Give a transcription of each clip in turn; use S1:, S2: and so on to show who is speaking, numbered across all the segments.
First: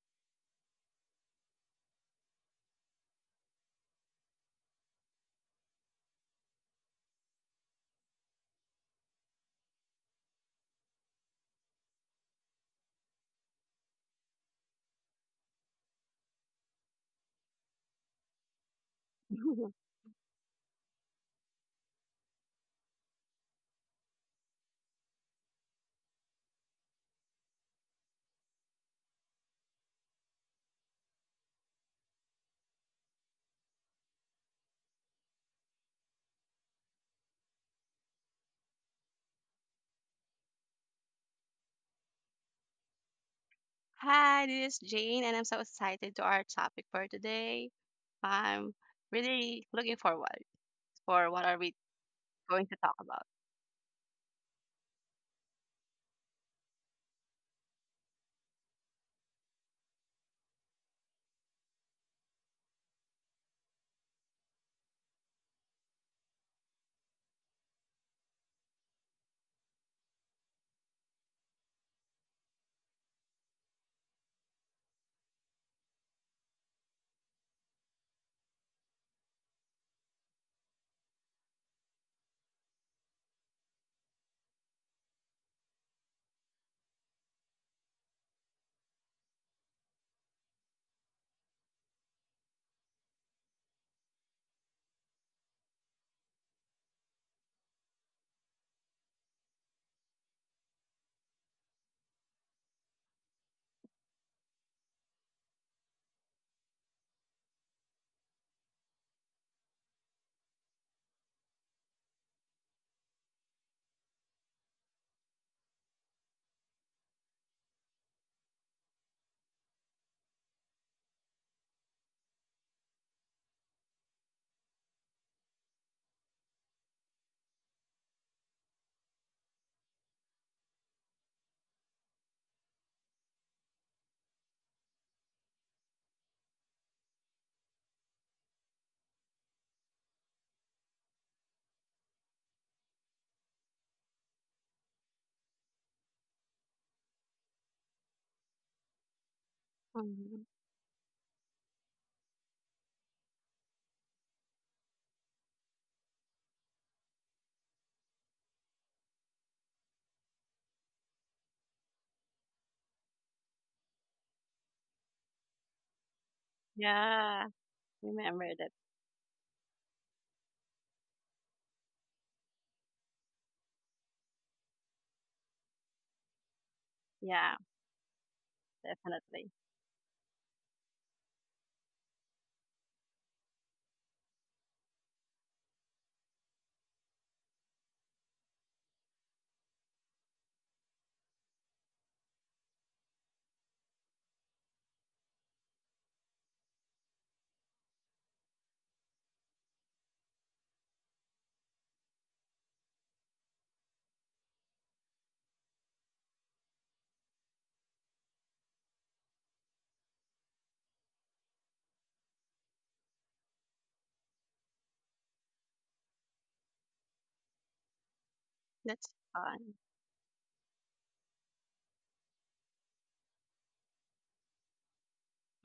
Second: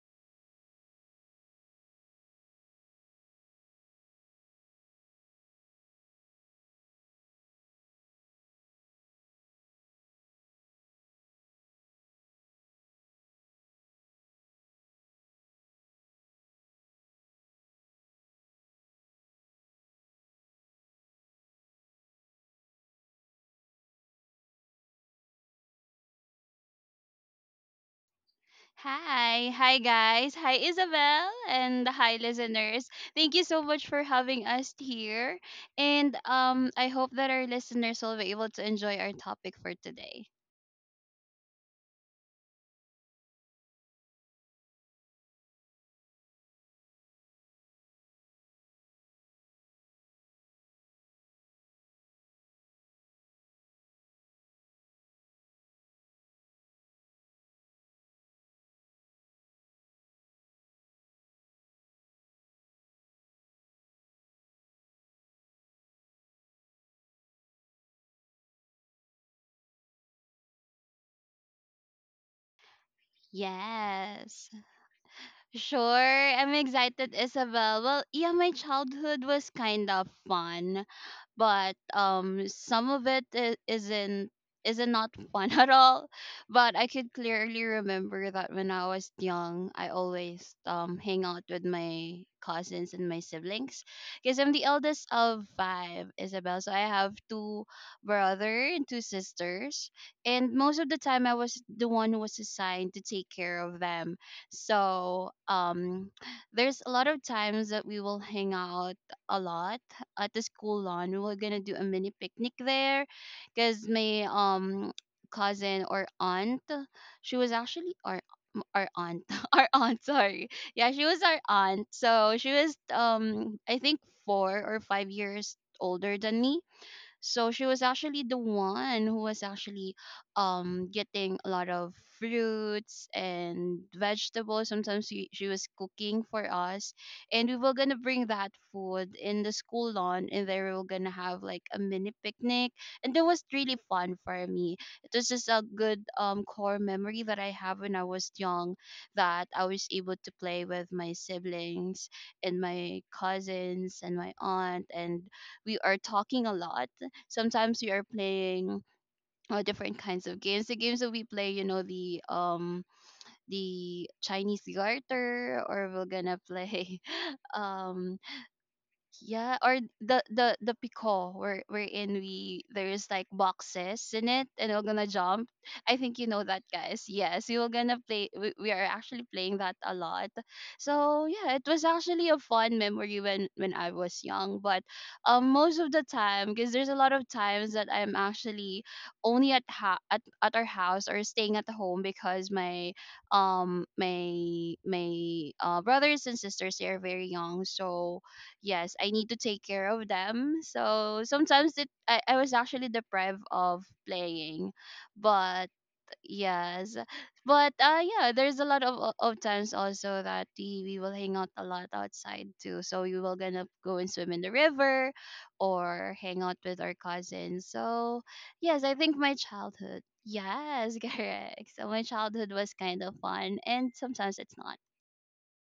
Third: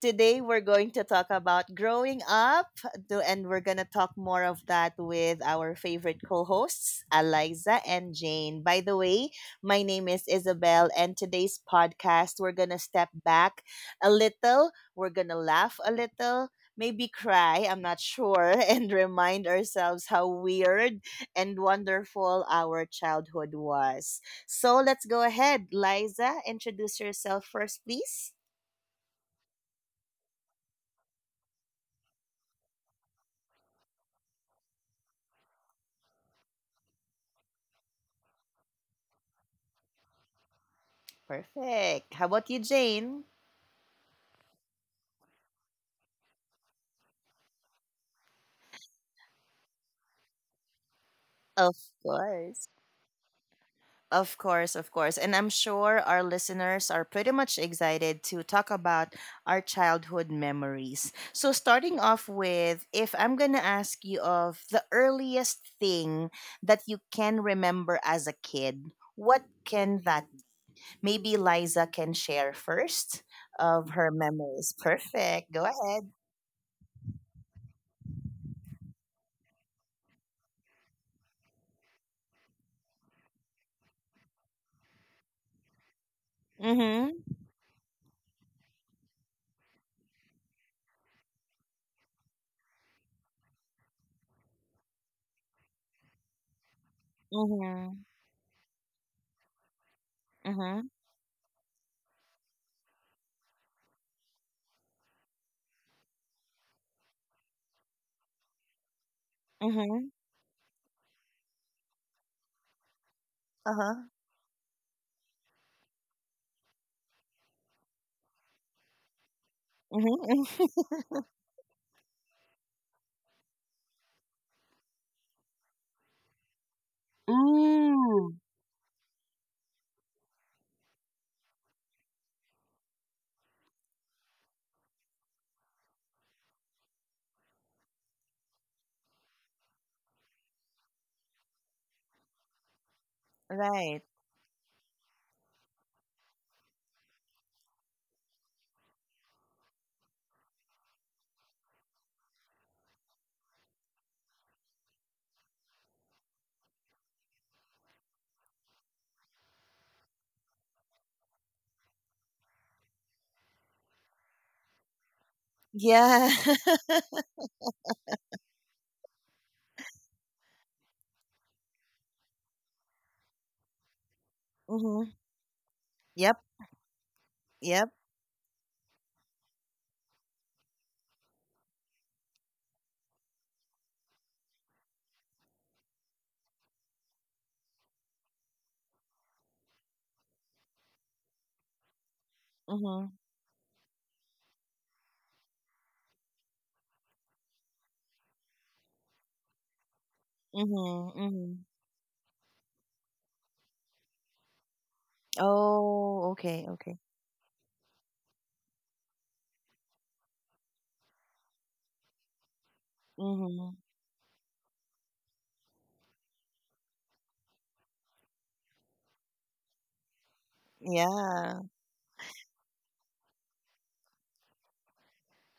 S1: Today, we're going to talk about growing up, and we're going to talk more of that with our favorite co hosts, Eliza and Jane. By the way, my name is Isabel, and today's podcast, we're going to step back a little, we're going to laugh a little. Maybe cry, I'm not sure, and remind ourselves how weird and wonderful our childhood was. So let's go ahead. Liza, introduce yourself first, please.
S2: Hi guys. Hi Isabel and the hi listeners. Thank you so much for having us here. And I hope that our listeners will be able to enjoy our topic for today.
S1: Perfect. How about you, Jane?
S3: Hi, this is Jane, and I'm so excited to our topic for today. I'm really looking forward for what are we
S1: Of
S3: going
S1: course.
S3: to talk about.
S1: Of course, of course. And I'm sure our listeners are pretty much excited to talk about our childhood memories. So, starting off with, if I'm going to ask you of the earliest thing that you can remember as a kid, what can that be? Maybe Liza can share first of her
S2: Yes.
S1: memories. Perfect. Go ahead.
S2: Sure. I'm excited, Isabel. Well, yeah, my childhood was kind of fun, but some of it isn't not fun at all, but
S1: Mm
S2: I could
S1: hmm.
S2: clearly remember that when I was young, I always hang out with my cousins and my siblings because I'm the eldest of five, Isabel. So I have two
S1: Mhm.
S2: brother and two sisters, and most of
S1: Mhm.
S2: the time I was the one who was assigned to take care of them. So there's a lot of times that we will hang out a lot
S1: Mhm.
S2: at the school lawn. We were gonna do a mini picnic there, cause
S1: Uh-huh.
S2: my cousin or aunt, she was actually our aunt, our aunt. Sorry,
S1: Mhm.
S2: yeah, she was our aunt. So she was I think 4 or 5 years older than me, so she was actually the
S1: Mm.
S2: one who was actually getting a lot of fruits and vegetables. Sometimes she was cooking for us, and we were gonna bring that food in the school lawn, and there we were gonna have like a mini picnic, and that was really
S1: Right.
S2: fun for me. It was just a good core memory that I have when I was young, that I was able to
S3: Mhm.
S2: play with my siblings and my cousins and my aunt, and we are talking a lot. Sometimes we are playing different kinds of games. The games that we play, you know, the Chinese garter, or we're
S1: Yeah.
S2: gonna play
S3: Yeah,
S2: um
S3: remember that.
S2: yeah, or the pico where wherein we there's like boxes in it and we're gonna
S1: Mhm.
S2: jump. I think you know
S1: Yep.
S2: that, guys. Yes,
S3: Yeah,
S2: we were gonna
S1: Yep.
S2: play. We are actually
S3: definitely.
S2: playing that a lot. So yeah, it was actually a fun memory when I was young. But, most of the time, because there's a lot of times that I'm actually only at our house or staying at the home because my
S1: Mhm.
S2: my brothers and sisters, they are very young. So yes, I need to take care of them.
S1: Mhm.
S2: So
S1: Mhm.
S2: sometimes I was actually deprived of playing. But
S1: Oh, okay.
S2: yes,
S1: Okay.
S2: but yeah, there's a lot of, of times also that we will hang out a lot outside too. So we will gonna
S1: Mhm.
S2: go and swim in the river or hang out with our cousins. So yes, I
S3: That's
S2: think my
S3: fun.
S2: childhood. Yes,
S1: Yeah.
S2: correct. So my childhood was kind of fun and sometimes it's not.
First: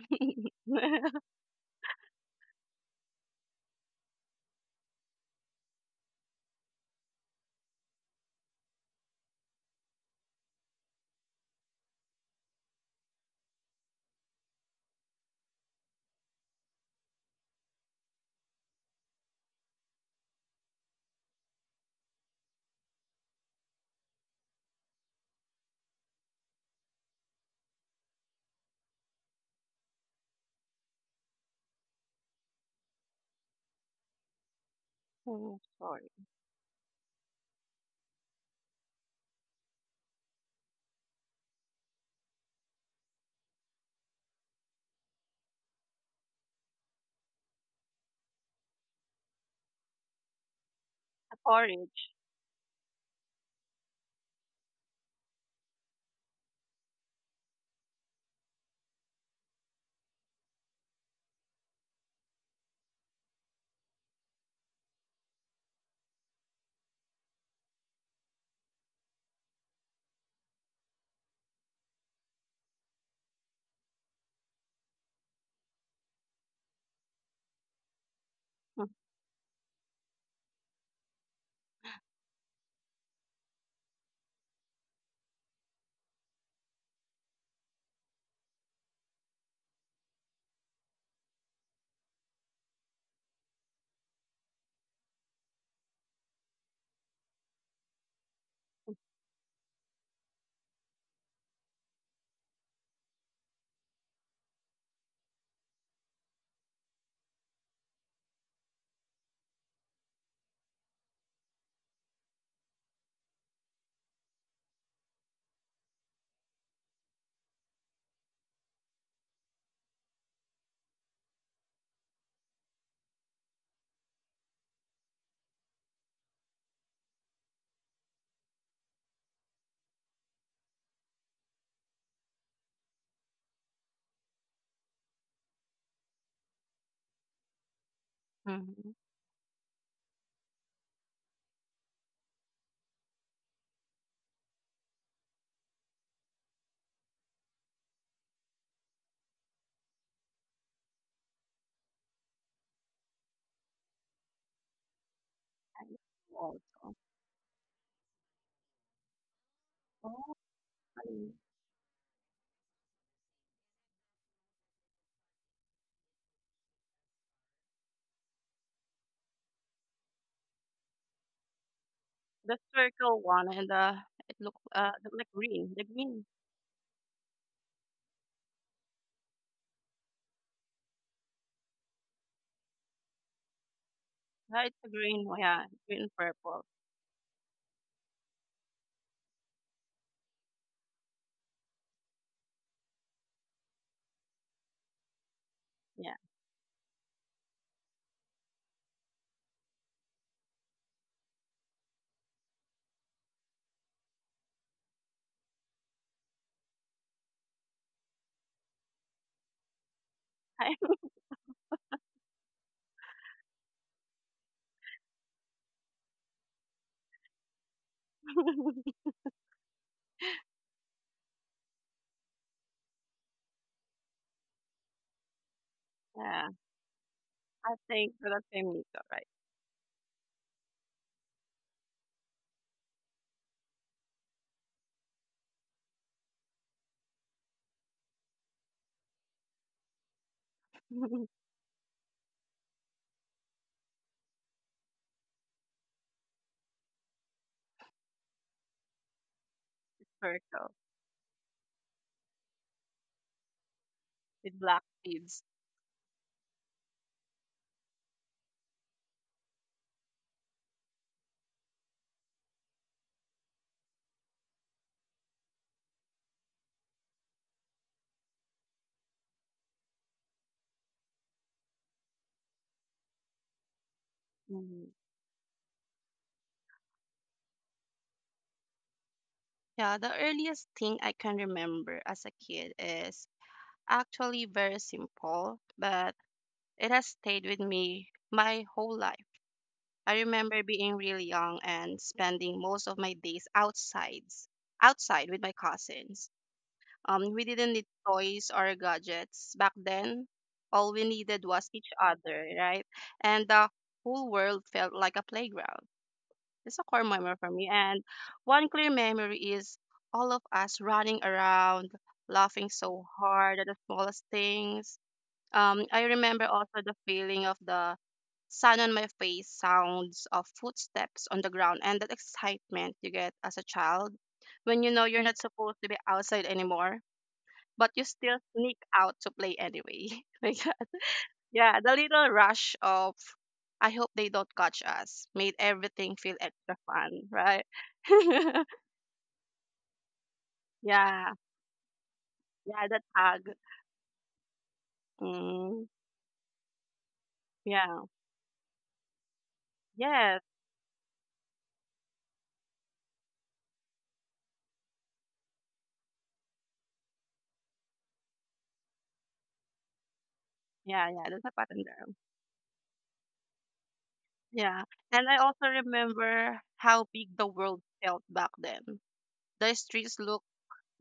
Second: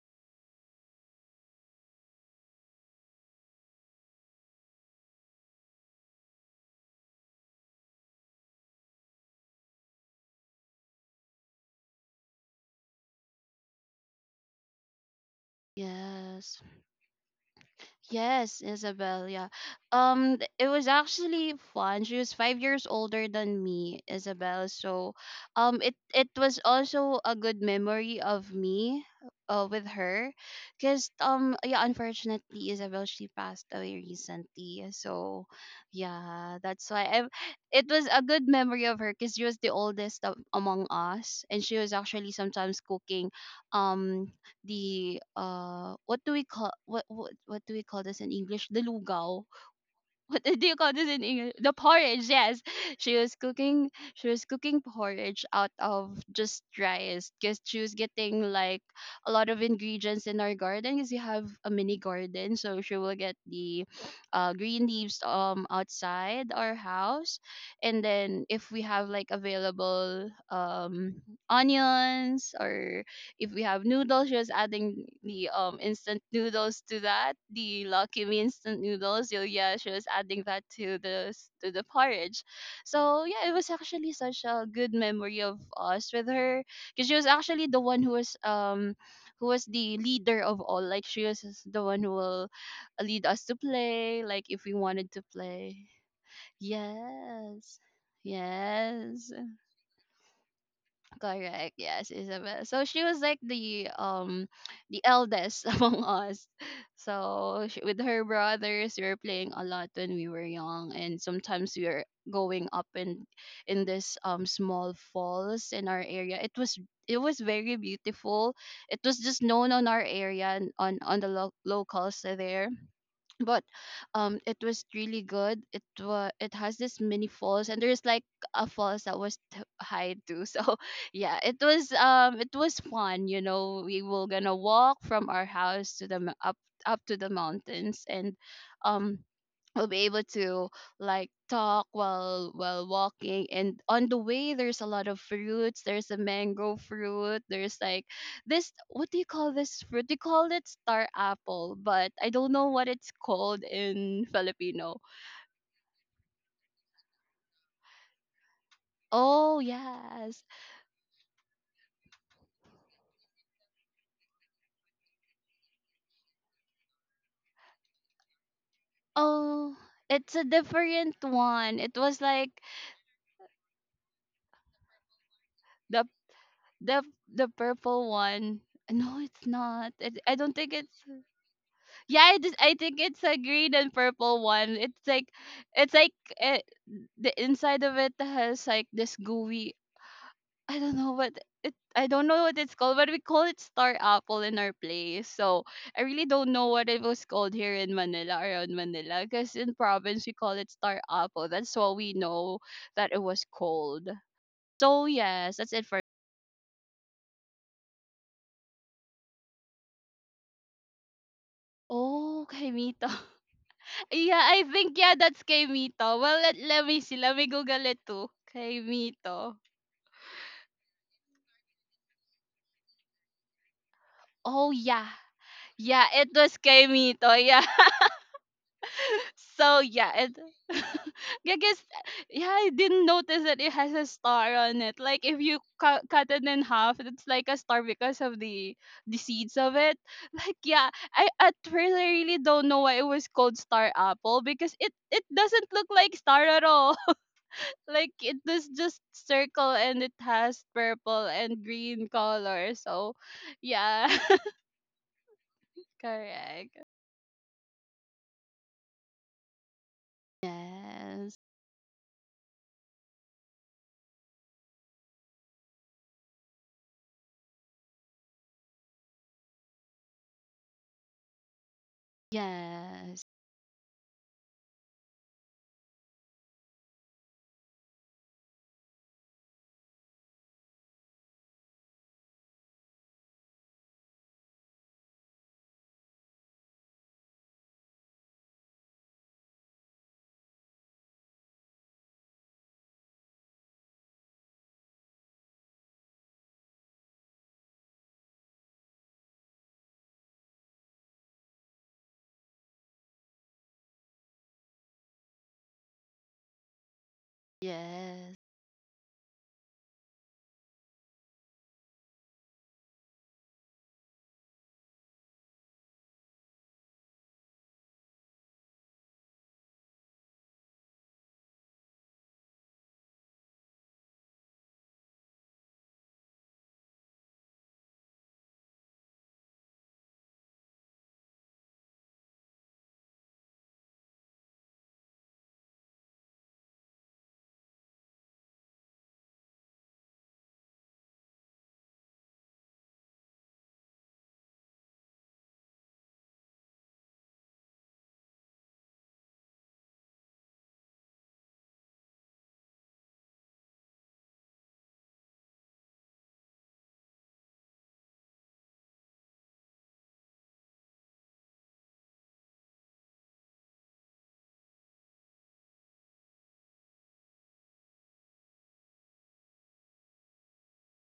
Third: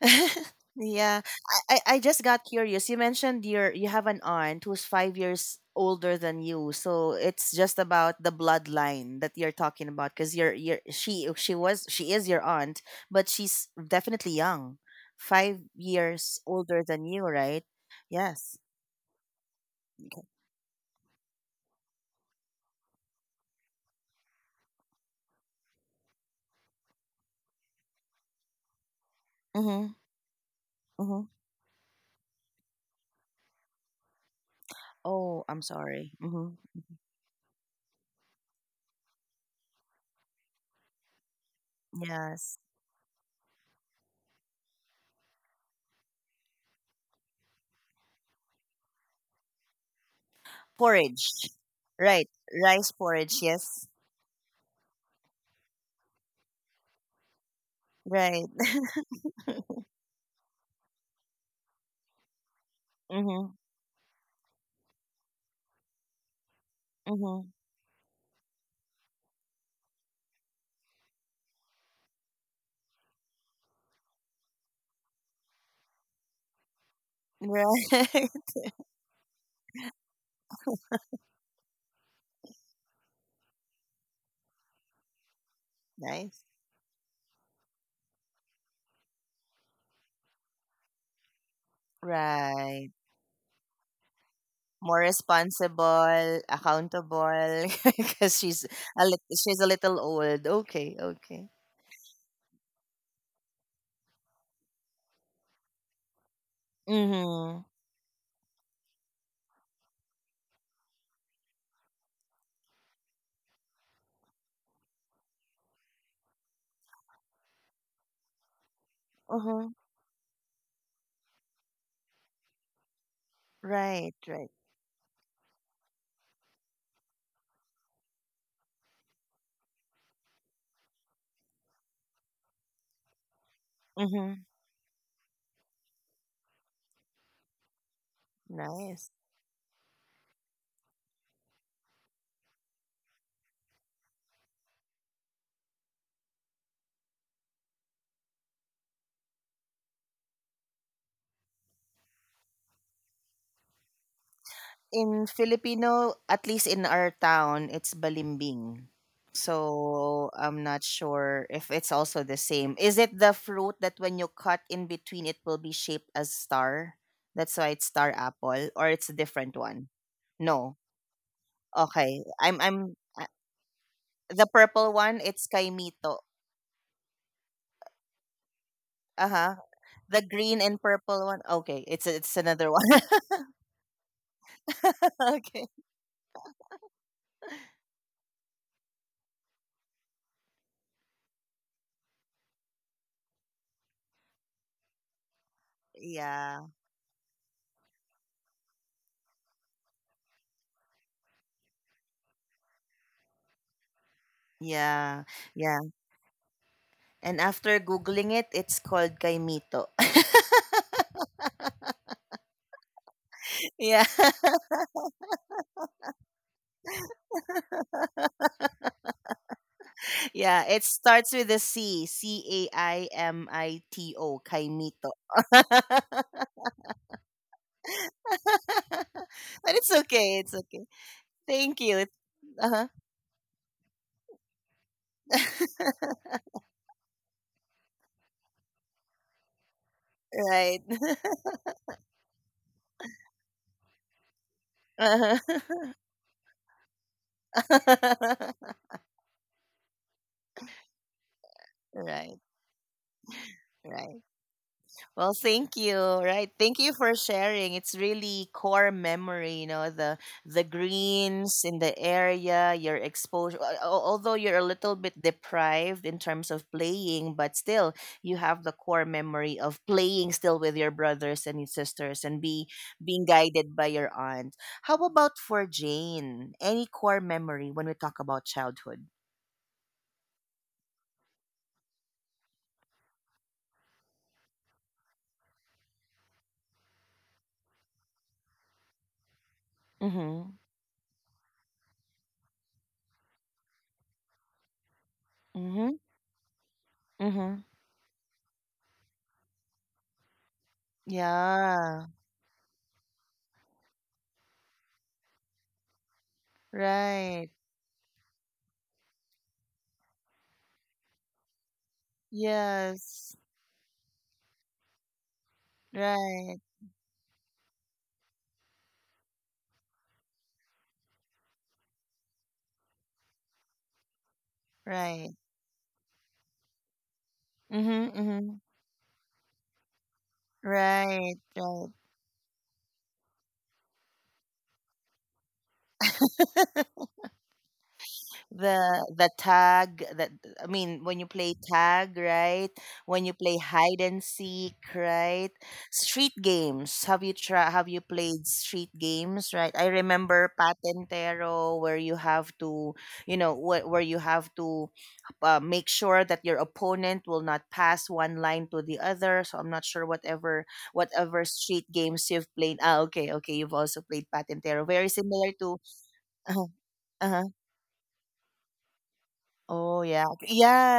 S1: Yeah. I just got curious. You mentioned you have an aunt who's 5 years older than you. So it's just about the bloodline that you're talking about because you're she is your aunt, but she's definitely young. 5 years
S2: Yes.
S1: older than you, right? Yes.
S2: Yes, Isabel, yeah.
S1: Okay.
S2: It was actually fun. She was 5 years older than me, Isabel. So, it it was also a good memory of me, with
S1: Mm-hmm.
S2: her, because
S1: Mm-hmm.
S2: yeah, unfortunately, Isabel she passed away recently. So,
S1: Oh,
S3: Oh,
S1: I'm
S3: sorry.
S1: sorry.
S2: yeah,
S1: Mm-hmm.
S2: that's why I. It was a good memory of her because she was the oldest of, among us, and she was actually
S1: Yes.
S2: sometimes cooking, um, the what do we call what do we call this in English? The lugaw. What do you call this in
S3: The
S2: English?
S1: Porridge.
S2: The
S3: porridge.
S2: porridge,
S1: Right.
S2: yes.
S1: Rice
S2: She was
S1: porridge, yes.
S2: cooking she was cooking porridge out of just rice because she was getting
S1: Right.
S2: like a lot of ingredients in our garden because we have a mini garden. So she will get
S1: Mm-hmm.
S2: the green leaves outside our house,
S1: Mm-hmm.
S2: and then if we have like available onions, or if we have noodles, just adding the instant noodles to that, the Lucky
S1: Right.
S2: Me instant noodles. So yeah, she was adding that to the porridge. So yeah, it was actually such a good memory of us with
S1: Nice.
S2: her because she was actually the one who was who was the leader of all. Like she was the one who will
S1: Right.
S2: lead us to play. Like if we
S1: More
S2: wanted to play,
S1: responsible, accountable,
S2: yes.
S1: because
S2: Yes.
S1: she's a little old. Okay, okay.
S2: Correct. Yes, Isabel. So she was like the the eldest among us.
S1: Mm-hmm.
S2: So she, with her brothers, we were playing a lot when we were young, and sometimes we were going up in this small falls in our area. It was very beautiful. It was
S1: Uh
S2: just
S1: huh.
S2: known on our area and on the locals there, but
S1: Right, right.
S2: it was really good. It was it has this mini falls, and there's like a falls that was high too. So yeah, it was fun, you know, we were
S1: Mm-hmm.
S2: gonna walk from our house to up up to the mountains, and
S3: Mm-hmm.
S1: Nice.
S2: um will be able to like talk while walking, and on the way there's a lot of fruits, there's a mango fruit, there's like this, what do you call this fruit, they call it star apple, but I don't know what it's called in Filipino.
S1: In Filipino, at least in
S3: Also.
S1: our town, it's balimbing.
S2: Oh
S1: So
S3: Oh,
S2: yes.
S1: I'm not
S3: funny.
S1: sure if it's also the same. Is it the fruit that when you cut in between, it will be shaped as star? That's why it's star apple, or it's a different
S2: Oh,
S1: one?
S2: it's a
S1: No.
S2: different one. It was
S1: Okay.
S2: like
S3: The
S1: I'm
S3: circle one and the it
S1: the
S3: look
S1: purple
S3: look
S1: one,
S3: like
S1: it's
S3: green. The
S2: the
S1: Kaimito.
S3: green.
S2: the the purple one. No, it's
S1: Uh-huh.
S2: not it,
S1: The
S2: I don't
S1: green
S2: think
S1: and
S2: it's.
S1: purple one. Okay, it's
S2: Yeah, I just
S1: another
S2: I
S1: one.
S2: think it's a green and purple
S3: It's
S2: one.
S3: a green. Yeah,
S1: Okay.
S2: It's
S3: green
S2: like uh
S3: purple.
S2: the inside of it has like this gooey. I don't know what it. I don't know what it's called, but we call it star apple in our place. So I
S3: Yeah.
S2: really don't
S1: Yeah.
S2: know what it was called here in Manila, around Manila, because in province we call it star apple. That's what we know that it was called. So
S1: Yeah.
S2: yes, that's
S1: Yeah.
S2: it for.
S1: And after googling it, it's called Kaimito.
S2: Oh, okay, Mito.
S1: Yeah.
S2: Yeah, I think yeah, that's Kaimito. Well, let, let me see. Let me Google it too. Kaimito.
S1: Yeah, it starts with a C. Caimito.
S2: Oh yeah,
S1: Kaimito.
S2: yeah, it
S3: Yeah.
S2: was Kaimito. Yeah.
S3: I think for the Nico, right?
S1: But
S2: So
S1: it's
S2: yeah, it.
S1: okay. It's okay.
S2: I guess
S1: Thank you.
S2: yeah, I
S1: Uh-huh.
S2: didn't notice that it has a star on it. Like if you cut it in half, it's like a star because of the seeds of it. Like
S1: Right.
S2: yeah, I at first I really don't know why it was called Star Apple because it
S1: Uh-huh.
S2: doesn't look like star at all. Like it is just circle and it has
S3: Circle
S2: purple and green
S1: Right.
S2: color. So yeah.
S1: Right.
S3: with black
S1: Well,
S3: seeds.
S1: thank you. Right.
S2: Correct.
S1: Thank you for sharing. It's really core memory, you know, the
S2: Yes.
S1: greens in the area, your exposure. Although you're a little bit deprived in terms of playing, but still you have the core memory of playing still with your brothers and your sisters and be being
S2: Yes.
S1: guided by your aunt. How
S3: Hmm.
S1: about for Jane? Any core memory when we talk about childhood?
S3: Yeah, the earliest thing I can remember as a kid is actually very simple, but it has stayed with me my whole life. I
S1: Mhm.
S3: remember being really young and spending most of my days outsides, outside with my
S1: Mhm.
S3: cousins. We
S1: Mhm.
S3: didn't need toys or gadgets back then. All we needed was each
S1: Yeah.
S3: other, right? And the whole world felt like a playground. It's a core memory
S1: Right.
S3: for me. And
S2: Yes.
S3: one clear memory is all of us running around, laughing so
S1: Yes.
S3: hard at the smallest things. I remember
S1: Right,
S3: also the feeling of the sun on my face, sounds of footsteps on the ground, and that excitement you get as a child when you know you're
S1: right.
S3: not supposed to be outside anymore, but you
S1: Mm-hmm,
S3: still
S1: mm-hmm.
S3: sneak out to play anyway. Like
S1: Right,
S3: yeah,
S1: right.
S3: the little rush of I hope they don't catch us made everything feel extra fun, right?
S1: The tag that I mean, when you
S3: Yeah,
S1: play tag, right?
S3: yeah, that
S1: When you
S3: hug.
S1: play hide and seek, right?
S3: Mm,
S1: Street games, have
S3: yeah,
S1: you played street games, right? I
S3: yes,
S1: remember patentero where you have to where you have to make sure that your opponent will not pass one line to the other. So I'm not sure
S3: yeah, yeah, there's
S1: whatever
S3: a pattern
S1: street
S3: there.
S1: games you've played. Ah, okay, okay, you've also played
S3: Yeah,
S1: patentero, very
S3: and I
S1: similar
S3: also
S1: to
S3: remember how big
S1: uh
S3: the world felt back then. The
S1: Oh,
S3: streets
S1: yeah.
S3: look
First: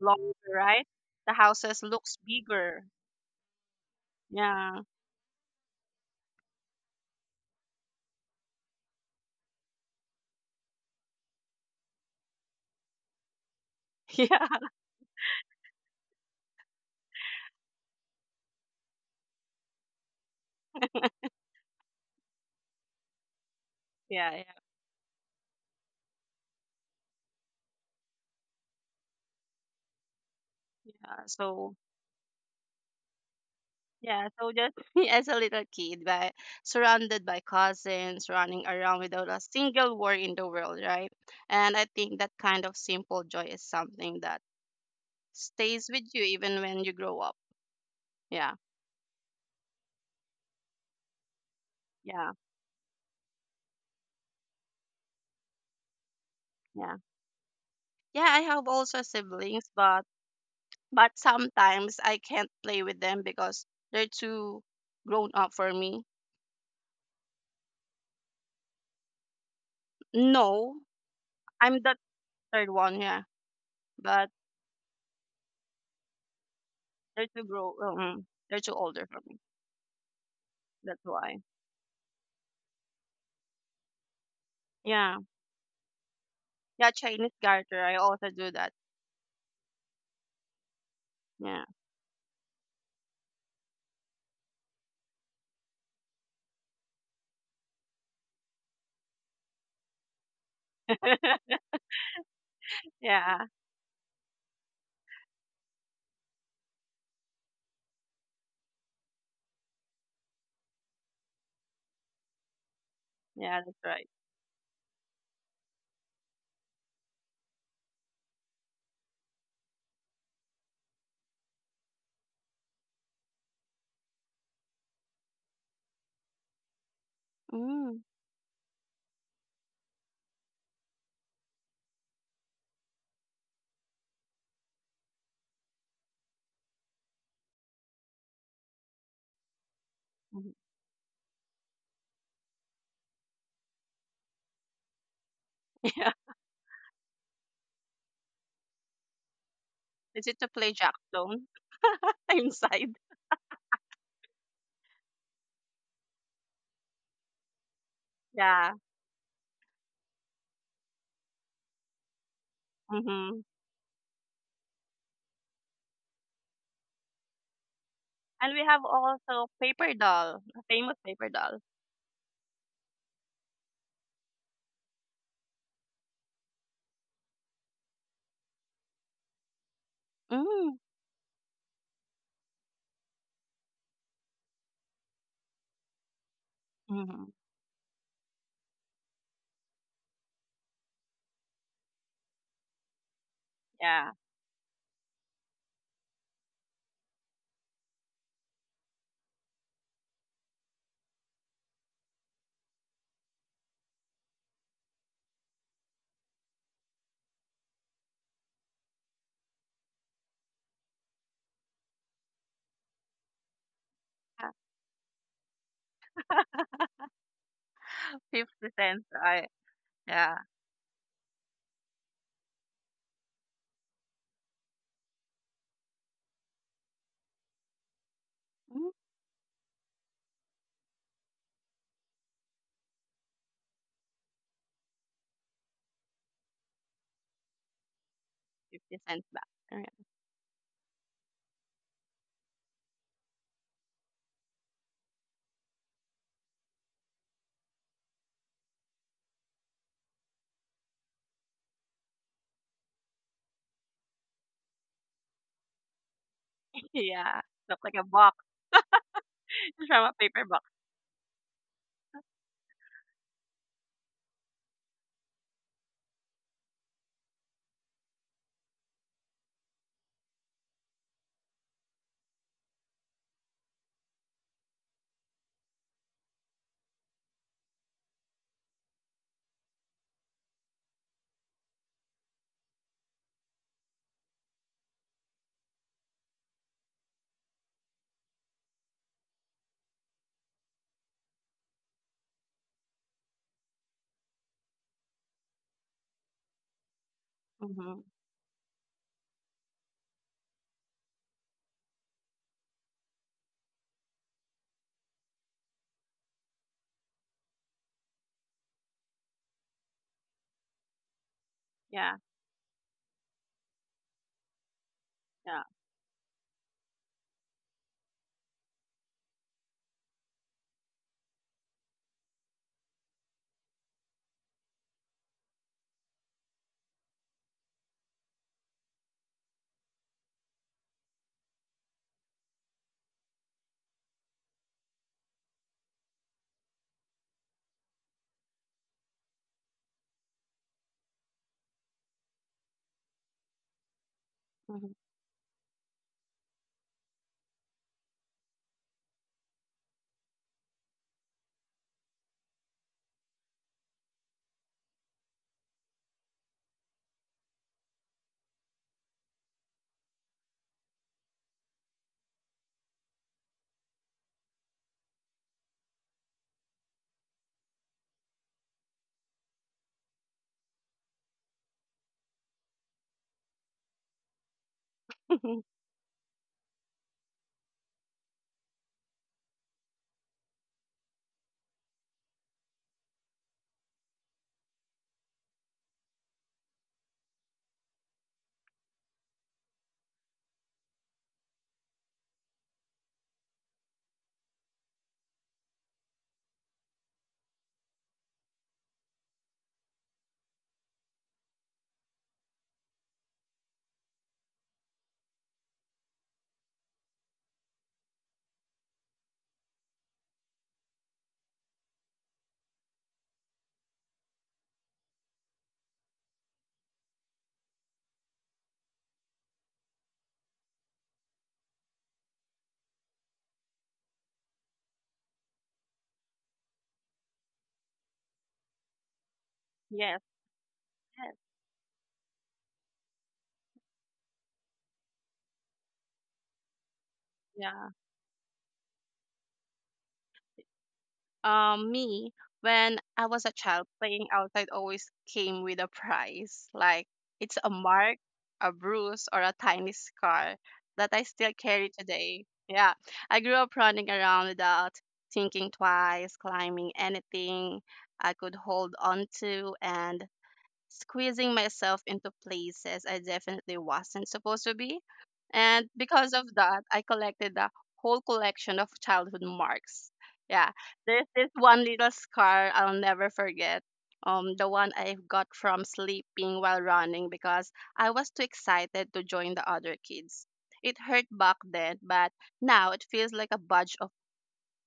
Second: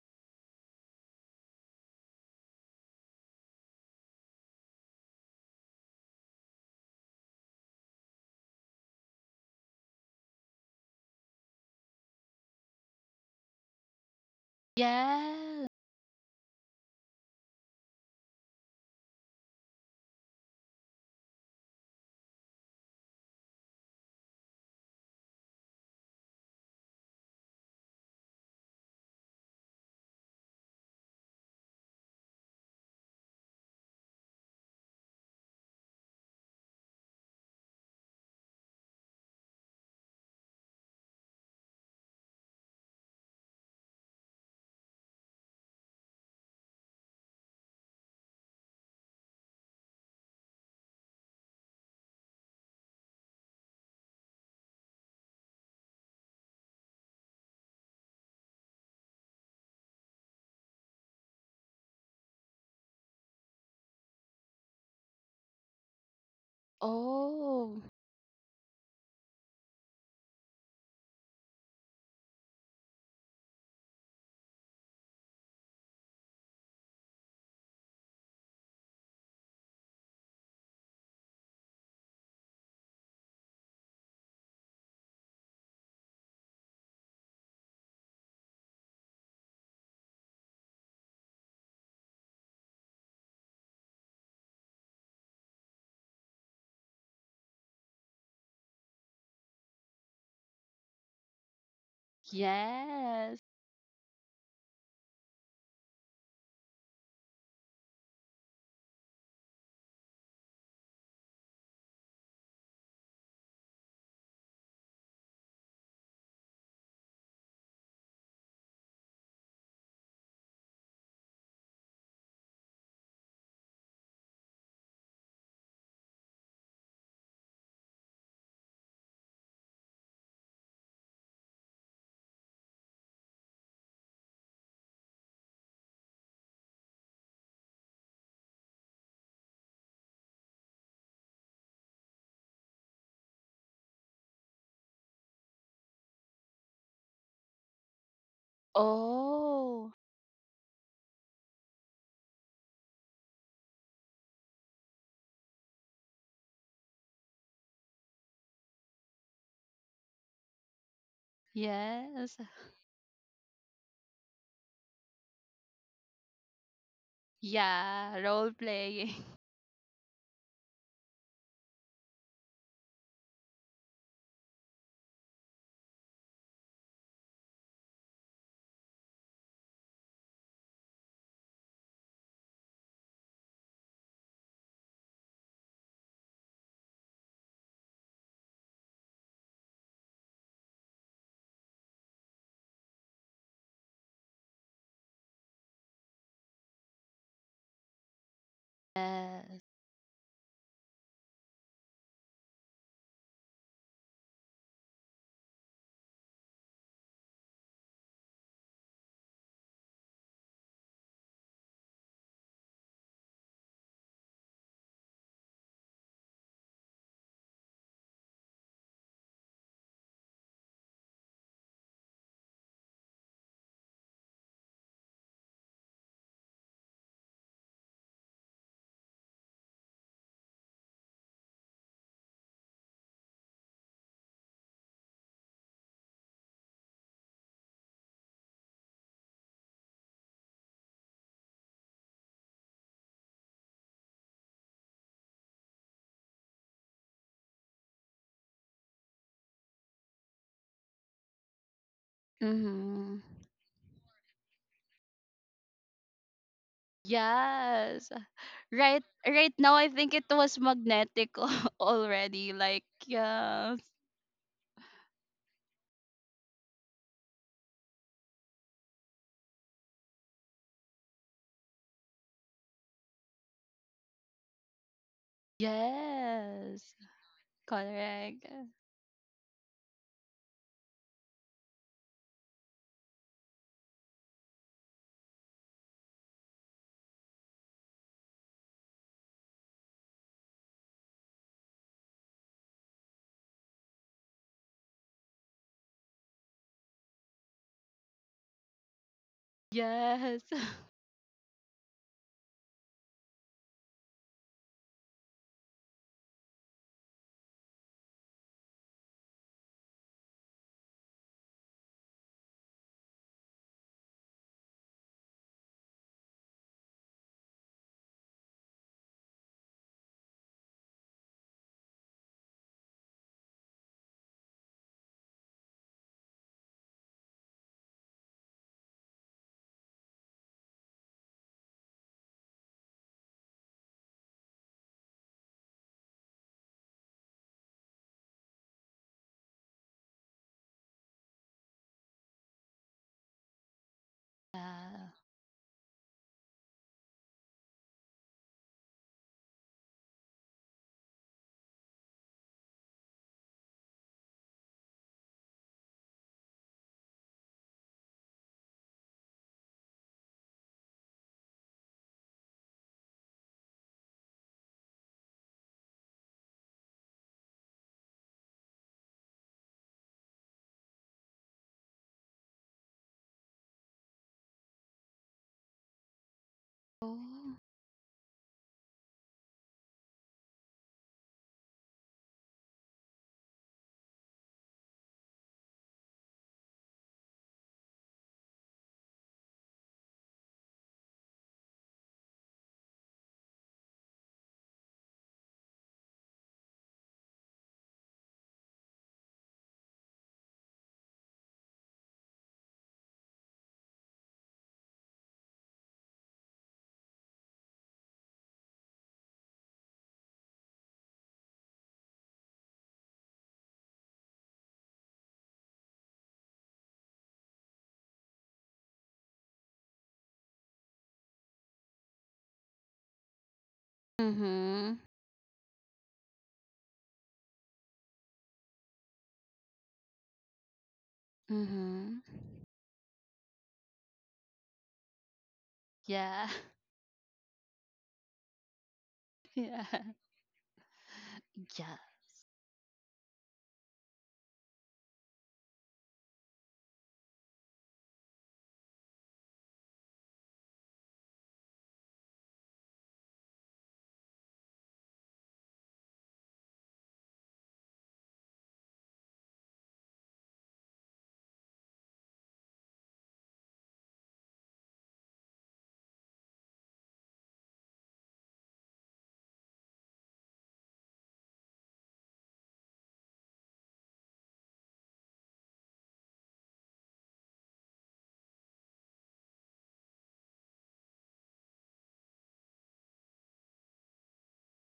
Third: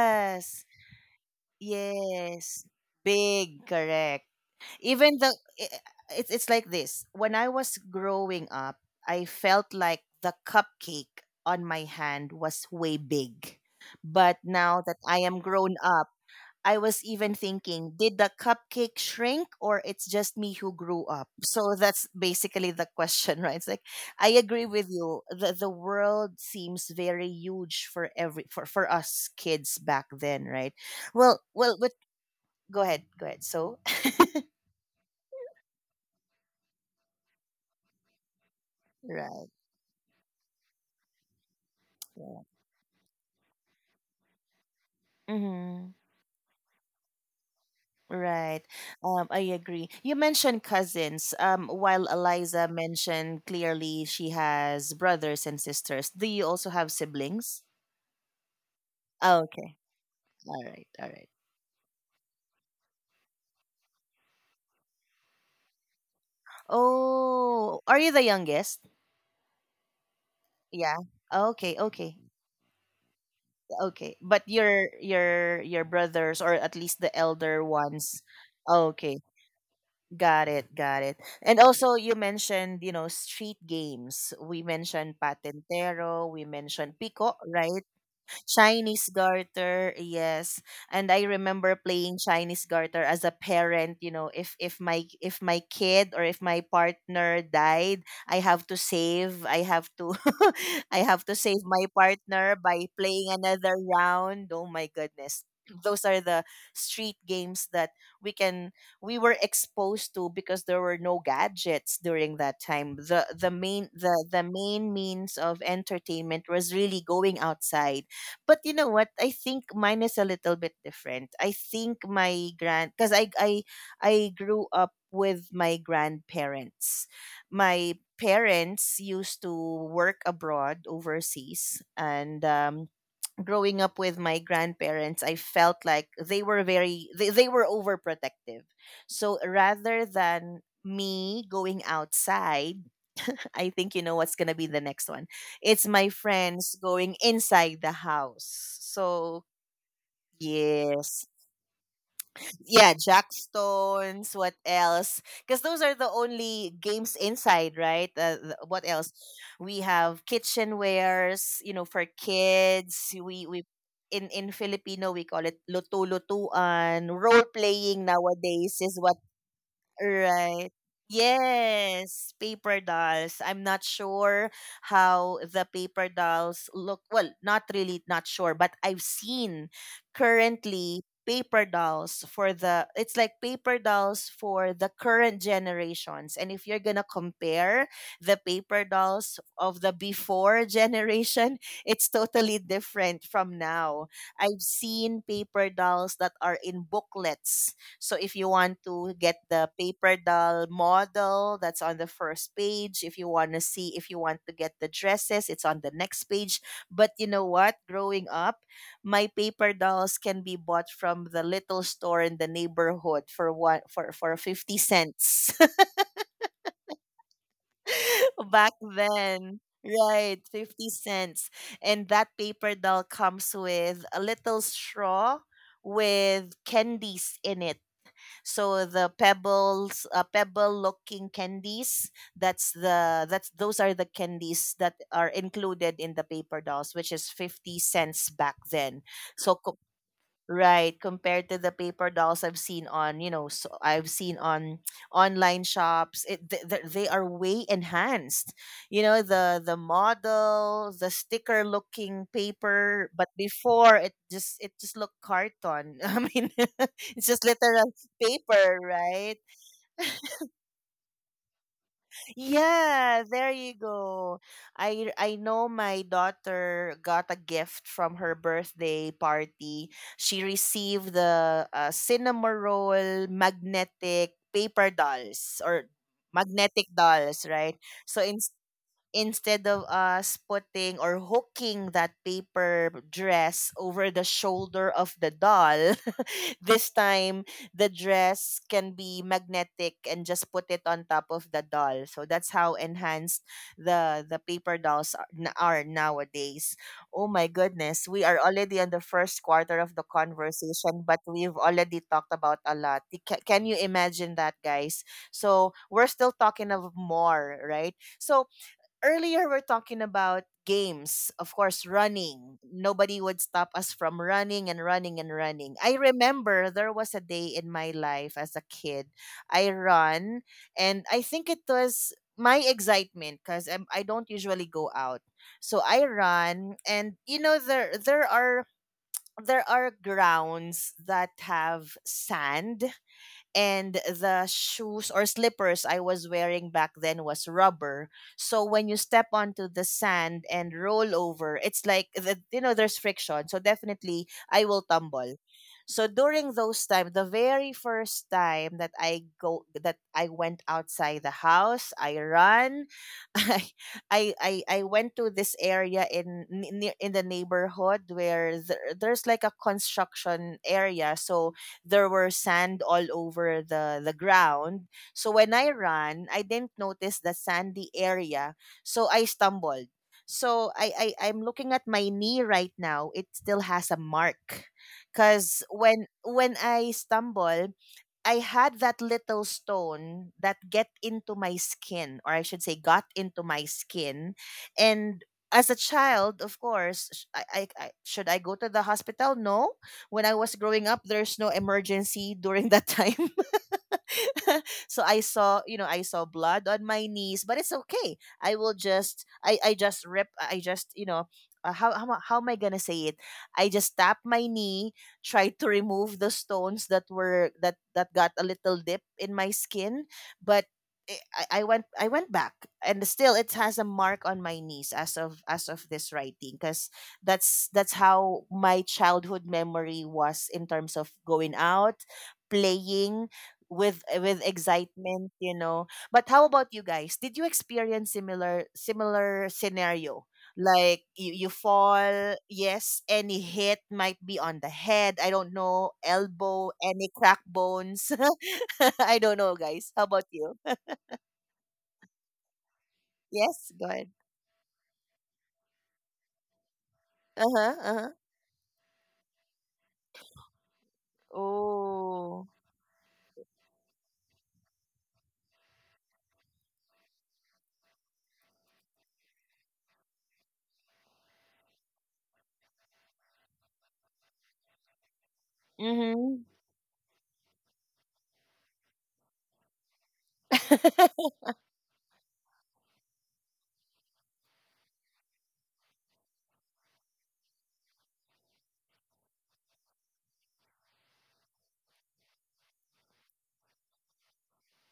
S3: longer, right? The houses looks
S1: Yes.
S3: bigger.
S1: Big, correct.
S3: Yeah,
S1: Even the i- it's it's like this. When I was growing up, I felt like the cupcake on my hand was way big. But
S3: yeah,
S1: now that I am
S2: Yes.
S1: grown up, I was even thinking, did the cupcake shrink or it's just me who grew up? So that's basically the question, right? It's like I
S3: yeah, yeah,
S1: agree with you. The world seems very huge for every for us kids back then, right?
S3: yeah.
S1: Well,
S3: So
S1: but go ahead, go ahead. So
S3: yeah, so just me as a little kid, but surrounded by cousins, running around without a
S1: right.
S3: single worry in the world, right? And I think that
S1: Yeah.
S3: kind of simple joy is something that stays
S1: Mm-hmm.
S3: with you even when you grow up. Yeah,
S1: Right. I agree. You mentioned cousins. While
S3: yeah,
S1: Eliza mentioned clearly she has brothers and sisters. Do you also have
S3: yeah.
S1: siblings?
S3: Yeah, I have also
S1: Oh,
S3: siblings,
S1: okay.
S3: but
S1: All right, all right.
S3: sometimes I can't play with them because they're too grown up for me.
S2: Oh.
S1: Oh, are you the youngest?
S3: No,
S1: Yeah. Okay,
S3: I'm the
S1: okay,
S3: third one, yeah,
S1: okay.
S3: but
S1: But your brothers or at least the
S3: they're too
S1: elder
S3: grow,
S1: ones.
S3: they're too older
S1: Okay,
S3: for me.
S1: got it, got
S3: That's
S1: it.
S3: why.
S1: And also you mentioned, street games. We mentioned
S3: Yeah.
S1: Patentero, we
S3: Yeah,
S1: mentioned Pico,
S3: Chinese garter.
S1: right?
S3: I also do that.
S1: Chinese garter, yes. And I
S3: Yeah.
S1: remember playing Chinese garter as a parent, you know, if my if my kid or if my partner died, I have to save, I have to I have to save my partner by playing
S2: Yes.
S3: Yeah.
S1: another round. Oh my goodness. Those are the street games that we can we were exposed to because there were no gadgets during that time. The the
S3: Yeah, that's
S1: main
S3: right.
S1: the, the main means of entertainment was really going outside, but you know what? I think mine is a little bit different. I think my grand because I grew up with my grandparents. My
S3: Mm.
S1: parents used to work abroad overseas, and growing up with my grandparents, I felt like they were overprotective. So rather
S3: Mhm.
S1: than me going outside, I think you know what's gonna be the next one. It's my
S3: Yeah.
S1: friends going inside the house. So
S2: Oh.
S3: Is it to play
S1: yes,
S3: jackstone inside?
S1: yeah, Jackstones, what else? Because those are the only games inside, right?
S3: Yeah.
S1: What else? We have kitchenwares, you know, for
S2: Yes.
S1: kids.
S3: Mm-hmm.
S1: We in Filipino we call it lutu-lutuan. Role playing
S2: Yeah. Role
S3: And we
S1: nowadays
S3: have
S1: is
S2: playing.
S1: what?
S3: also paper doll, a
S1: Right.
S3: famous paper doll.
S1: Yes, paper dolls. I'm not sure how the paper dolls look. Well, not really not sure, but I've seen
S3: Mm.
S1: currently paper dolls for the it's like paper dolls for the current generations. And if you're going to
S3: Mm-hmm.
S1: compare the paper dolls of the before generation, it's totally different from now.
S3: Yeah.
S1: I've seen paper dolls that are in booklets, so if you want to get the
S2: Yes.
S1: paper doll model, that's on the first page. If you want to see, if you want to get the dresses, it's on the next page. But you know what? Growing up, my paper dolls can be bought from the little store in the neighborhood for one for
S3: Uh,
S1: 50 cents
S3: 50
S1: back
S3: cents. I,
S1: then.
S3: yeah.
S1: Right, 50 cents. And that paper doll comes with a little straw with candies in it, so
S3: Mm,
S1: the pebbles pebble looking candies, that's the that's those are the candies that are included in the paper dolls, which is 50 cents back then.
S3: 50 cents back.
S1: so co-
S3: Alright.
S1: Right, compared to the paper dolls I've seen on, you know, so I've seen on online shops, they are way enhanced. You know, the model, the sticker looking paper,
S2: Mm-hmm.
S1: but before it just looked carton. I mean, it's
S3: Yeah.
S1: just
S3: Look
S1: literal
S3: like a
S2: Yes.
S3: box.
S1: paper,
S2: Right
S1: right?
S2: right now
S3: It's
S2: I
S3: from a
S2: think it
S3: paper
S2: was
S3: box.
S2: magnetic already. Like
S1: Yeah, there you
S2: yes.
S1: go. I know my daughter got a gift from her birthday party. She received the cinema roll magnetic paper dolls or magnetic
S2: Yes.
S1: dolls, right? So in
S2: Correct.
S1: instead of us putting or hooking that paper dress over the shoulder of the doll, this time the dress can be magnetic and just put it on top of the doll. So that's how enhanced the paper dolls are, are nowadays. Oh my
S3: Mm-hmm.
S1: goodness, we are already on the first quarter of the
S2: Yes.
S1: conversation, but we've already talked about a lot. Can you imagine that, guys? So we're still talking of more, right? So earlier we're talking about games, of course,
S3: Yeah.
S1: running. Nobody would stop us from running and running and
S3: Yeah.
S1: running. I remember there was a day in my life as a kid, I run, and I think it was my excitement because I don't usually go out. So I run, and you know there are grounds that have sand, and the shoes or slippers I was wearing back then was rubber. So when you step onto the sand and roll over, it's like there's friction. So definitely I will
S3: Mm-hmm.
S2: Yeah.
S1: tumble. So during those time, the very first time that I went outside the house, I run. I I went to this area in near in the neighborhood where there's like a construction area. So there were sand all over the ground. So when I ran, I didn't notice the sandy area, so I stumbled. So I'm looking at my knee right now. It still has a mark, cause when I
S2: Oh.
S1: stumble, I had that little stone that get into my skin, or I should say, got into my skin. And as a child, of course, I should I go to the hospital? No. When I was growing up, there's no emergency during that time. So I saw blood on my knees, but it's okay. I will just, I just rip, how am I gonna say it? I just tap my knee, tried to remove the stones that were that that got a little dip in my skin, but I went back, and still it has a mark on my knees as of this writing because that's how my childhood memory was in terms of going out playing with with
S2: Mm-hmm.
S1: excitement, you know. But how about you guys, did you experience similar scenario,
S3: Yes.
S1: like you,
S3: Yes.
S1: you
S2: Mm-hmm.
S1: fall? Yes, any hit might be on the head, I don't know,
S2: Yeah.
S1: elbow, any crack
S3: Yeah.
S1: bones. I don't know guys, how
S2: Yeah.
S1: about you?
S2: Yeah.
S3: Me when I was a
S1: Yes, go
S3: child
S1: ahead.
S3: playing outside always came with a price like it's a
S1: Uh-huh, uh-huh.
S3: mark, a bruise or a tiny scar that I still carry
S1: Oh.
S3: today. Yeah, I grew up running around without thinking twice, climbing anything I could hold on to and squeezing myself into places I definitely wasn't supposed to be. And because
S1: Mm-hmm.
S3: of that, I collected a whole collection of childhood marks. Yeah, there's this one little scar I'll never forget. The one I got from sleeping while running because I was too excited to join the other kids. It hurt back then, but now it feels like a badge of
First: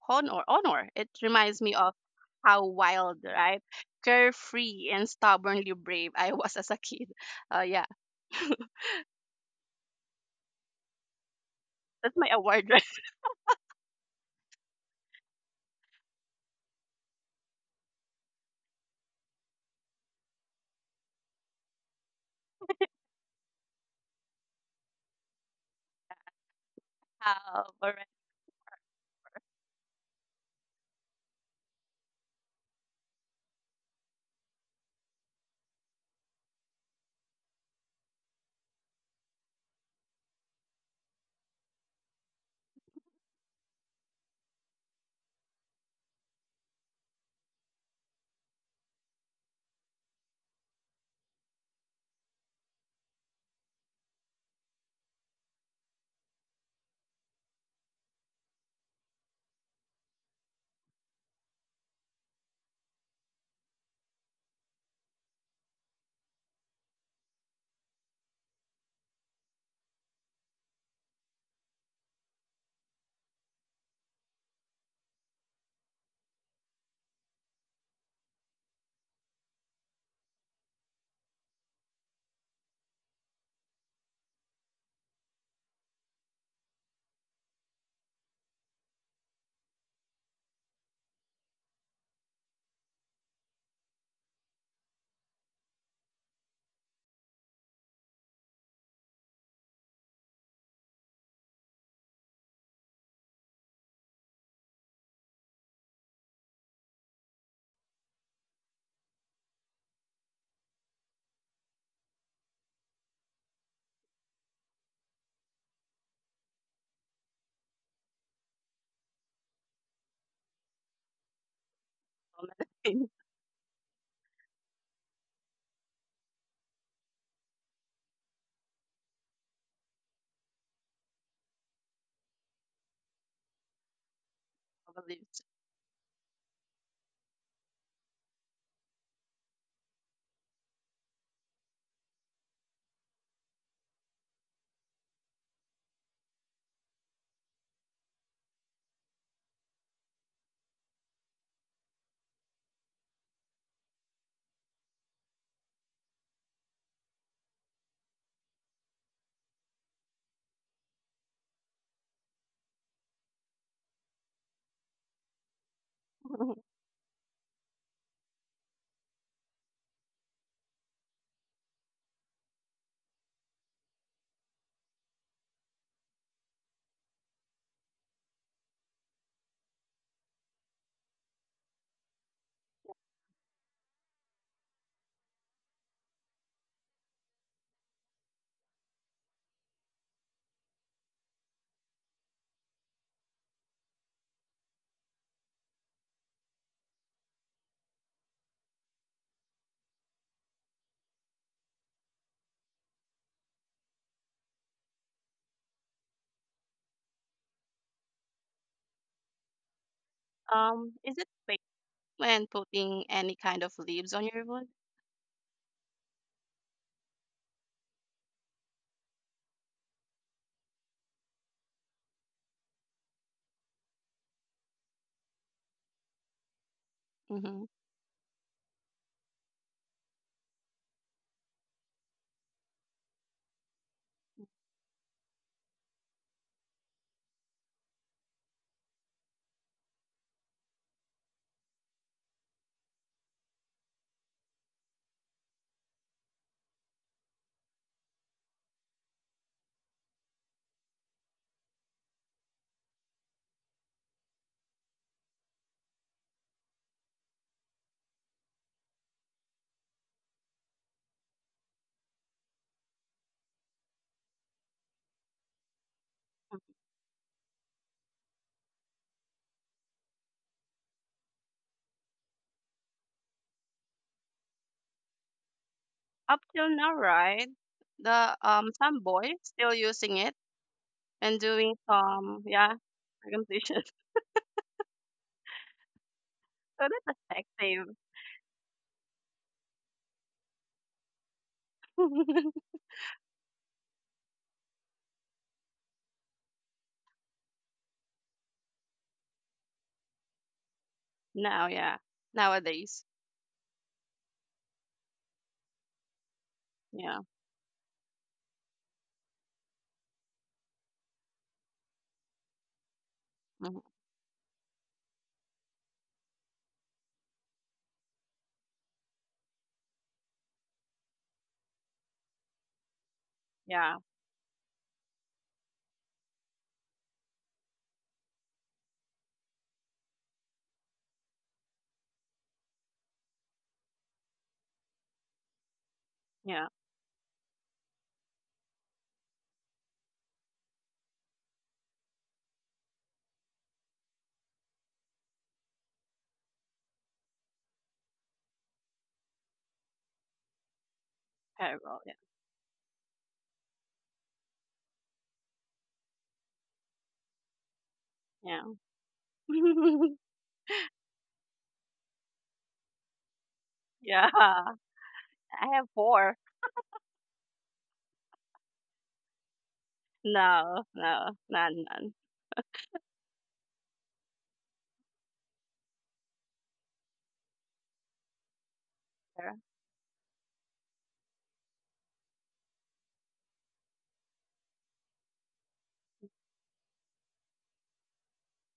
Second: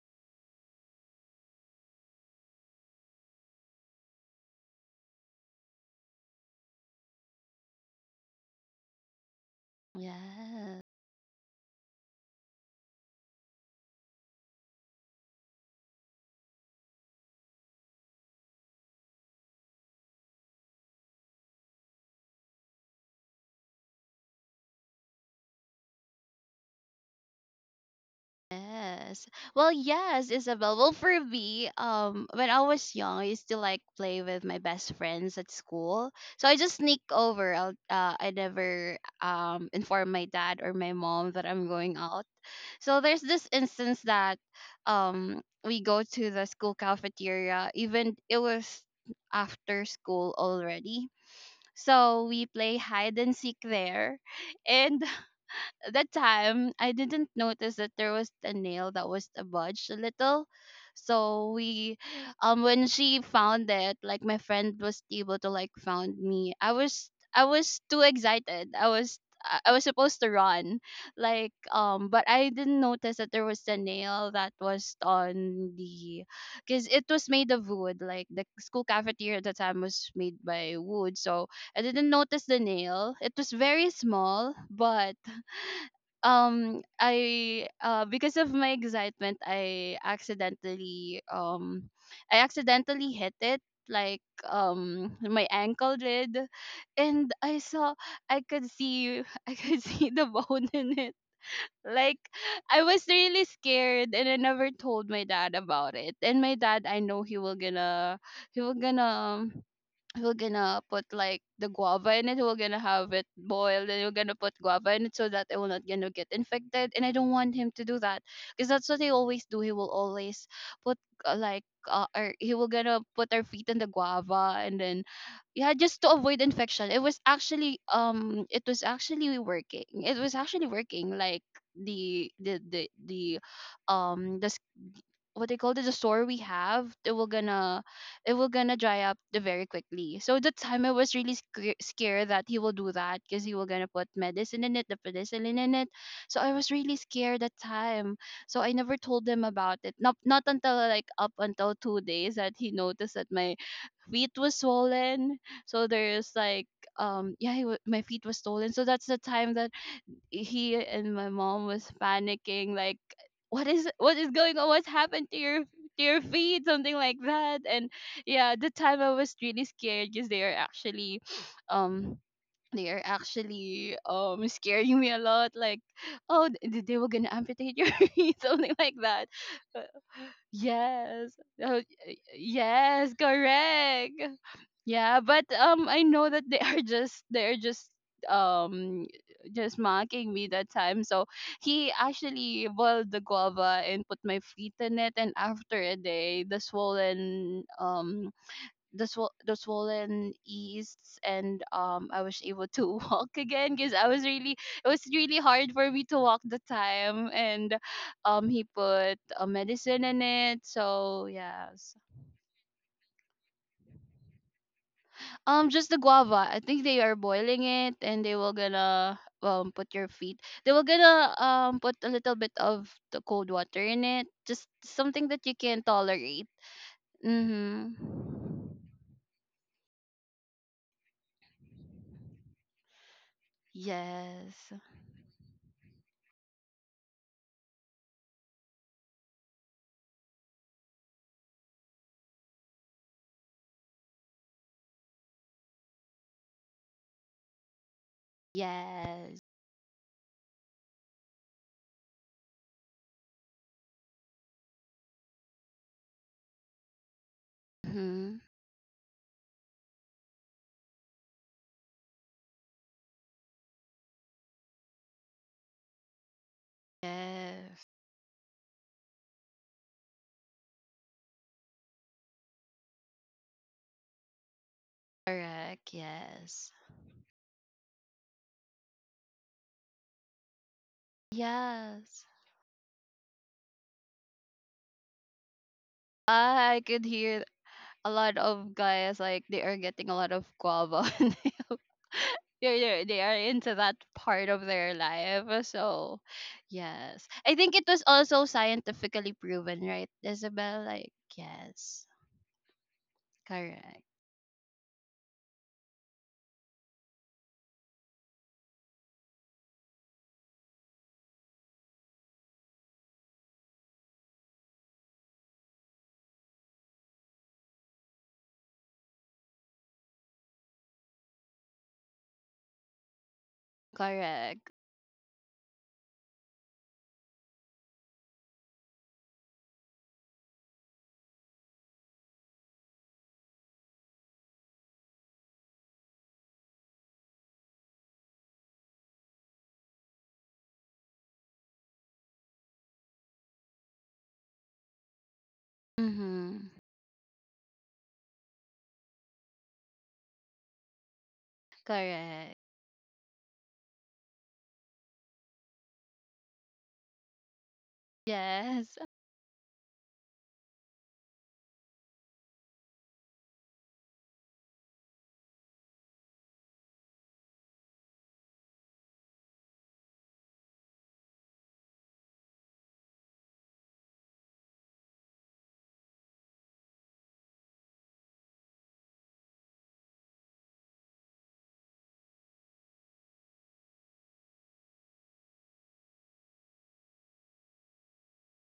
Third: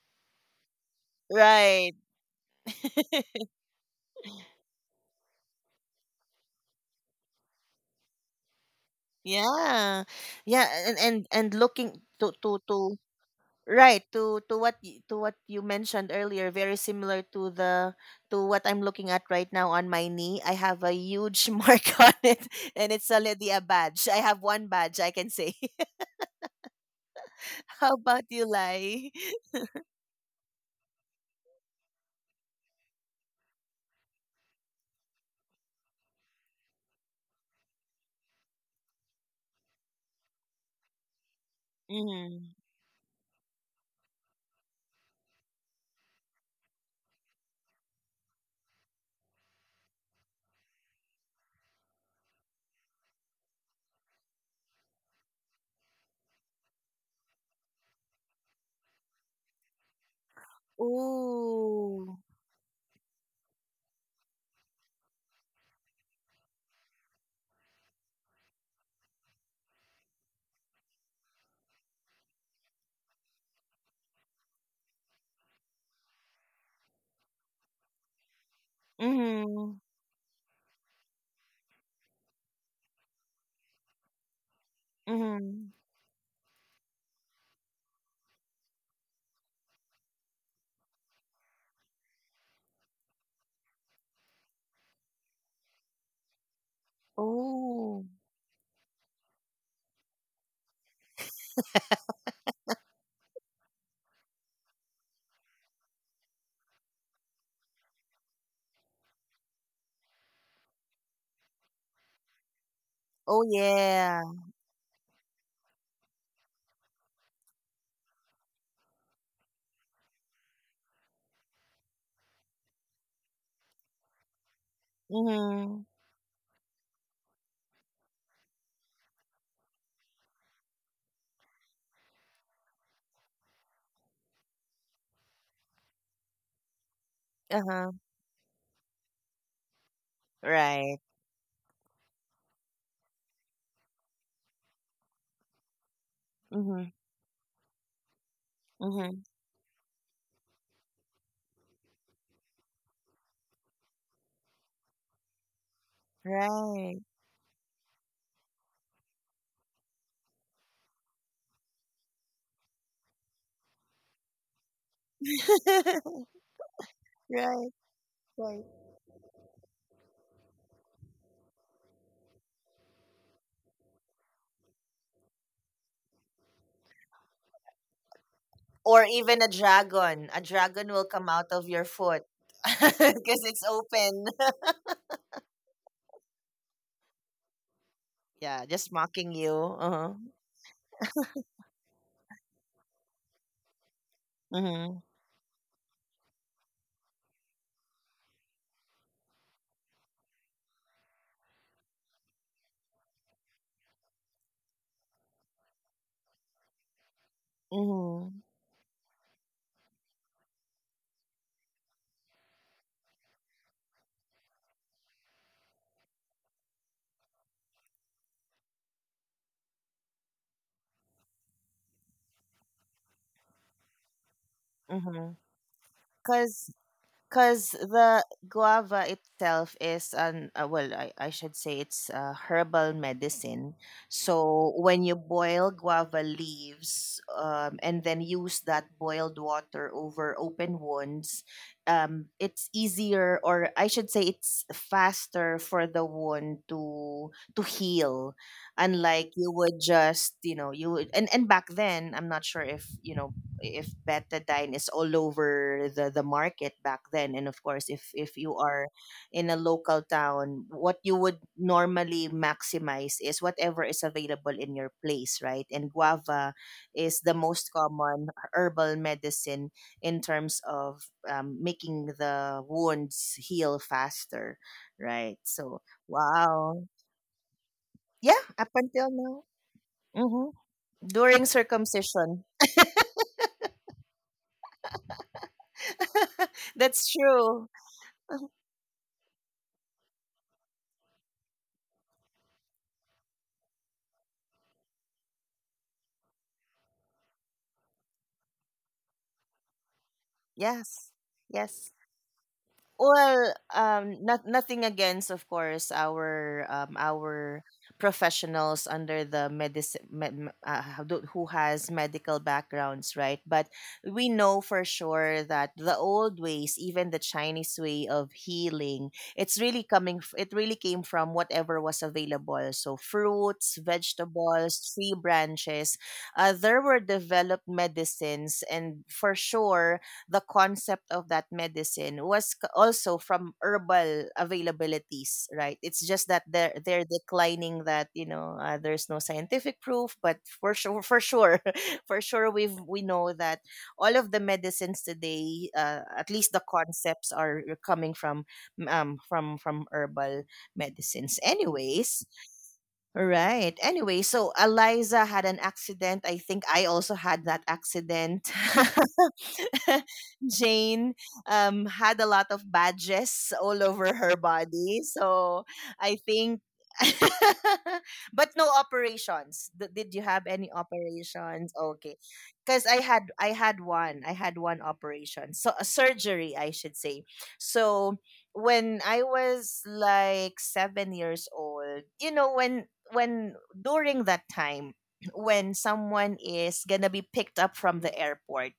S3: honor. It reminds me of
S1: Right.
S3: how wild, right, carefree and stubbornly brave I was as a kid. Yeah.
S1: Yeah, yeah.
S2: Yes.
S1: And looking
S3: That's my
S1: to to
S3: award, right?
S1: to right, to what to what you mentioned earlier, very similar to the to what I'm looking at right now on my knee. I have a huge mark on it, and it's already a badge. I have one badge, I can say.
S3: Now
S1: How
S3: for
S1: about you, Lai?
S2: Yes. Well, yes, Isabel. Well, for me, when I was young, I used to like play with my best friends at school. So I just sneak over. I never inform my dad or my mom that I'm going out.
S1: Mm.
S2: So there's this instance that we go to the school cafeteria even it was after school already. So we play hide and seek there, and that time I didn't notice that there was a nail that was budged a little. So we,
S1: Ooh.
S2: when she found it, like my friend was able to like found me. I was too excited. I was supposed to run, like but I didn't notice that there was a nail that was on the, because it was made of wood. Like the school cafeteria at the
S1: Mm.
S2: time was made by wood, so I didn't notice the nail. It was very small, but
S1: Mm.
S2: I because of my excitement I accidentally hit it, like my ankle did, and I saw,
S1: Ooh.
S2: I could see I could see the bone in it, like I was really scared and I never told my dad about it. And my dad, I know he will gonna we're gonna put like the guava in it, we're gonna have it
S1: Oh
S2: boiled and we're
S1: yeah.
S2: gonna put guava in it so that it will not gonna get infected, and I don't want him to do that because that's what he always do. He will always put uh, like or he will gonna
S3: recommending
S2: put our feet in the guava and then yeah,
S1: Mm.
S2: just to avoid infection. It was actually it was actually working, it was actually working like the the the, the the
S3: leaves.
S2: what they call it, the store we have,
S1: Uh-huh.
S2: it will gonna dry up the very quickly. So the time I
S1: Right.
S2: was really scared that he will do that because he will gonna put medicine in it, the penicillin in it. So I was
S1: Mm-hmm.
S2: really scared that time, so I never
S1: Mm-hmm.
S2: told him about it, not until like up until 2 days that he noticed that my feet was swollen. So there's like
S1: Right.
S2: yeah, he wa my feet was swollen. So that's the time that he and my mom was panicking, like what is going on, what's happened to your feet, something Like that.
S1: Right.
S2: And yeah, at
S1: Right.
S2: the time I was really scared because um they are actually scaring me a lot. Like, oh, they were gonna amputate your feet, something like
S1: Or
S2: that.
S1: even a
S2: Uh,
S1: dragon. A dragon will come
S2: Yes.
S1: out of
S2: Oh,
S1: your foot
S2: yes,
S1: because it's
S2: correct.
S1: open.
S2: Yeah, but I know that they are just they are
S1: Yeah, just
S2: um
S1: mocking you.
S2: just
S1: Uh-huh.
S2: mocking me that time. So he actually boiled the guava and put my feet in
S1: Mhm.
S2: it, and after a day the swollen the swollen easts, and I was able to walk again because I was really it was really hard for me to walk the time. And
S1: Mhm.
S2: he put a medicine in it,
S3: Is
S2: so
S3: it fake
S2: yes.
S3: when putting any kind of leaves on your wood?
S2: Just the guava, I think they are boiling it, and they will gonna put your feet, they were gonna put a little bit of the cold water in it, just something
S1: Mhm.
S2: that you can tolerate.
S1: Cuz
S3: Hmm,
S1: Because
S2: Mm-hmm.
S1: the guava itself is an well, I should say, it's a herbal medicine.
S2: Yes.
S1: So when you boil guava leaves, and then use that boiled water over open wounds, it's easier, or I should say it's faster, for the wound to heal, unlike
S2: Yes.
S1: you would just, you know, you would. And back then, I'm not sure if you know if Betadine is all over the market back then. And of course, if
S2: Mm-hmm.
S1: you are in a local town, what you would normally maximize is whatever is available in your place, right? And guava is the most
S2: Yes.
S1: common herbal medicine in terms of, making the wounds heal faster, right? So
S2: Correct.
S3: up till
S2: Yes.
S1: wow.
S3: now, right? The
S1: Yeah, up
S3: some
S1: until
S3: boys
S1: now.
S3: still using it
S1: Hmm.
S3: and
S1: During
S3: doing
S2: Yes.
S3: some,
S1: circumcision.
S3: yeah, circumcision.
S2: I
S3: So
S2: could
S1: That's
S3: that's
S2: hear
S1: true.
S3: effective.
S2: a lot of guys like they are getting a lot of guava on their- They are into that part of their life. So, yes. I think it was also scientifically proven, right, Isabel? Like,
S1: Yes.
S3: Now, yeah,
S2: yes.
S1: Yes.
S3: nowadays.
S1: Well,
S2: Correct.
S1: nothing against, of course,
S3: Yeah.
S1: our professionals under the medicine how who has medical backgrounds, right? But
S3: Mm-hmm.
S1: we know for sure that the old ways, even the Chinese way of healing, it's really coming. It really came from whatever was available. So fruits,
S3: Yeah,
S2: Correct.
S1: vegetables, tree branches. There were developed medicines, and for sure the concept of that medicine was also from herbal availabilities, right? It's just that
S3: yeah,
S1: they're declining that, you know, there's no scientific proof. But for sure, for sure, we know that all of the medicines today, at least the
S2: Mm-hmm.
S1: concepts are coming from herbal medicines.
S3: terrible, yeah,
S1: Anyways,
S2: Correct.
S1: right. Anyway, so Eliza had an accident. I think I also had that accident.
S3: yeah.
S2: Yes.
S1: Jane, had a lot of badges all over
S3: Yeah,
S1: her
S3: I
S1: body. So
S3: have
S1: I
S3: 4.
S1: think, but no operations. Did you have any
S3: No, no,
S1: operations?
S3: none, none.
S1: Okay, because I had one. I had one operation. So a surgery, I should say. So when I
S3: Yeah,
S1: was like 7 years old, you know, when during that time, when someone is gonna be picked up from the airport,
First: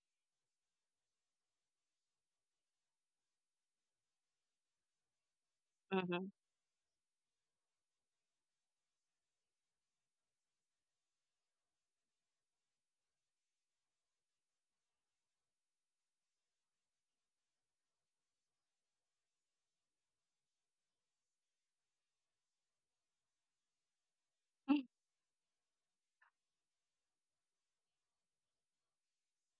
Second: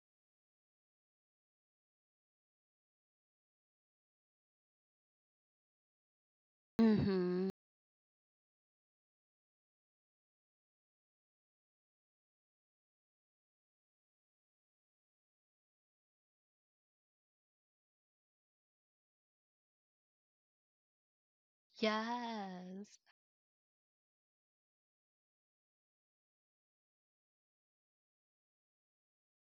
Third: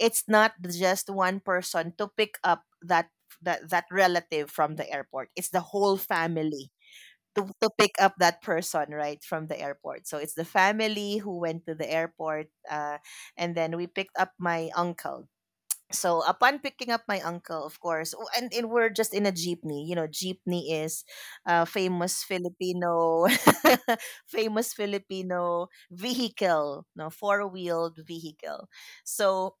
S1: it's not just one person to pick up that relative from the airport, it's the whole
S3: mhm.
S1: family to,
S2: Mm-hmm.
S1: pick up that person, right, from the airport. So it's the family who went to the airport, and then we picked up my uncle. So upon picking up my uncle, of course, and we're just in a jeepney. You know, jeepney is a famous
S2: Yes.
S1: Filipino famous Filipino vehicle, no, four-wheeled vehicle. So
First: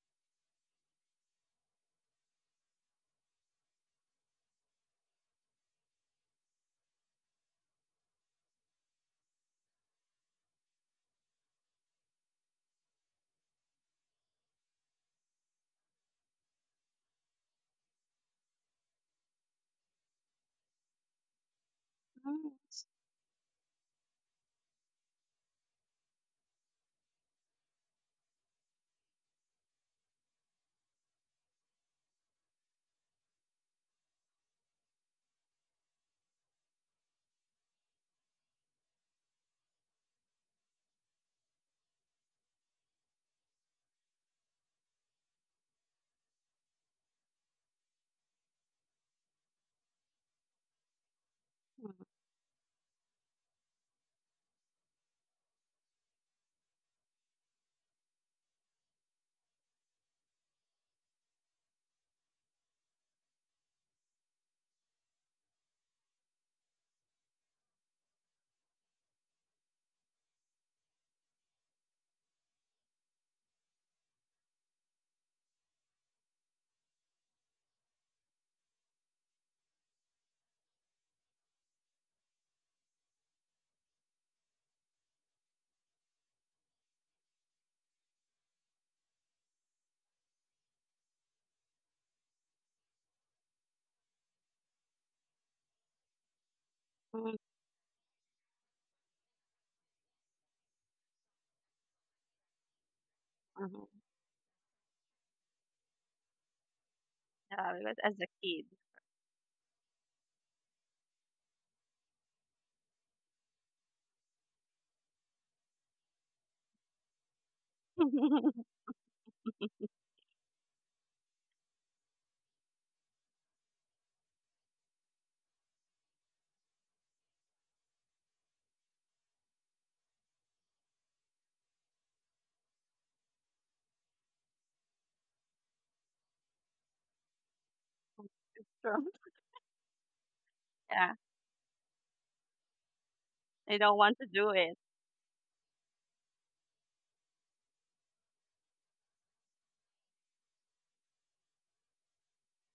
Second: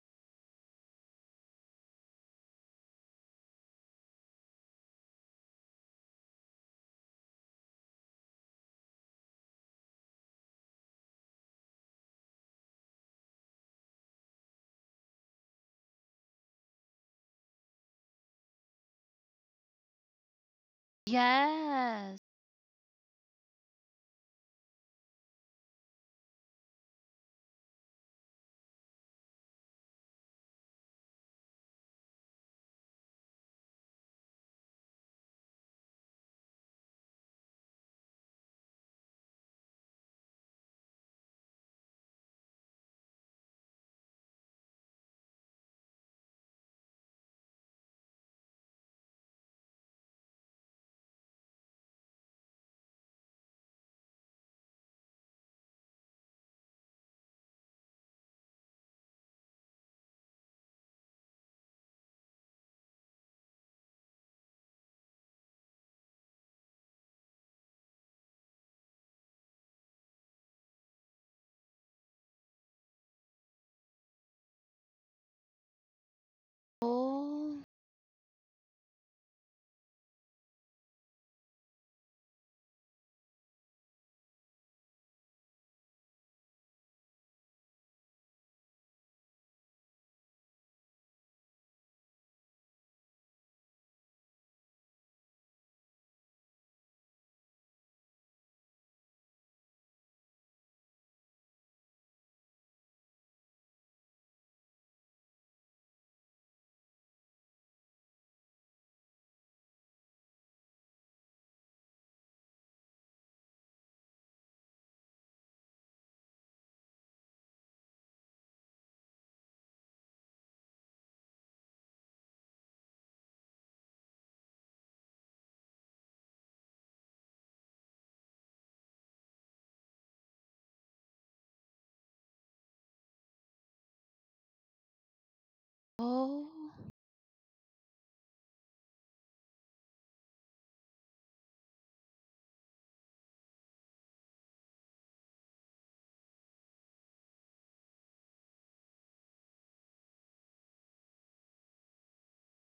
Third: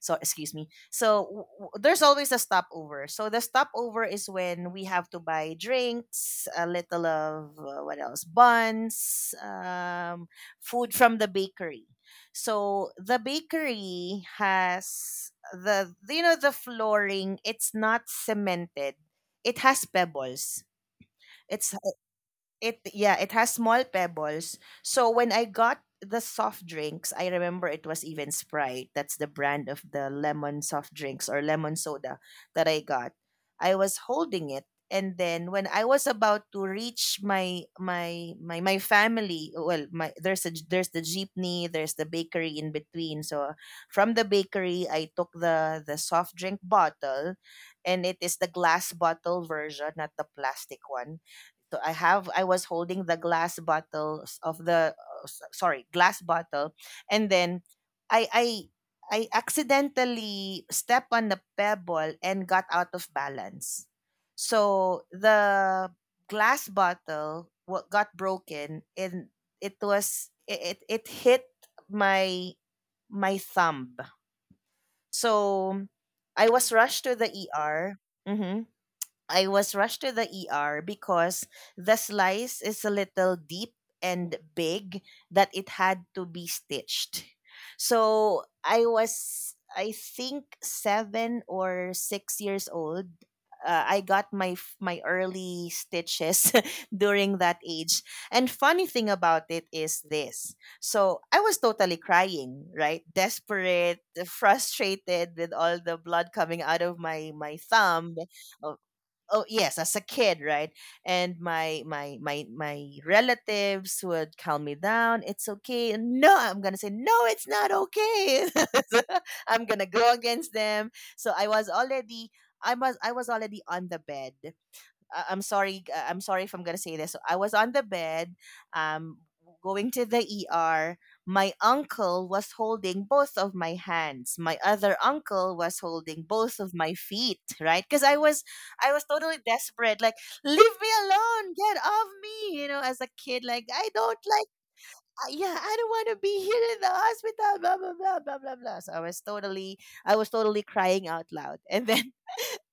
S1: excuse me, so there's always a stopover. So the stopover is when we have to buy drinks, a little of what else, buns, food from the bakery. So the bakery has the, you know, the flooring, it's not cemented, it has pebbles. it's
S2: Yes.
S3: Mhm,
S1: it yeah, it has small pebbles. So when I got the soft drinks, I remember it was even Sprite. That's the brand of the lemon soft drinks, or lemon soda, that I got. I was holding it, and then when I was about to reach my family, well, my there's a the jeepney, there's the bakery in between. So from the bakery, I took the soft drink bottle, and it is the glass bottle version, not the plastic one. So I was holding the glass bottles of the sorry, glass bottle, and then I I I accidentally stepped on the pebble and got out of balance. So the glass bottle what got broken, and it was it hit my thumb. So I was rushed to the
S2: Oh.
S1: ER. I was rushed to the ER because the slice is a little deep and big, that it had to be stitched. So I was, I think, 7 or 6 years old. I got my my early stitches
S3: mhm,
S1: during that age. And funny thing about it is this. So I was totally crying, right?
S3: mhm.
S1: Desperate, frustrated with all the blood coming out of my
S3: Yeah, because as
S1: thumb.
S3: a kid.
S1: uh, oh yes, as a kid, right? And my relatives would calm me down, it's okay. No, I'm gonna say no, it's not okay. I'm gonna go against them. So I was already, I was already on the bed. I'm sorry if I'm gonna say this. So I was on the bed, um, going to the ER. My uncle was holding both of my hands. My other uncle was holding both
S2: Oh.
S1: of my feet, right? Because I
S3: True.
S1: was totally desperate. Like, leave me
S3: Yeah,
S1: alone, get off me. You know, as a kid, like
S3: they
S1: I
S3: don't want
S1: don't
S3: to
S1: like,
S3: do it.
S1: yeah, I don't want to be here in the hospital. Blah blah blah blah blah blah. So I was totally crying out loud, and then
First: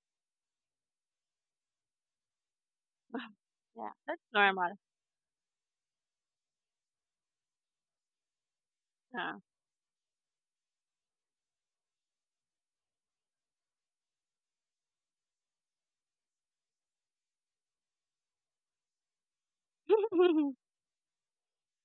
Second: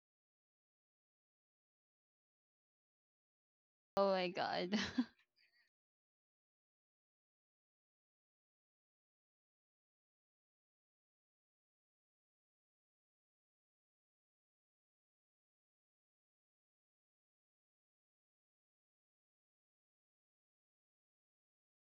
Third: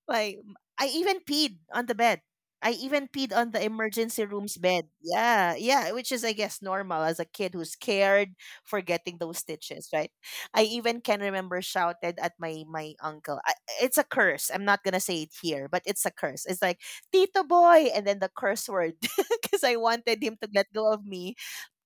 S1: like I even peed on the bed. I even peed on the
S3: Yeah,
S2: Oh
S3: that's
S1: emergency
S2: my
S1: room's
S3: normal.
S2: god.
S1: bed. Yeah, yeah, which is, I guess, normal as a kid who's scared for getting
S3: Yeah.
S1: those stitches, right? I even can remember shouted at my uncle. I, it's a curse. I'm not gonna say it here, but it's a curse. It's like Tito boy, and then the curse word because I wanted him to get go of me,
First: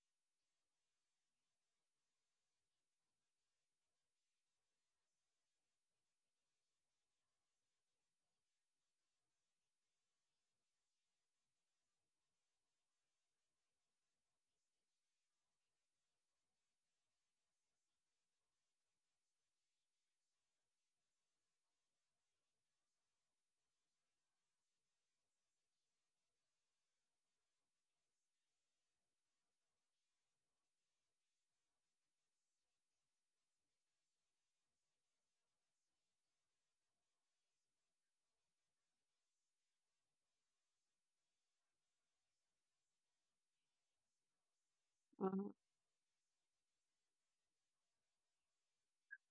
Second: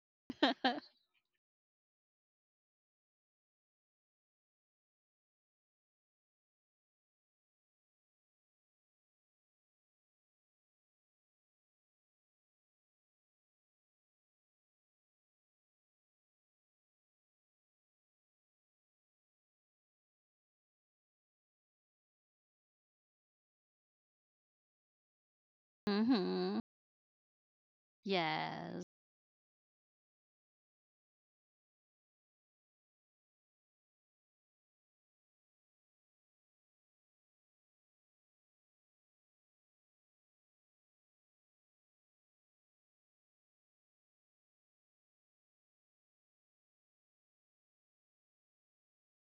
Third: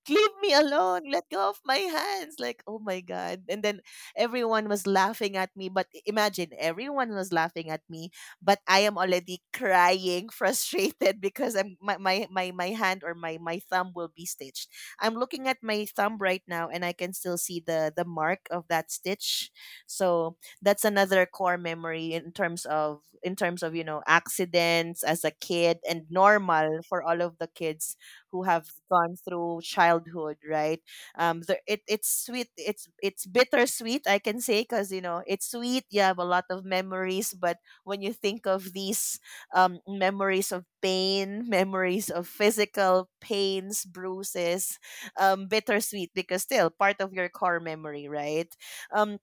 S1: leave me alone, let go of my hands, like oh my god. And then everyone was laughing at me, but imagine, everyone was laughing at me, but I am already crying, frustrated, because I'm my my my, my hand, or my thumb, will be stitched. I'm looking at my thumb right now, and I can still see the mark of that stitch. So that's another core memory in terms of, you know, accidents as a kid, and
S2: Mhm.
S1: normal for all of the kids who have
S2: Yes.
S1: gone through childhood, right? It's sweet, it's bittersweet, I can say, because you know it's sweet. You have a lot of memories, but when you think of these, memories of pain, memories of physical pains, bruises,
S3: Mhm.
S1: bittersweet because still part of your core memory, right? Um,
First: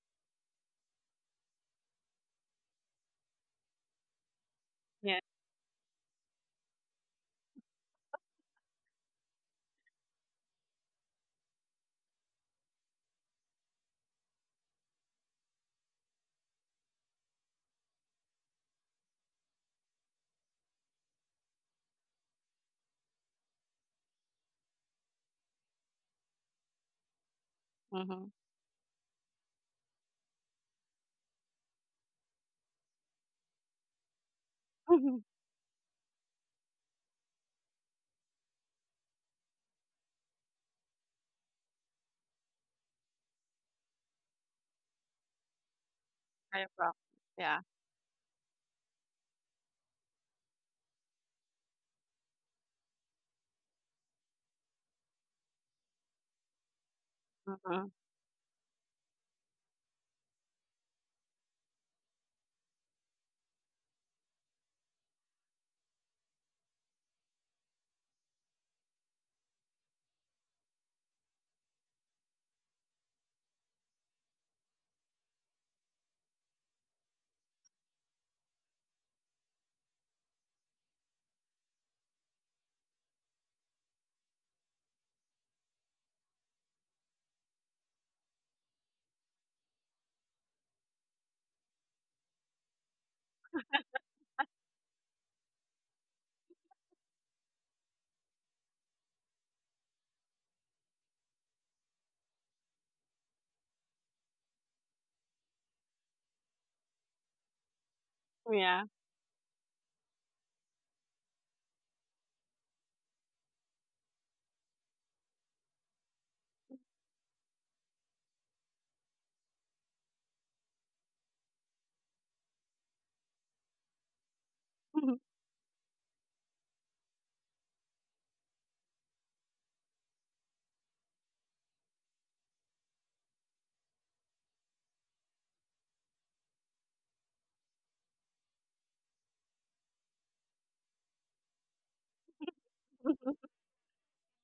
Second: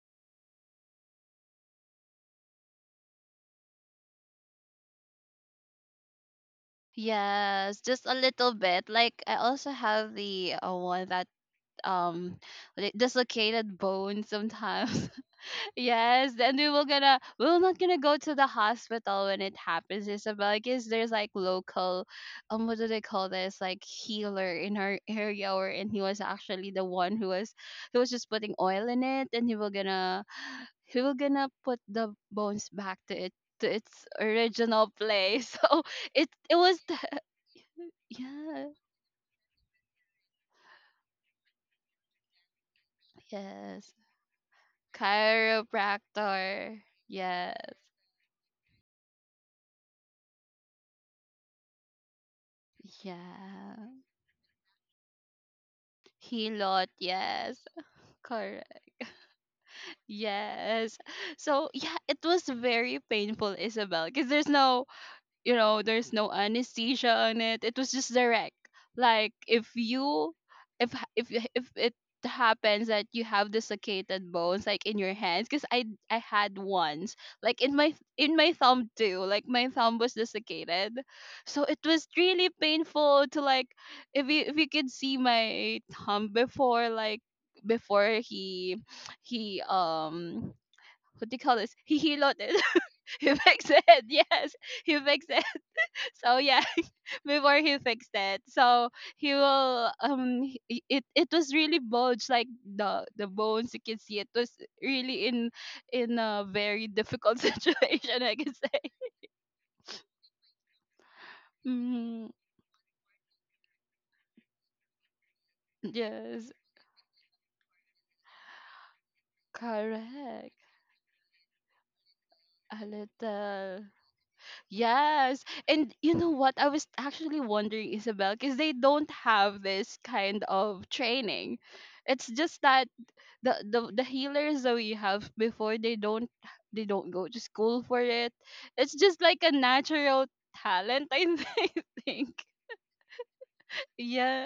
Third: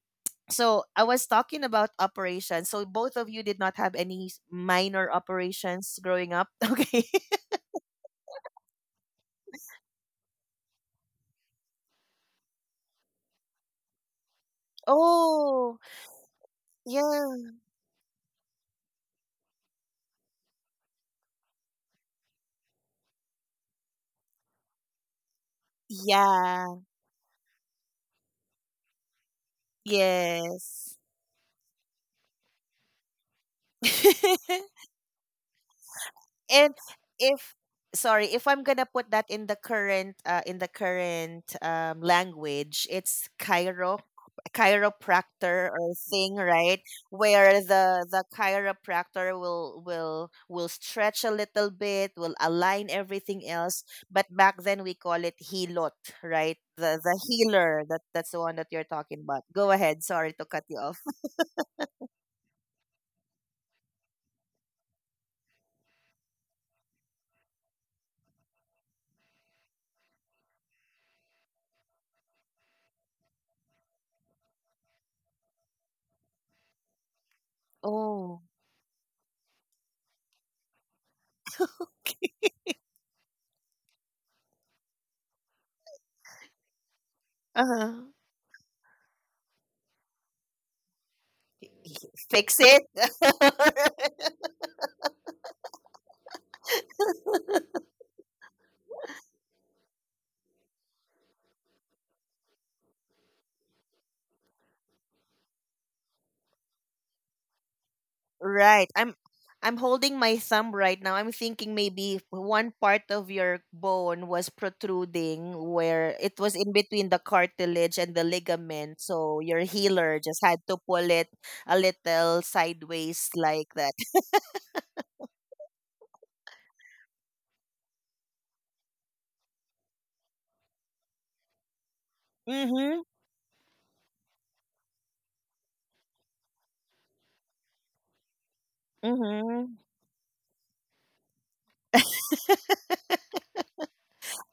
S1: so I was talking about operations. So both of you did not have any minor
S3: Yeah,
S1: operations growing up. Okay.
S2: Yes, just a little bit. Like I also have the one that um like, dislocated bone sometimes.
S1: Oh,
S2: Yes, then we will gonna
S1: yeah.
S2: we're not gonna go to the hospital when it happens. It's about like is there's like local what do they call this, like healer in our area. Or and he was actually
S1: Yeah.
S2: the one who was he was just
S3: mhm.
S2: putting oil in it, and he will gonna
S1: Yes.
S2: we were gonna put the bones back to it, to its original place. So it
S1: and
S2: was the
S1: if sorry, if I'm
S2: yeah
S1: gonna put that in the current language, it's
S2: yes
S1: chiropractor or thing,
S3: I
S1: right?
S2: chiropractor
S3: prob
S1: Where
S2: yes
S3: yeah,
S1: the chiropractor will stretch a little bit, will align everything else.
S2: yeah
S1: But back then we call it hilot, right?
S2: helot
S1: The
S2: yes
S1: healer.
S3: mhm,
S1: That's the one that you're
S2: correct
S1: talking about. Go ahead. Sorry to cut you off.
S2: yes. So yeah, it was very painful, Isabel, because there's no you know there's no anesthesia on it, it was just direct. Like if you if h- if y- if it happens that you have dislocated bones, like in your hands, because I had once, like in
S1: Oh.
S2: my thumb too, like my thumb was dislocated. So it was really painful to, like, if you could see my thumb before, like,
S1: Uh-huh.
S2: before he what do you call this, he healed
S1: Fix
S2: it,
S1: it.
S2: he fixed it, yes, he fixed it. So yeah, before he fixed it, so he will it it was really bulged, like the bones you can see it was really in a very difficult situation, I can say.
S1: Right,
S3: yeah.
S1: I'm holding my thumb right now. I'm thinking maybe if
S2: Mm,
S1: one part of your bone was protruding, where it was
S2: yes,
S1: in between the cartilage and the ligament, so your healer just
S2: correct.
S1: had to pull it a little
S2: A
S1: sideways like
S2: little,
S1: that.
S2: yes. And you know what, I was actually wondering, Isabel, because they don't have this kind of training. It's just that
S1: Mhm,
S2: the healers that we have before they don't go to school for it. It's just like a
S1: mhm.
S2: natural talent, I think.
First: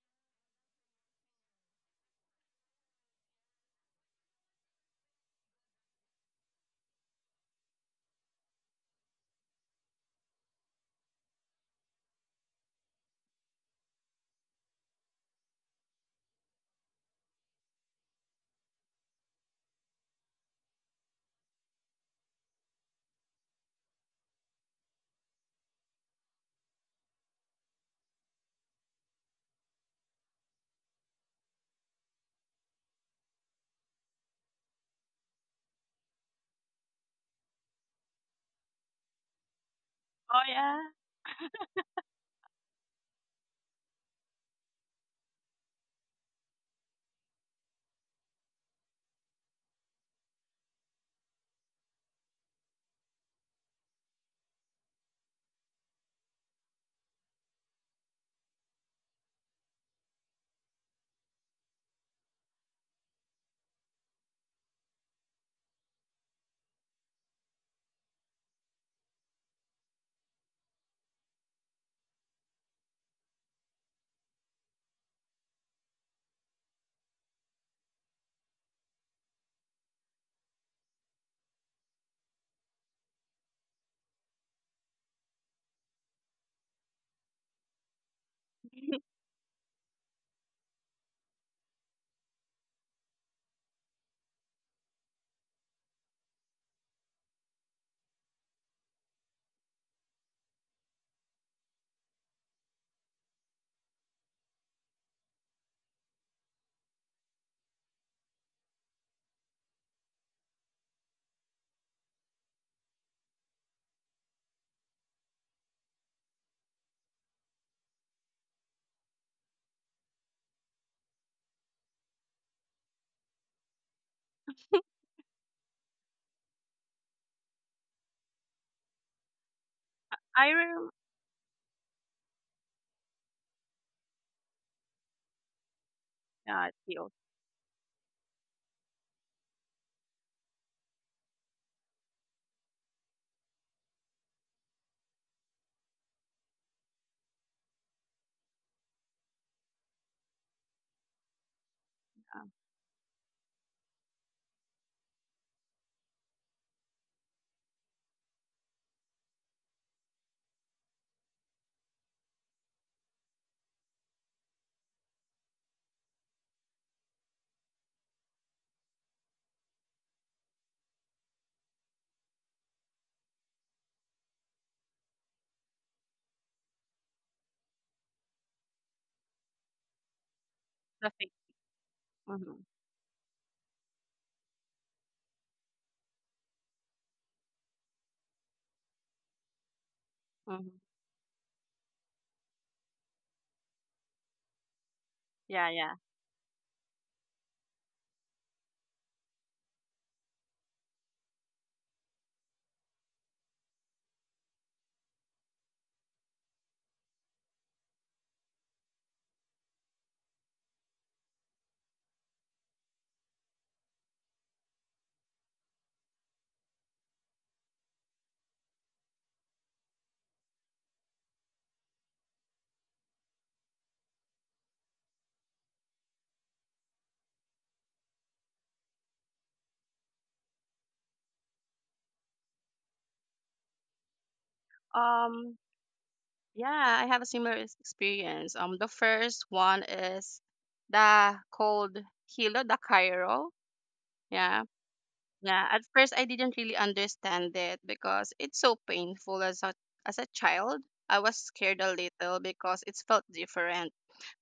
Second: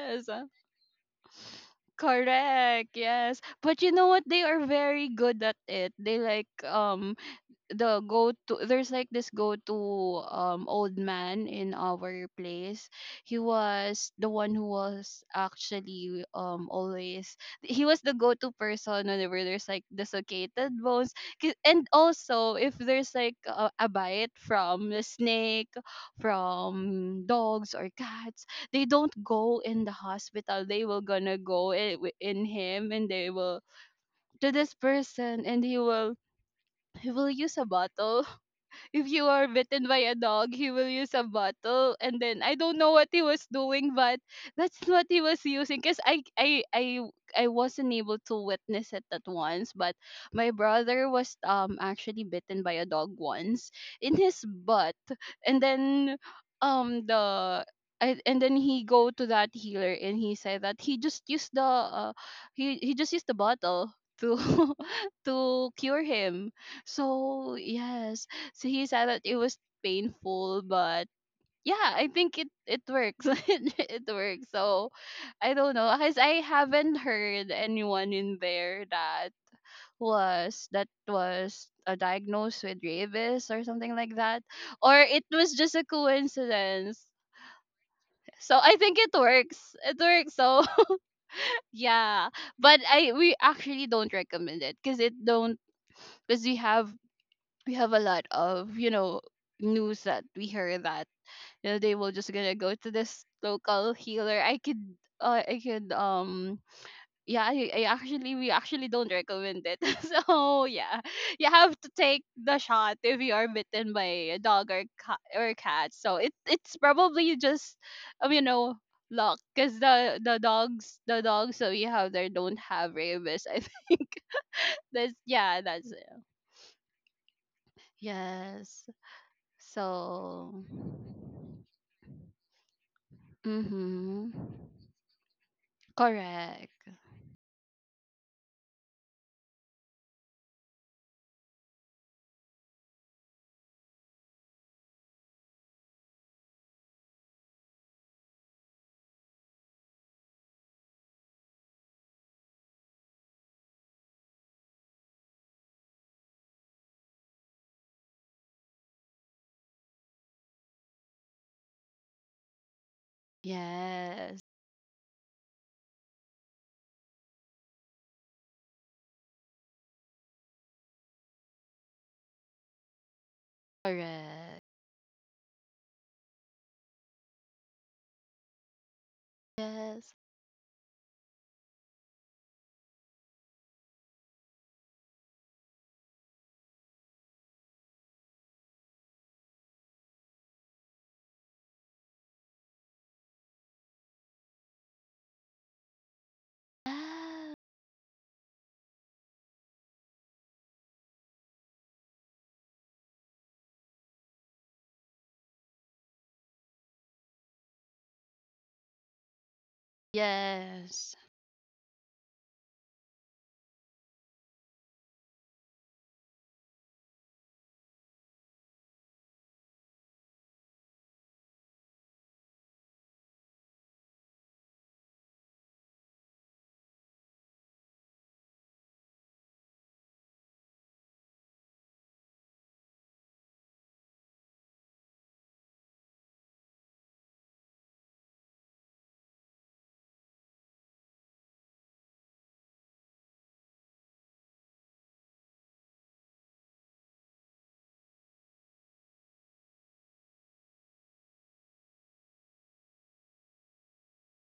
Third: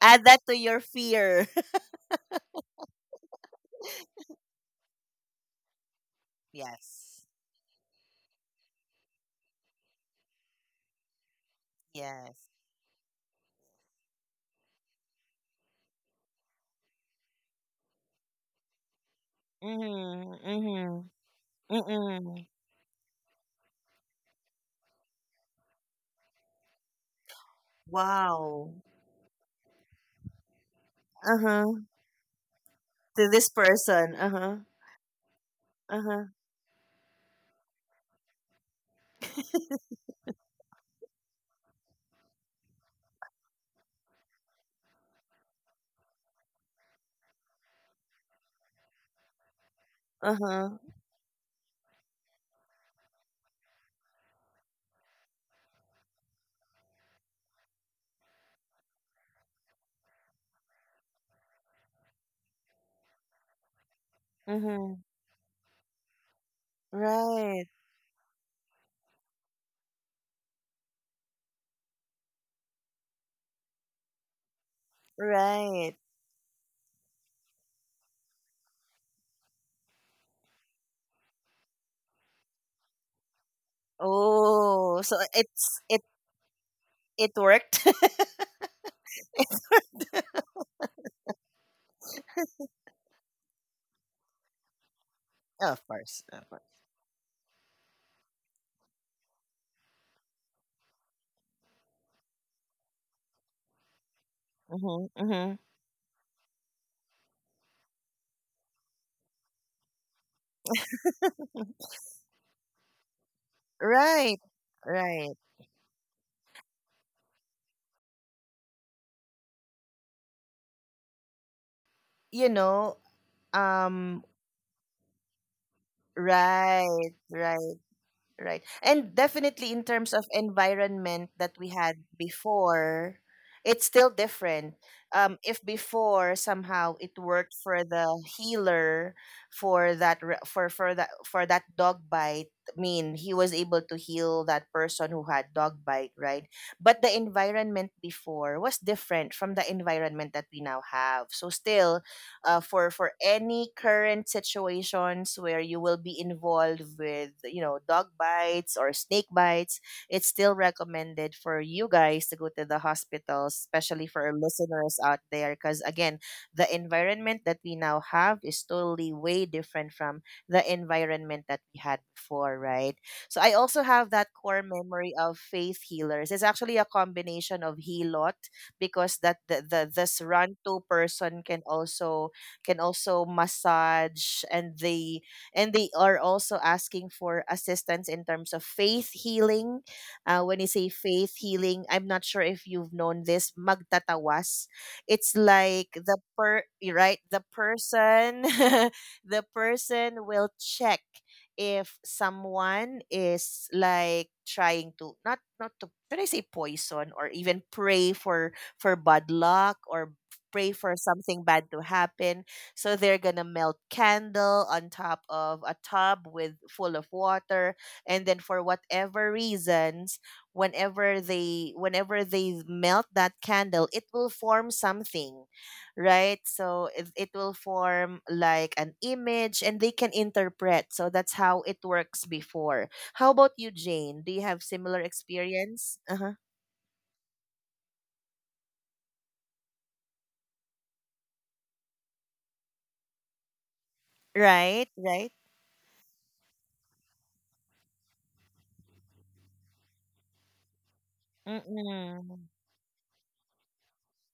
S1: Add that
S2: Uh,
S1: to your fear.
S2: correct. Yes, but you know what, they are very good at it, they like
S1: Yes.
S2: the go to there's like this go to old man in our
S1: Yes.
S2: place. He was the one who was actually always he was the go to person whenever there's like
S1: Mhm,
S2: dislocated
S1: mhm,
S2: bones. 'Cause and
S1: mhm.
S2: also if there's like a bite from a snake, from dogs or cats,
S1: Wow.
S2: they don't go in the hospital, they will gonna go
S1: Uh-huh.
S2: in him, and
S1: To
S2: they
S1: this
S2: will
S1: person.
S2: to
S1: Uh-huh,
S2: this person, and
S1: uh-huh,
S2: he will use a bottle. If you are bitten by a
S3: Oh,
S2: dog, he
S3: yeah.
S2: will use a bottle. And then I don't know what he was doing, but that's what he was using. Cause I I wasn't able to witness it at once, but my
S1: uh-huh.
S2: brother was actually bitten by a dog once, in his butt, and then the I, and then he go to that healer, and he said that he just used the he just used the bottle to
S1: Mm-hmm.
S2: to cure him. So
S1: Right.
S2: yes, so he said that it was painful, but yeah, I think it it works. It works. So I don't know,
S1: Right.
S2: cause I haven't heard anyone in there that was diagnosed with rabies or something like that, or
S1: Oh, so
S2: it was just
S1: it's
S2: a
S1: it
S2: coincidence.
S1: worked.
S2: So I think it works. It works. So yeah, but I we actually don't recommend it because it don't
S1: Of course.
S2: because
S1: Of course.
S2: we have a lot of you know news that we hear that you know they will just gonna go to this local healer. I could
S1: Mm-hmm. Mm-hmm.
S2: I could yeah I actually we actually don't recommend it. So yeah, you have to take the shot if you are bitten by
S1: Right.
S2: a dog or cat
S1: Right.
S2: or cat. So it it's probably just you know, luck, because the dogs that we have there
S1: You
S2: don't have
S1: know,
S2: rabies, I think.
S1: um
S2: That's yeah, that's it.
S1: right, right. Right.
S2: Yes.
S1: And definitely in terms of
S3: I
S2: So
S3: rem
S1: environment that we had before, it's still
S2: mm-hmm.
S1: different. If before
S3: yeah, it's
S2: Correct.
S1: somehow
S3: cute,
S1: it worked for the healer, for that for for that dog bite, I mean, he was able to heal that person who had dog bite, right? But the environment before was different from the environment that we now have. So still
S3: yeah,
S1: for any current situations where you will be involved with dog bites or snake bites, it's still recommended for you guys to go to the hospital, especially for our
S2: Yes.
S1: listeners out there, because again the environment that we now have is totally way different from the environment that we had before, right? So I also have that
S2: Correct.
S1: core memory of faith healers. It's actually a combination of healot because that the
S2: Yes.
S1: this run to
S3: the face.
S1: person
S3: Mhm,
S1: can also massage, and they are also asking for assistance in terms of faith healing. When you
S3: mhm.
S1: say faith healing, I'm not sure if you've known this magtatawas. It's
S3: Yeah,
S1: like
S3: yeah.
S1: the per you're right, the
S2: Ah,
S1: person the person will check if someone is like trying to not not to, should I say, poison or even pray for bad luck, or pray for
S2: yes.
S1: something bad to happen. So they're gonna melt candle on top of a tub with full of water, and then for whatever reasons, whenever they melt that candle, it will form something, right? So it will form like an image, and they can interpret. So that's how it works before. How about you, Jane? Do you have similar
S3: Um,
S1: experience? Uh huh.
S3: yeah, I have a similar ex- experience. The first one is the cold Hilo, the Cairo. Yeah,
S1: Right. Right.
S3: yeah. At first, I didn't really understand it because it's so painful as a child. I was
S1: Mm
S3: scared a little
S1: mm.
S3: because it felt different,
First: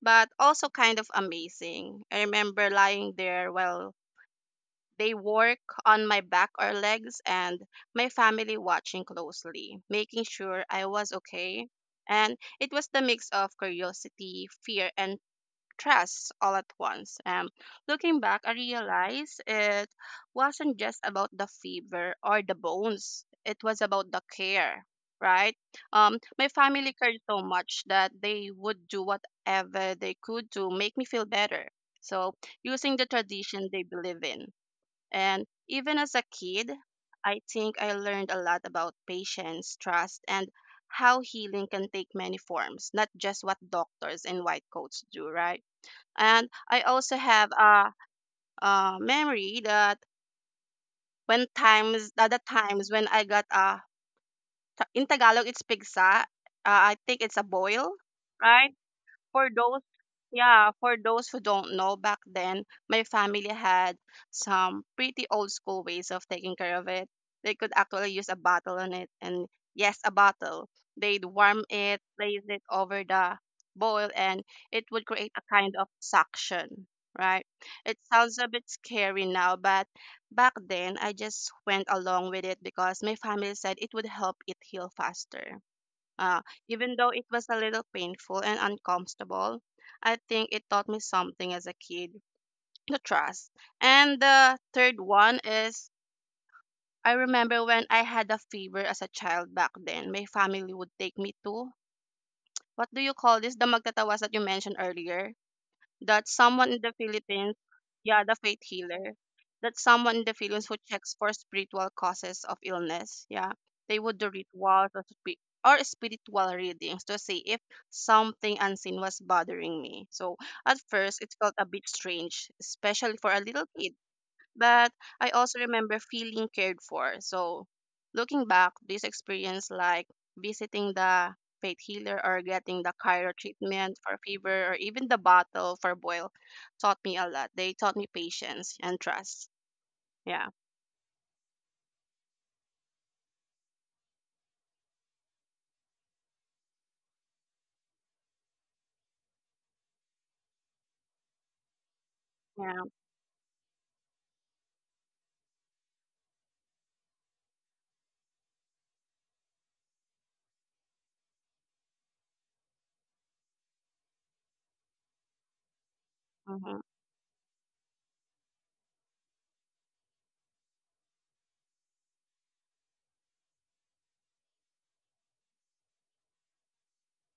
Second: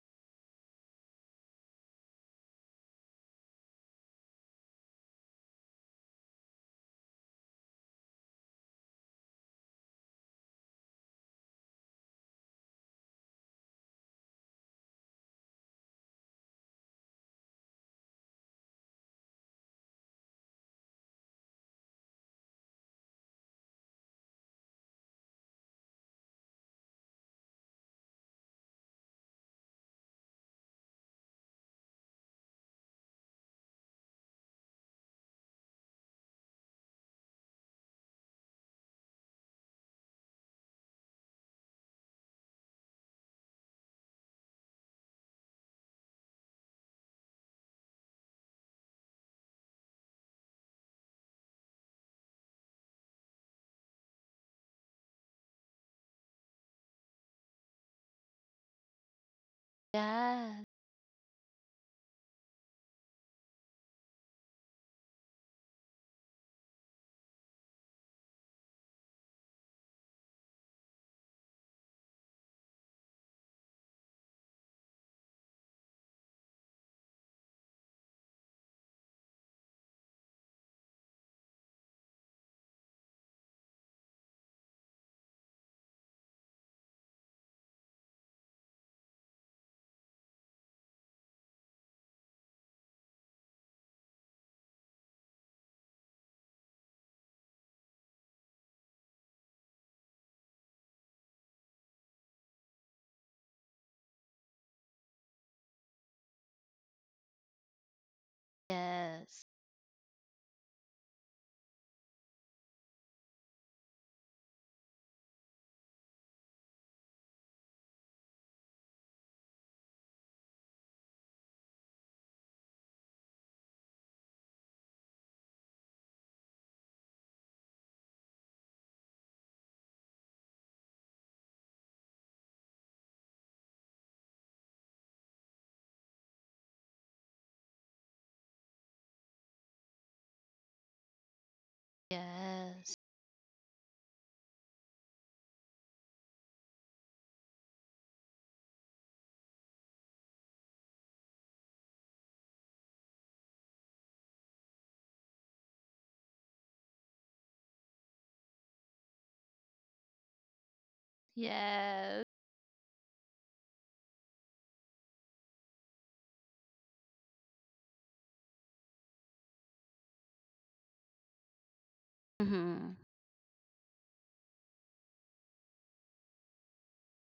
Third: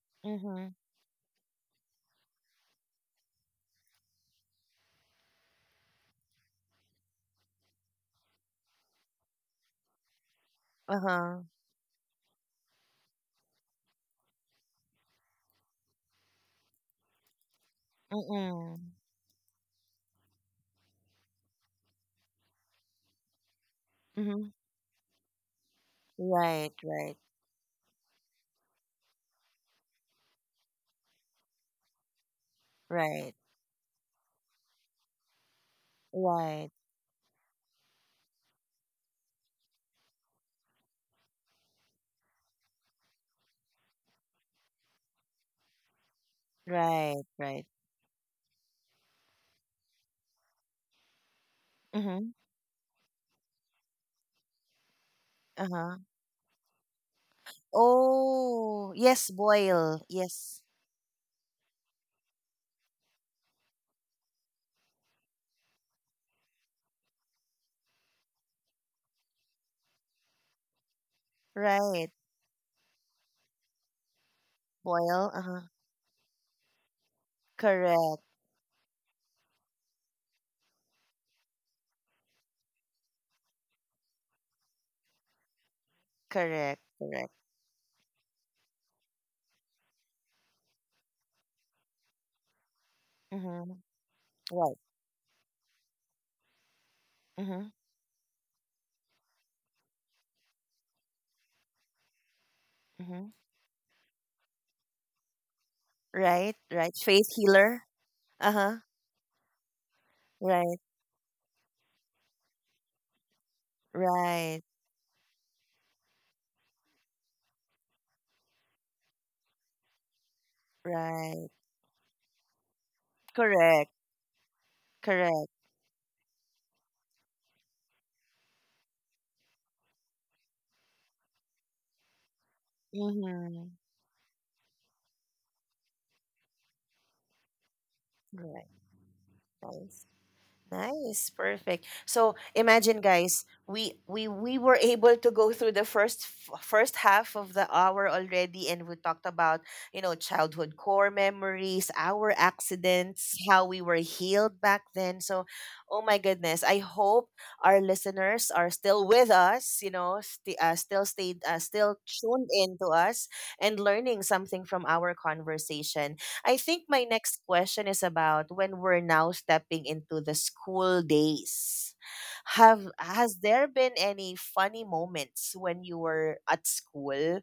S3: but
S1: Mm hmm.
S3: also kind of amazing. I remember lying there while they work on my back or legs and my family watching closely, making sure I
S1: Uh
S3: was
S1: huh.
S3: okay. And it was the mix of curiosity, fear, and trust all at once. Looking back, I
S1: Mm
S3: realized it wasn't just about the fever or the bones, it was about the
S1: mm.
S3: care, right? My
S1: Right,
S3: family cared
S1: right,
S3: so much that they would do whatever they could to make me feel better. So, using the
S1: right,
S3: tradition they believe in. And even as a kid,
S1: right,
S3: I think I learned a lot about patience, trust, and how healing can take many forms, not just what doctors in white coats do, right? And I also
S1: right,
S3: have
S1: right.
S3: a memory that when times, the
S1: Mm-hmm.
S3: times when I got a, in Tagalog, it's
S1: Uh-huh.
S3: pigsa. I think it's a boil, right?
S1: Oh, yes,
S3: For those,
S1: boil.
S2: Yes.
S3: yeah,
S1: Yes.
S3: for those who don't know, back then my family had some pretty old school ways of taking care of it. They could actually use a bottle on it and, yes, a bottle. They'd warm it,
S1: Right.
S3: place it over the boil and it would
S1: Boil.
S3: create a
S1: Uh-huh.
S3: kind of suction, right? It
S1: Correct,
S3: sounds a bit scary now, but back then I just went along with it because my family said it would help it heal faster. Uh,
S1: correct,
S3: even though
S1: correct.
S3: it was a little painful and uncomfortable, I think it taught me something as a kid, to trust.
S1: Mm-hmm.
S3: And the
S1: Right.
S3: third one is I
S1: Mm-hmm.
S3: remember when I had a fever as a child back then, my family would take me to what do you
S1: Mm-hmm.
S3: call this? The magtatawas that you mentioned earlier, that
S1: Right,
S3: someone in
S1: right.
S3: the
S1: Faith
S3: Philippines,
S1: healer.
S3: yeah, the faith
S1: Uh-huh.
S3: healer,
S2: Yes.
S3: that someone in the Philippines
S1: Right,
S3: who checks for spiritual causes of illness, yeah, they would do
S1: right,
S3: rituals or, or spiritual readings to see if something unseen was bothering me. So at first, it
S1: right.
S3: felt a bit strange, especially for a little
S1: Correct,
S3: kid, but I
S1: correct.
S3: also remember feeling cared for. So, looking back, this experience like visiting the faith healer or getting the chiro
S1: Mm-hmm.
S3: treatment for fever or even the bottle for boil taught me a lot. They taught me
S1: Right.
S3: patience and trust.
S1: Nice.
S3: Yeah.
S1: Nice, perfect. So imagine,
S2: Yes.
S1: guys, we were able to go through the first half of the hour already, and we talked about childhood core memories, our
S3: Yeah.
S1: accidents, how we were healed back then. So, oh my goodness, I hope our listeners are still with us. You know, still stayed, still
S2: Yes.
S1: tuned in to us, and learning something from our conversation. I
S3: Mm-hmm.
S1: think my next question is about when we're now stepping into the school days. Have
S2: Mm-hmm.
S1: has there been any funny moments when you were at school?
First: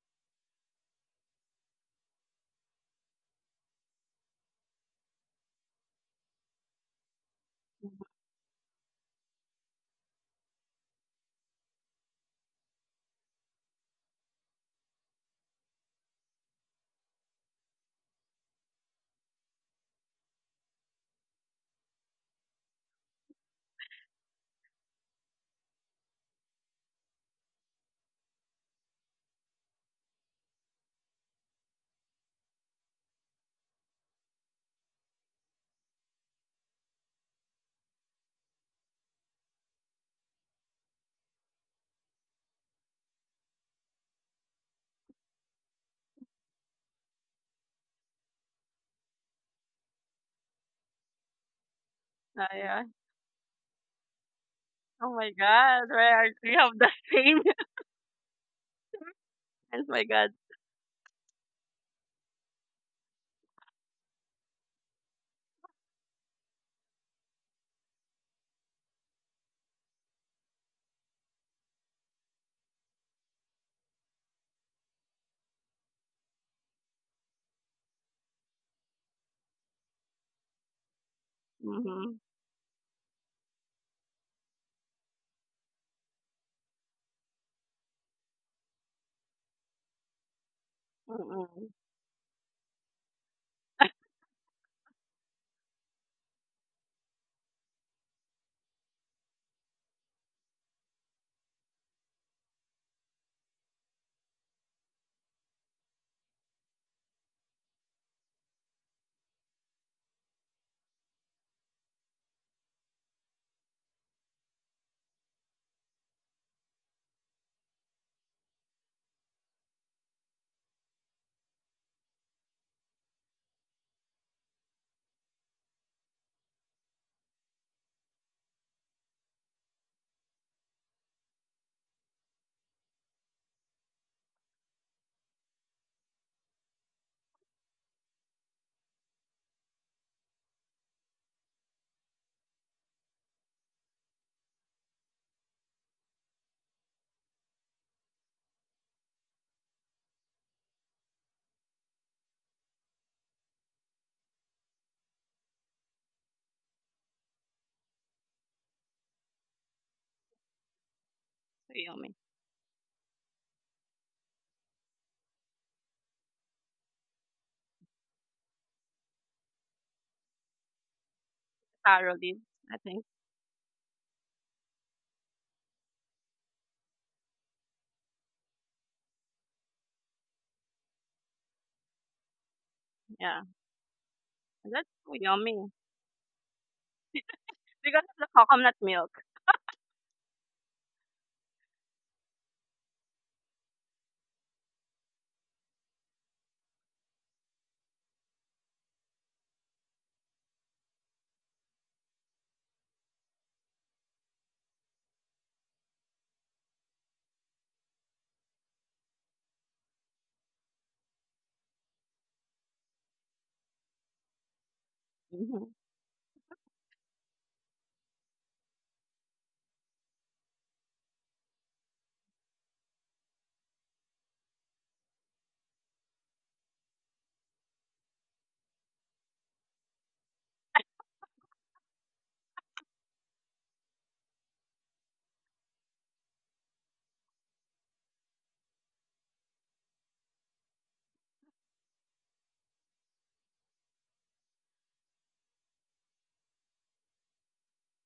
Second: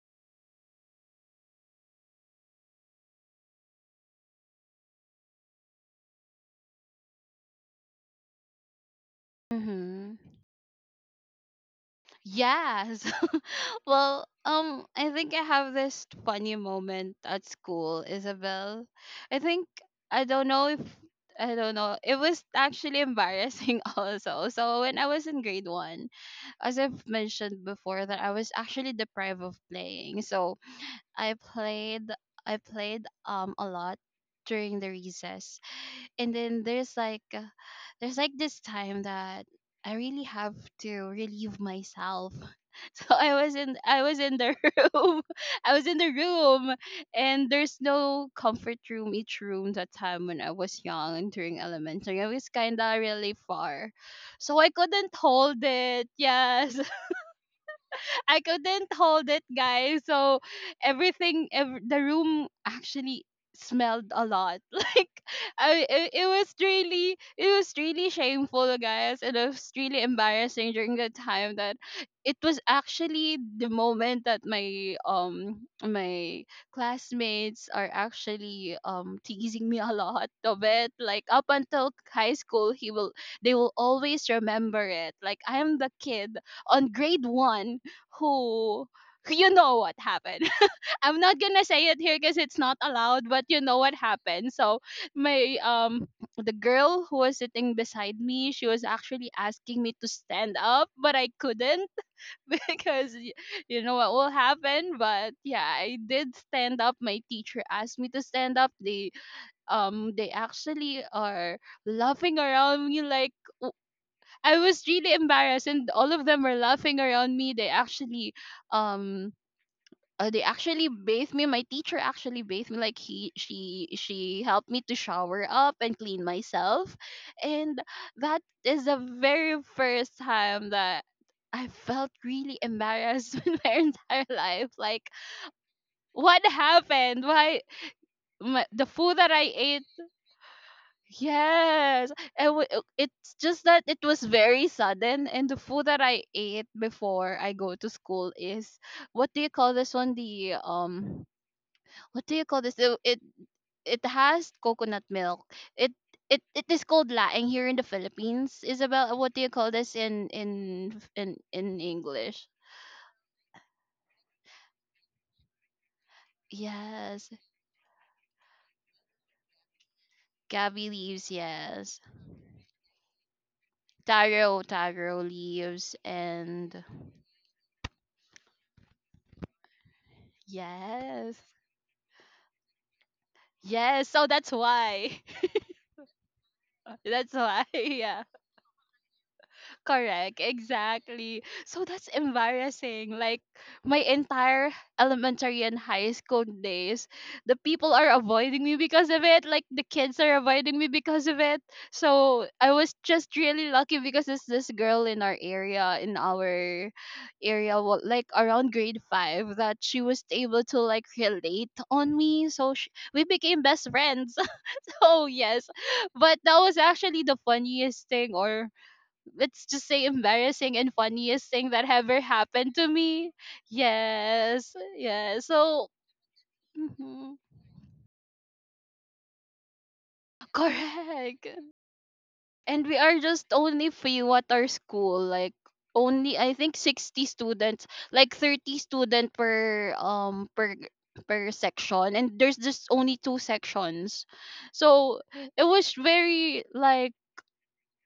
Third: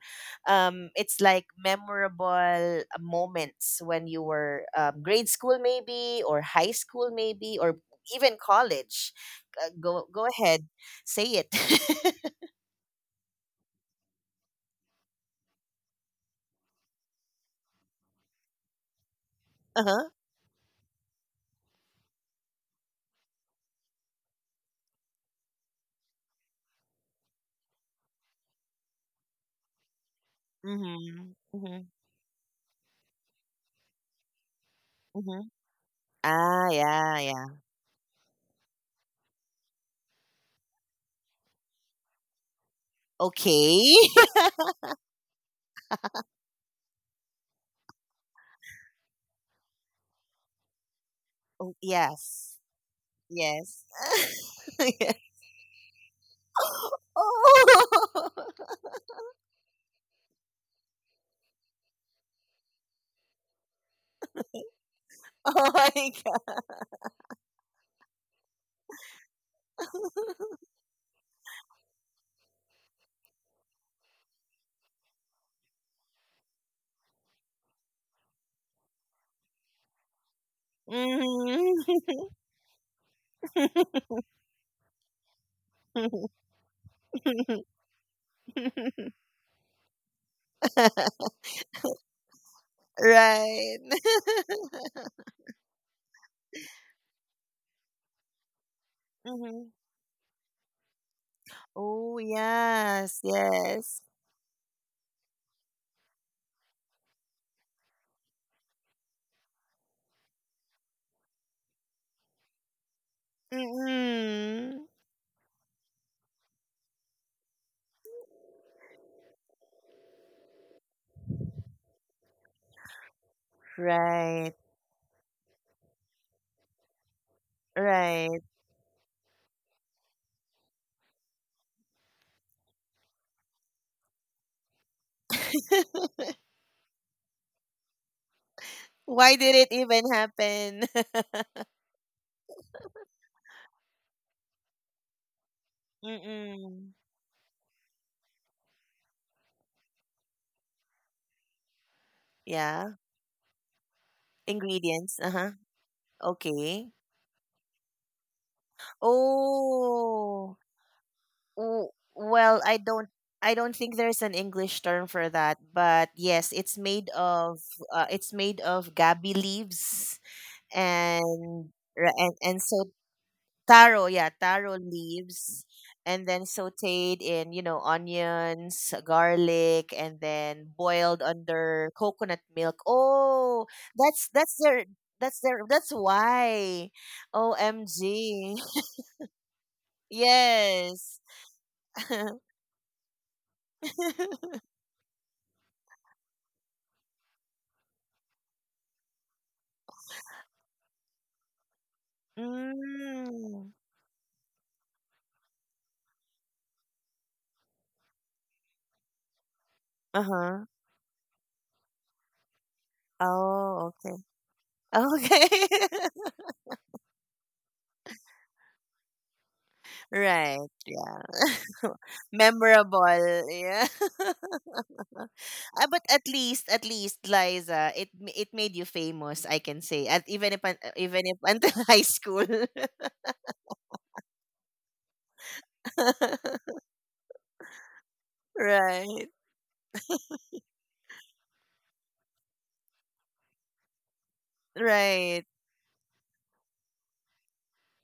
S1: It's like memorable moments when you were grade school, maybe, or high school, maybe, or even college.
S2: Mm-hmm.
S1: Go ahead, say it.
S2: Yes. Well, I think I have this funny moment at school, Isabel. I think
S1: Uh huh.
S2: I don't know if I don't know. It was actually embarrassing also. So when I was in grade one, as I've mentioned before, that I was actually deprived of playing. So
S1: Mm-hmm.
S2: I
S1: Mm-hmm.
S2: played I played a lot during the
S1: Mm-hmm.
S2: recess. And then
S1: Ah, yeah, yeah.
S2: there's like this time that I really have to relieve myself. So
S1: Okay.
S2: I was in the room. I was in the room, and there's no comfort room each room that time, when I was young and during
S1: Oh,
S2: elementary. I was
S1: yes.
S3: Yeah.
S2: kinda really
S1: Yes.
S2: far. So I couldn't
S3: Oh
S1: Yeah.
S3: my
S2: hold
S3: God.
S2: it.
S3: Right. We have
S2: Yes.
S3: the same.
S1: Oh.
S2: I couldn't hold it,
S3: Oh
S2: guys.
S3: my God.
S2: So everything, the room actually smelled a lot. Like
S1: Oh
S2: I, it,
S1: my god.
S2: it was really shameful, guys, and it was really embarrassing. During the time that it was actually the moment that my my classmates are actually teasing me a lot of it. Like up until
S3: Mm-hmm.
S1: Mhm.
S2: high school, he will they will always remember it. Like I am the kid on grade one who you know what happened. I'm not
S3: Mm-hmm.
S2: gonna say it here because it's not allowed, but you know
S1: Right.
S2: what happened. So my the girl who was sitting beside me, she was actually
S1: Mhm.
S2: asking me to stand up, but I couldn't
S1: Oh,
S2: because
S1: yes,
S2: you know
S1: yes.
S2: what will happen. But yeah, I did stand up. My teacher asked me to stand up. They actually are laughing around me, like w- I was
S1: Mm-mm.
S2: really embarrassed, and all of them were laughing around me. Um they actually bathed me. My teacher actually bathed me. Like he, she
S1: Right,
S2: helped me to shower up and clean myself, and that
S1: right.
S2: is the very first time that I felt really embarrassed in my entire life. Like, what happened? Why my, the food that
S1: Why
S2: I
S1: did it
S2: ate?
S1: even happen?
S2: Yes, and it's just that it was very sudden, and the food that I ate
S1: Mm-mm.
S2: before I go to school is what do you call this one? The what do you call this? So
S1: Yeah.
S2: it has coconut
S1: Ingredients.
S2: milk.
S1: Uh-huh.
S2: It it it is
S1: Okay.
S2: called laing here in the Philippines. Isabel, what do you call this in
S1: Oh.
S3: So
S2: in
S3: yummy.
S1: W-
S2: English?
S1: well, I don't think there's an English term for that, but yes,
S2: Yes,
S1: it's made of gabi leaves
S2: gabi leaves.
S1: and
S2: Yes,
S3: Taro leaves, I
S1: so
S3: think.
S1: taro, yeah, taro
S2: taro
S1: leaves,
S2: leaves,
S1: and then
S2: and
S1: sauteed in, you know, onions, garlic, and then boiled
S2: yes,
S1: under coconut milk.
S3: Yeah.
S1: Oh,
S2: yes. So
S1: that's
S2: that's
S3: That's so
S2: why.
S1: that's their
S3: yummy.
S1: that's why.
S2: That's why.
S3: Because of
S2: Yeah.
S3: the
S1: OMG.
S3: coconut milk.
S2: Correct,
S1: Yes.
S2: exactly. So that's embarrassing. Like my entire elementary and high school days, the people are avoiding me because of it. Like the kids are avoiding me because of it. So I was just really
S1: Mm.
S2: lucky because there's this girl in our area, wa- like around grade five, that she was able
S1: Uh-huh.
S2: to like relate on me. So sh we became best
S1: Oh, okay.
S2: friends. Oh
S1: Okay.
S3: Mhm.
S2: yes, but that was actually the funniest thing, or let's just say
S1: Right.
S2: embarrassing and
S1: Yeah.
S2: funniest thing that ever happened to me.
S1: Memorable. Yeah.
S2: Yes, yes. So
S1: Ah, but at least,
S2: mhm,
S1: Liza, it made you famous, I can say. At even if even if
S2: correct.
S1: until high school.
S2: And we are just only few at our school, like only I think 60 students, like 30
S1: Right.
S2: student per per section, and there's just only two sections, so
S1: Right.
S2: it was very like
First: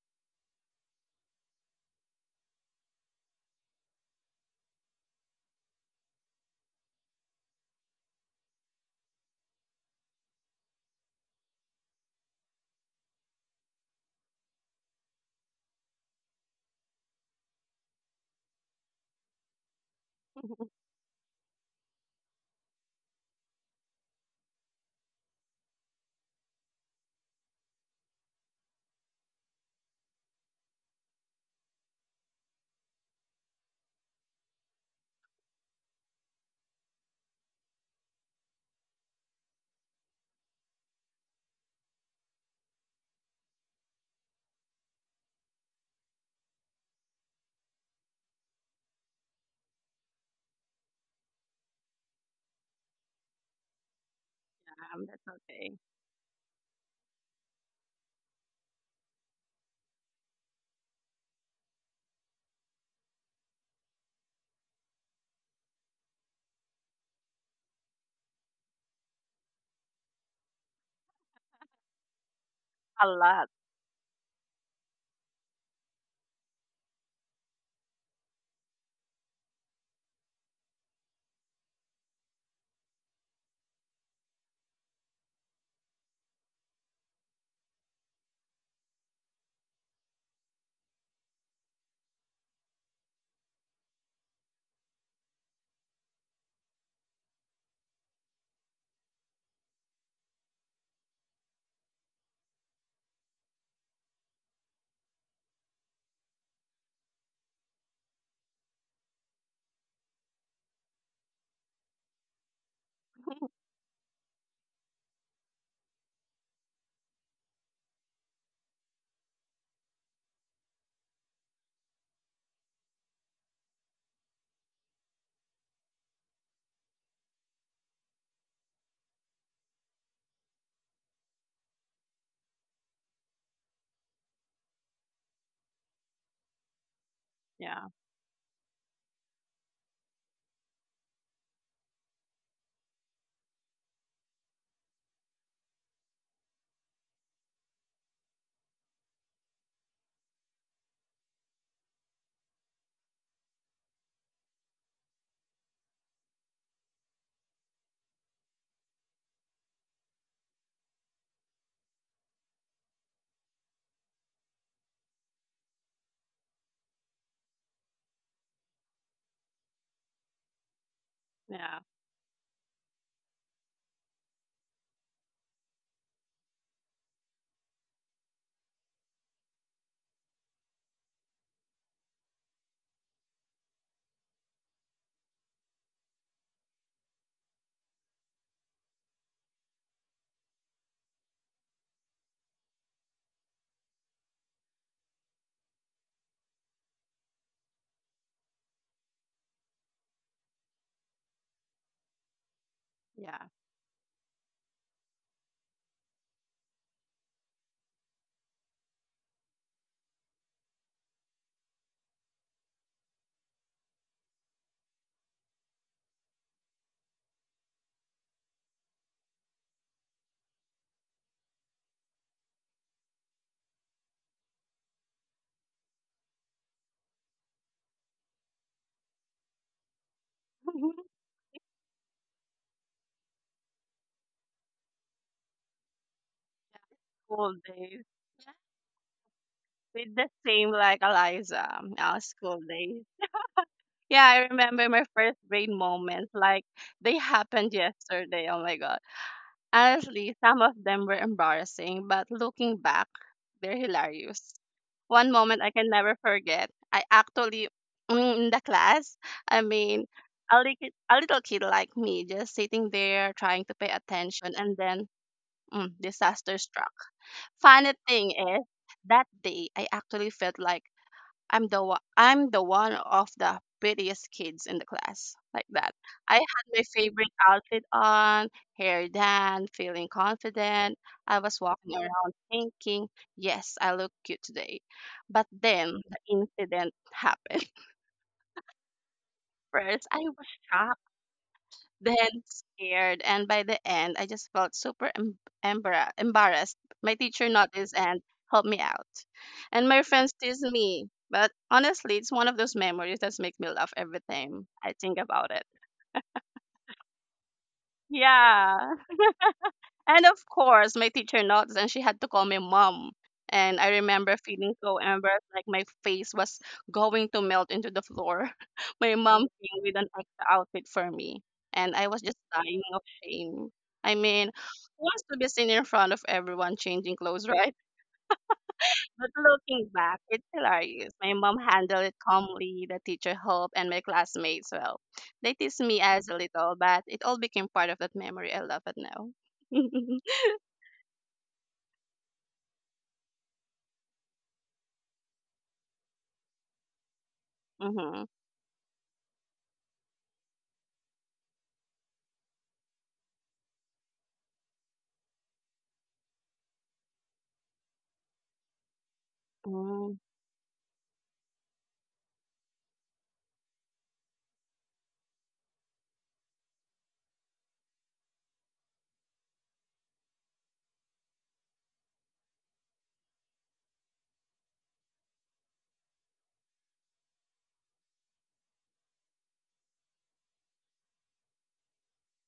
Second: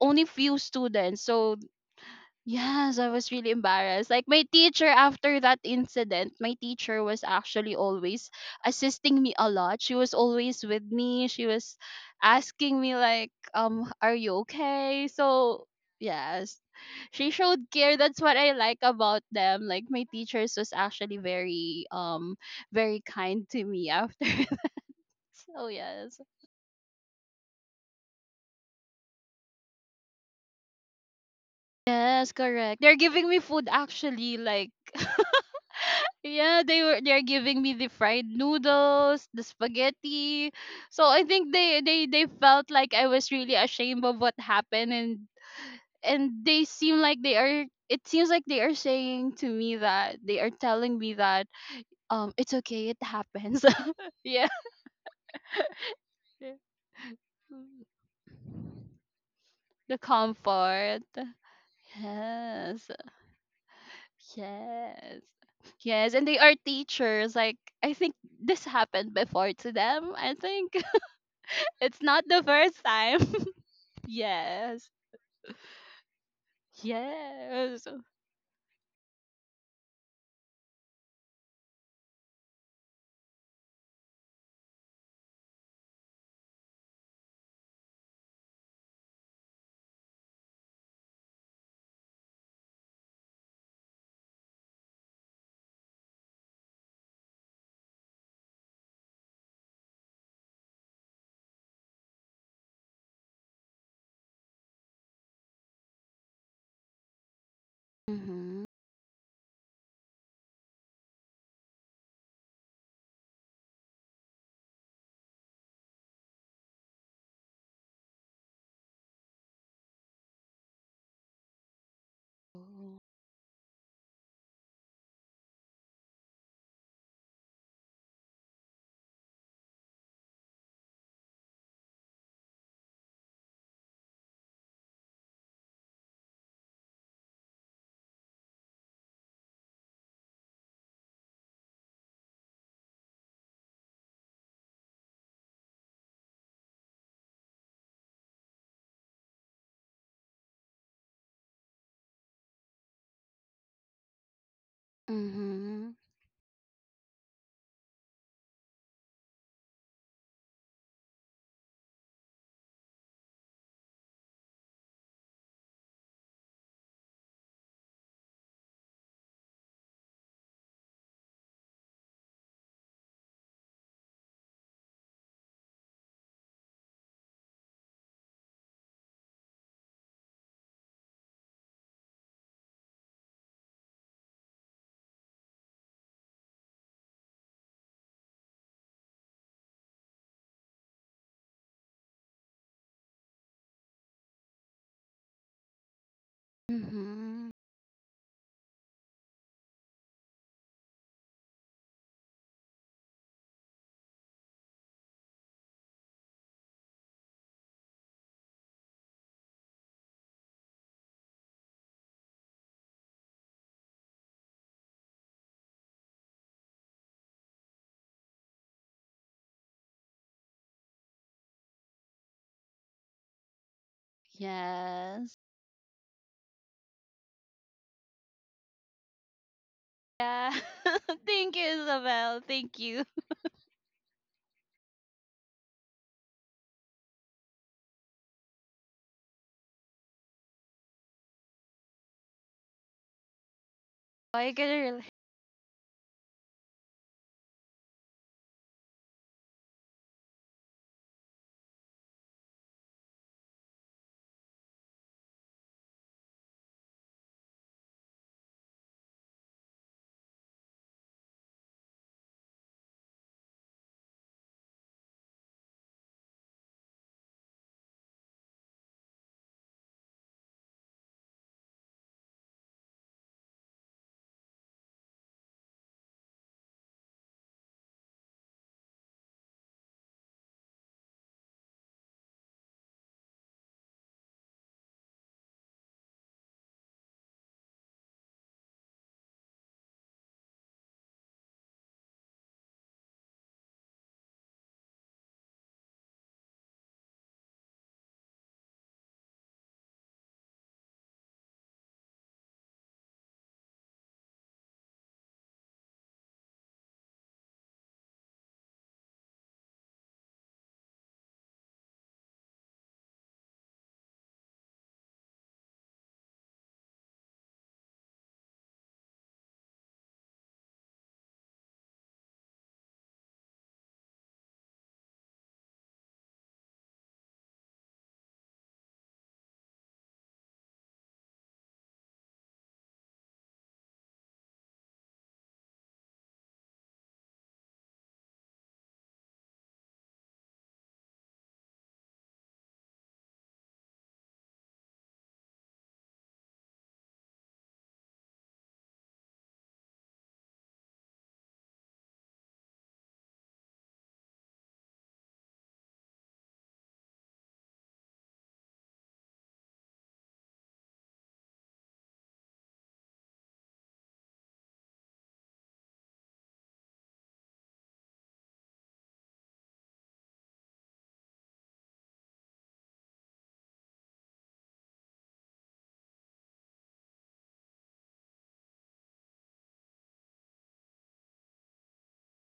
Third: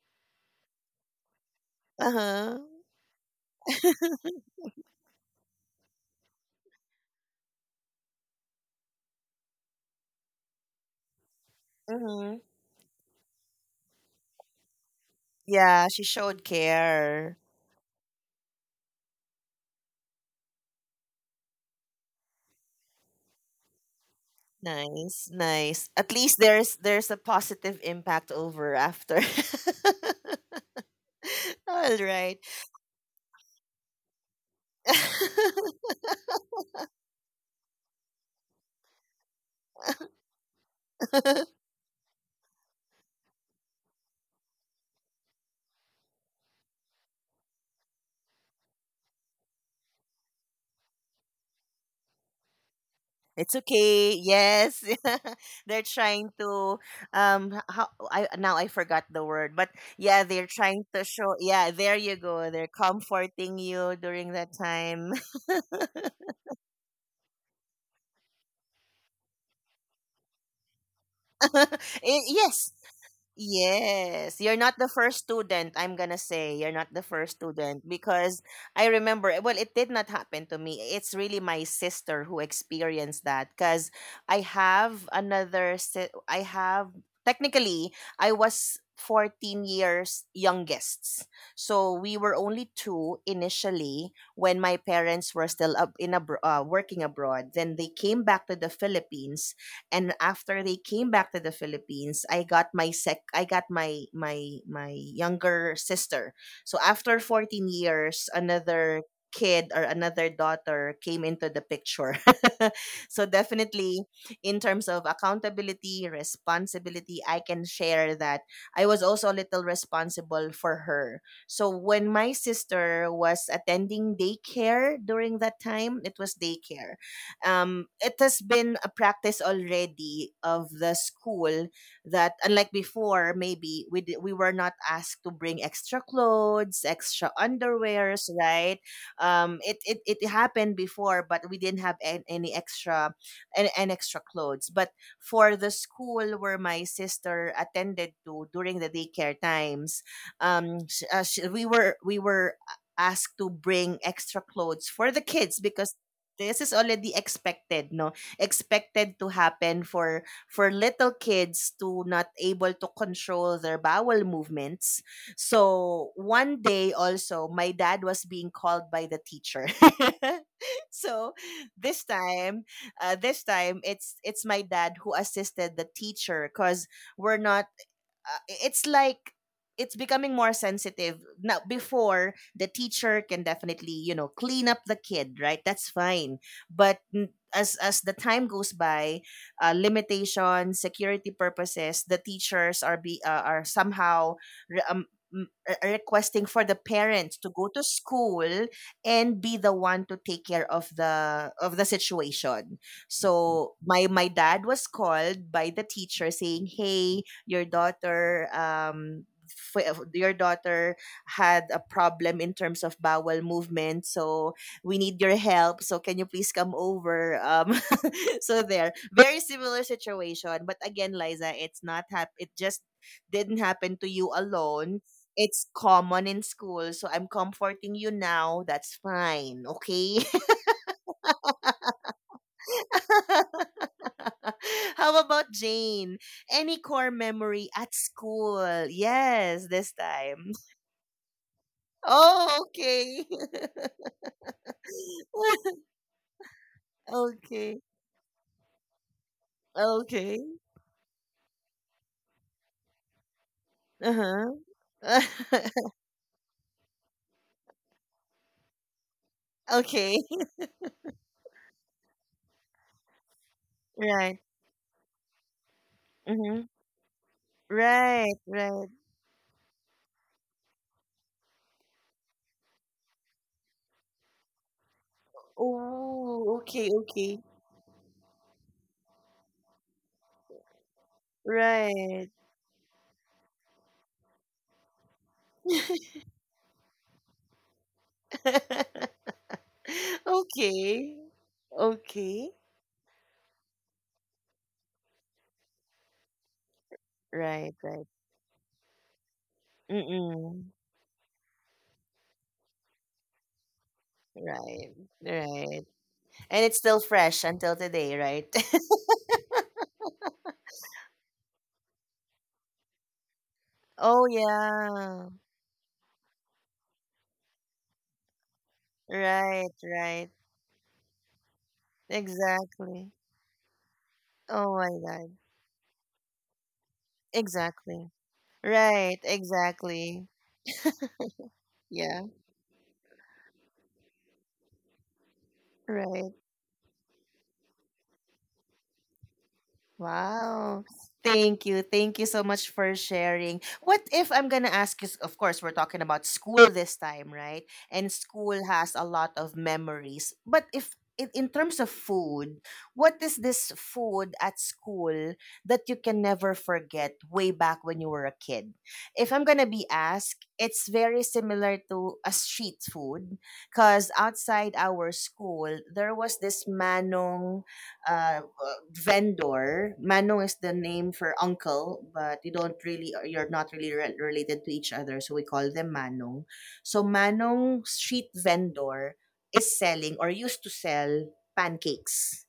S2: only few students. So
S1: Uh-huh.
S2: yes, I was really embarrassed. Like my teacher after that incident, my teacher was actually always assisting me a lot. She was always with me. She was
S1: Mm-hmm.
S2: asking me like, are you okay? So
S1: Yeah, she showed
S2: yes. She
S1: care.
S2: showed care. That's what I like about them. Like my teachers was actually very very kind to me after that.
S1: Nice,
S2: So
S1: nice. At
S2: yes.
S1: least there's a positive impact over after. All
S2: Yes,
S1: right.
S2: correct. They're giving me food actually, like yeah, they were they're giving me the fried noodles, the spaghetti. So I think they felt like I was really ashamed of what happened, and they seem like they are it seems like they are saying to me that they are telling me that it's okay, it
S1: It's
S2: happens.
S1: okay.
S2: Yeah.
S1: Yes.
S3: That's
S1: They're
S3: okay.
S1: trying
S2: Yeah.
S1: to how I now I forgot the word, but
S2: The
S1: yeah, they're trying to
S2: comfort.
S1: show, yeah, there you go. They're
S2: Yes.
S1: comforting you during that time.
S2: Yes. Yes, and they are teachers. Like, I think this happened before to them. I think. It's
S1: Eh,
S2: not the
S1: yes.
S2: first
S3: A
S2: time.
S3: lot.
S1: Yes, you're not the
S2: Yes.
S1: first student. I'm gonna say you're not the first student
S2: Yes.
S1: because I remember. Eh, well, it did not happen to me. It's really my sister who experienced that. Cause I have technically I was 14 years youngest. So we were only two initially when my parents were still up in working abroad. Then they came back to the Philippines, and after they came back to the Philippines, I got my younger sister. So after 14 years,
S2: Mhm.
S1: another kid or another daughter came into the picture. So definitely in terms of accountability, responsibility, I can share that I was also a little responsible for her. So when my sister was attending daycare during that time, it was daycare. It has been a practice already of the school that, unlike before, maybe we were not asked to bring extra clothes, extra
S3: Yeah,
S1: underwears, right? It happened before, but we didn't have any extra an extra clothes. But for the school where my sister attended to during the daycare times, we were asked to bring extra clothes for the kids because
S2: Mhm.
S1: this is already expected, no expected to happen for little kids to not able to control their bowel movements. So one day also, my dad was being called by the teacher. So
S3: yeah,
S1: this time, this time it's my dad who assisted the teacher because we're not it's like it's becoming more sensitive now. Before, the teacher can definitely, you know, clean up the kid, right? That's fine. But as the time goes by, limitations, security purposes, the teachers are be are somehow re- um, requesting for the parents to
S2: Mhm.
S1: go to school and be the one to take care of the situation.
S3: yeah.
S1: So my dad was called by the teacher saying, hey, your daughter, um, your daughter had a problem in terms of bowel movement, so we need your help, so can you please come over. Um, so there. But very similar situation, but again, Liza, it's not hap- it just didn't happen to you alone.
S2: Yes.
S1: It's common in school, so I'm comforting you now. That's fine, okay.
S2: Yeah. Thank you, Isabel. Thank you.
S1: How about Jane? Any core
S3: School
S1: memory at
S3: days. Yeah.
S1: school? Yes, this
S3: With the
S1: time.
S3: same like Eliza,
S1: Oh,
S3: school days.
S1: okay.
S3: Yeah, I
S2: I can
S3: remember my
S2: relate.
S3: first grade moments. Like they happened
S1: Okay.
S3: yesterday. Oh my god. Honestly,
S1: Okay.
S3: some of them were embarrassing, but looking back, they're hilarious.
S1: Uh-huh.
S3: One moment I can never forget. I actually, mm, in the class, I mean,
S1: Okay.
S3: a, a little kid like me just sitting there trying to pay
S1: Right.
S3: attention and then mm, disaster
S1: Mm-hmm.
S3: struck. Funny thing
S1: Right,
S3: is,
S1: right.
S3: that day I actually felt like I'm the one of the prettiest kids in the class, like that. I
S1: Oh,
S3: had my
S1: okay,
S3: favorite
S1: okay.
S3: outfit on, hair done, feeling confident. I was walking
S1: Right.
S3: around thinking, yes, I look cute today. But then the incident happened. First, I was shocked,
S1: Okay.
S3: then
S1: Okay.
S3: scared. And by the end, I just felt super embarrassed. My teacher
S1: Right,
S3: noticed
S1: right.
S3: and helped me out. And my friends teased
S1: Mm-mm.
S3: me. But honestly, it's one of those memories that make me laugh every time
S1: Right,
S3: I think about it.
S1: right. And it's still fresh until today, right?
S3: Yeah. And of course, my teacher noticed and she had to call me mom. And I
S1: Oh,
S3: remember feeling so
S1: yeah.
S3: embarrassed, like my face was going to melt into the floor. My mom
S1: Right,
S3: came with an
S1: right.
S3: extra outfit for me, and I was just dying of
S1: Exactly.
S3: shame. I mean,
S1: Oh my
S3: who wants
S1: God.
S3: to be seen in front of everyone changing clothes, right?
S1: Exactly. Right,
S3: But looking back,
S1: exactly.
S3: it's hilarious. My mom handled it
S1: Yeah,
S3: calmly, the teacher helped, and my classmates, well, they teased me as a
S1: right.
S3: little, but it all became part of that memory I love it now.
S1: Wow. Thank you. Thank you so much for sharing. What if I'm going to ask you, of course, we're talking about school this time, right? And
S3: Hmm.
S1: school has a lot of memories. But if in in terms of food, what is this food at school that you can never forget way back when you were a kid? If I'm going to be
S3: Hmm,
S1: asked, it's very similar to a street food because outside our school, there was this manong uh, vendor. Manong is the name for uncle, but you don't really, you're not really related to each other, so we call them Manong. So Manong street vendor is selling or used to sell pancakes,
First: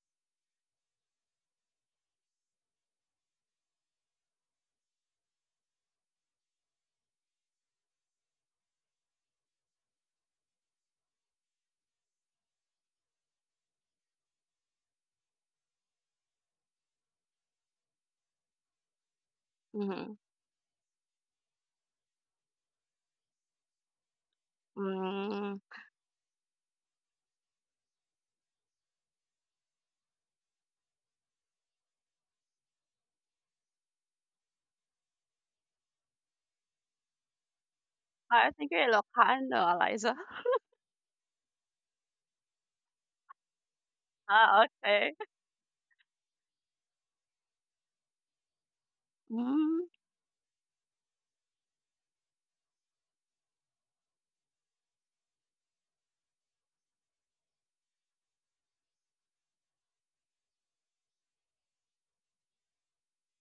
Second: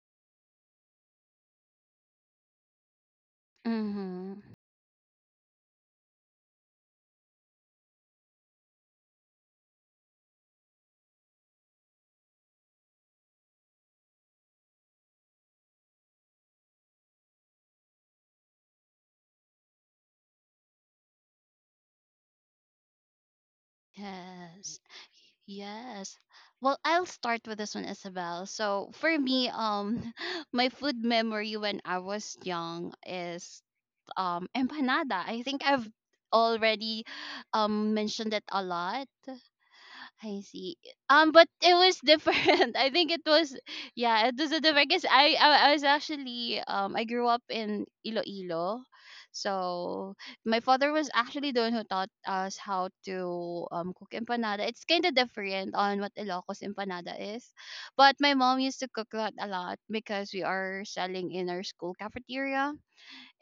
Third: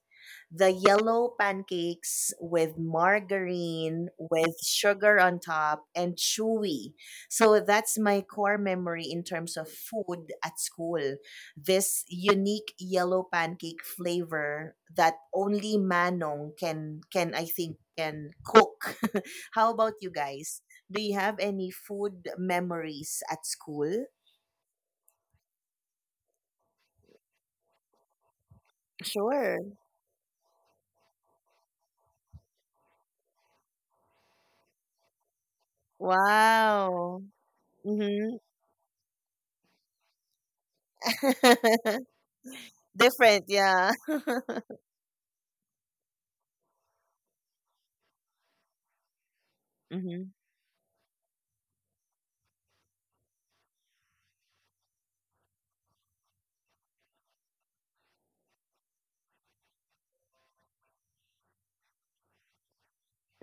S1: the yellow pancakes with margarine
S2: Mhm.
S1: with sugar on top and chewy. So that's my core memory in terms of food at school, this unique yellow pancake flavor that only Manong can, I think can cook. How about you
S3: mhm,
S1: guys? Do you have any food memories at school?
S2: Yes.
S3: hmm.
S2: Yes. Well, I'll start with this one, Isabel. So for me,
S1: Sure.
S2: my food memory when I was young is empanada. I think I've already
S1: Wow. Mm-hmm.
S2: mentioned it
S3: I
S2: a
S3: think you're
S2: lot.
S3: Ilocano, Eliza.
S2: I see. But it was different. I think it
S1: Different,
S2: was,
S1: yeah.
S2: Yeah, it was a
S3: Ah,
S2: different. Cause
S3: okay.
S2: I grew up in Iloilo,
S3: Hmm,
S2: so
S1: Mhm.
S2: my father was actually the one who taught us how to cook empanada. It's kind of different on what Ilocos empanada is, but my mom used to cook that a lot because we are selling in our school cafeteria,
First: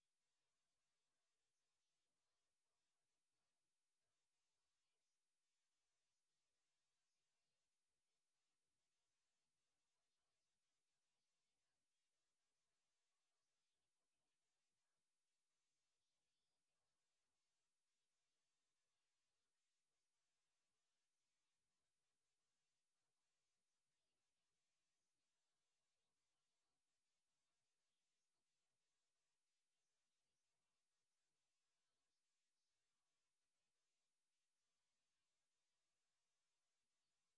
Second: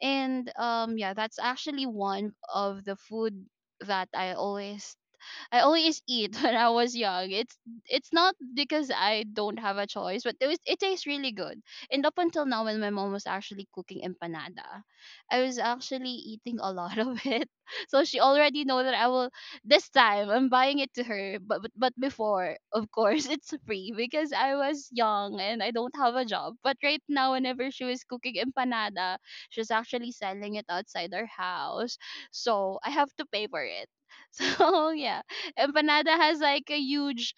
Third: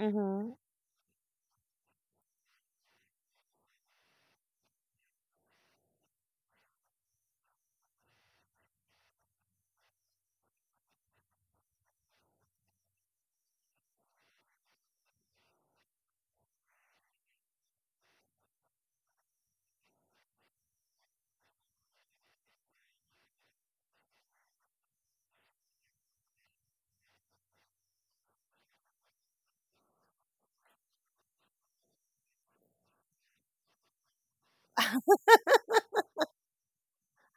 S2: and yeah, that's actually one of the food that I always eat when I was young. It's not because I don't have a choice, but it tastes really good. And up until now, when my mom was actually cooking empanada, I was actually eating a lot of it. So she already know that I will this time I'm buying it to her. But before, of course, it's free because I was young and I don't have a job. But right now, whenever she was cooking empanada, she's actually selling it outside our house. So I have to pay for it. So yeah, empanada has like a huge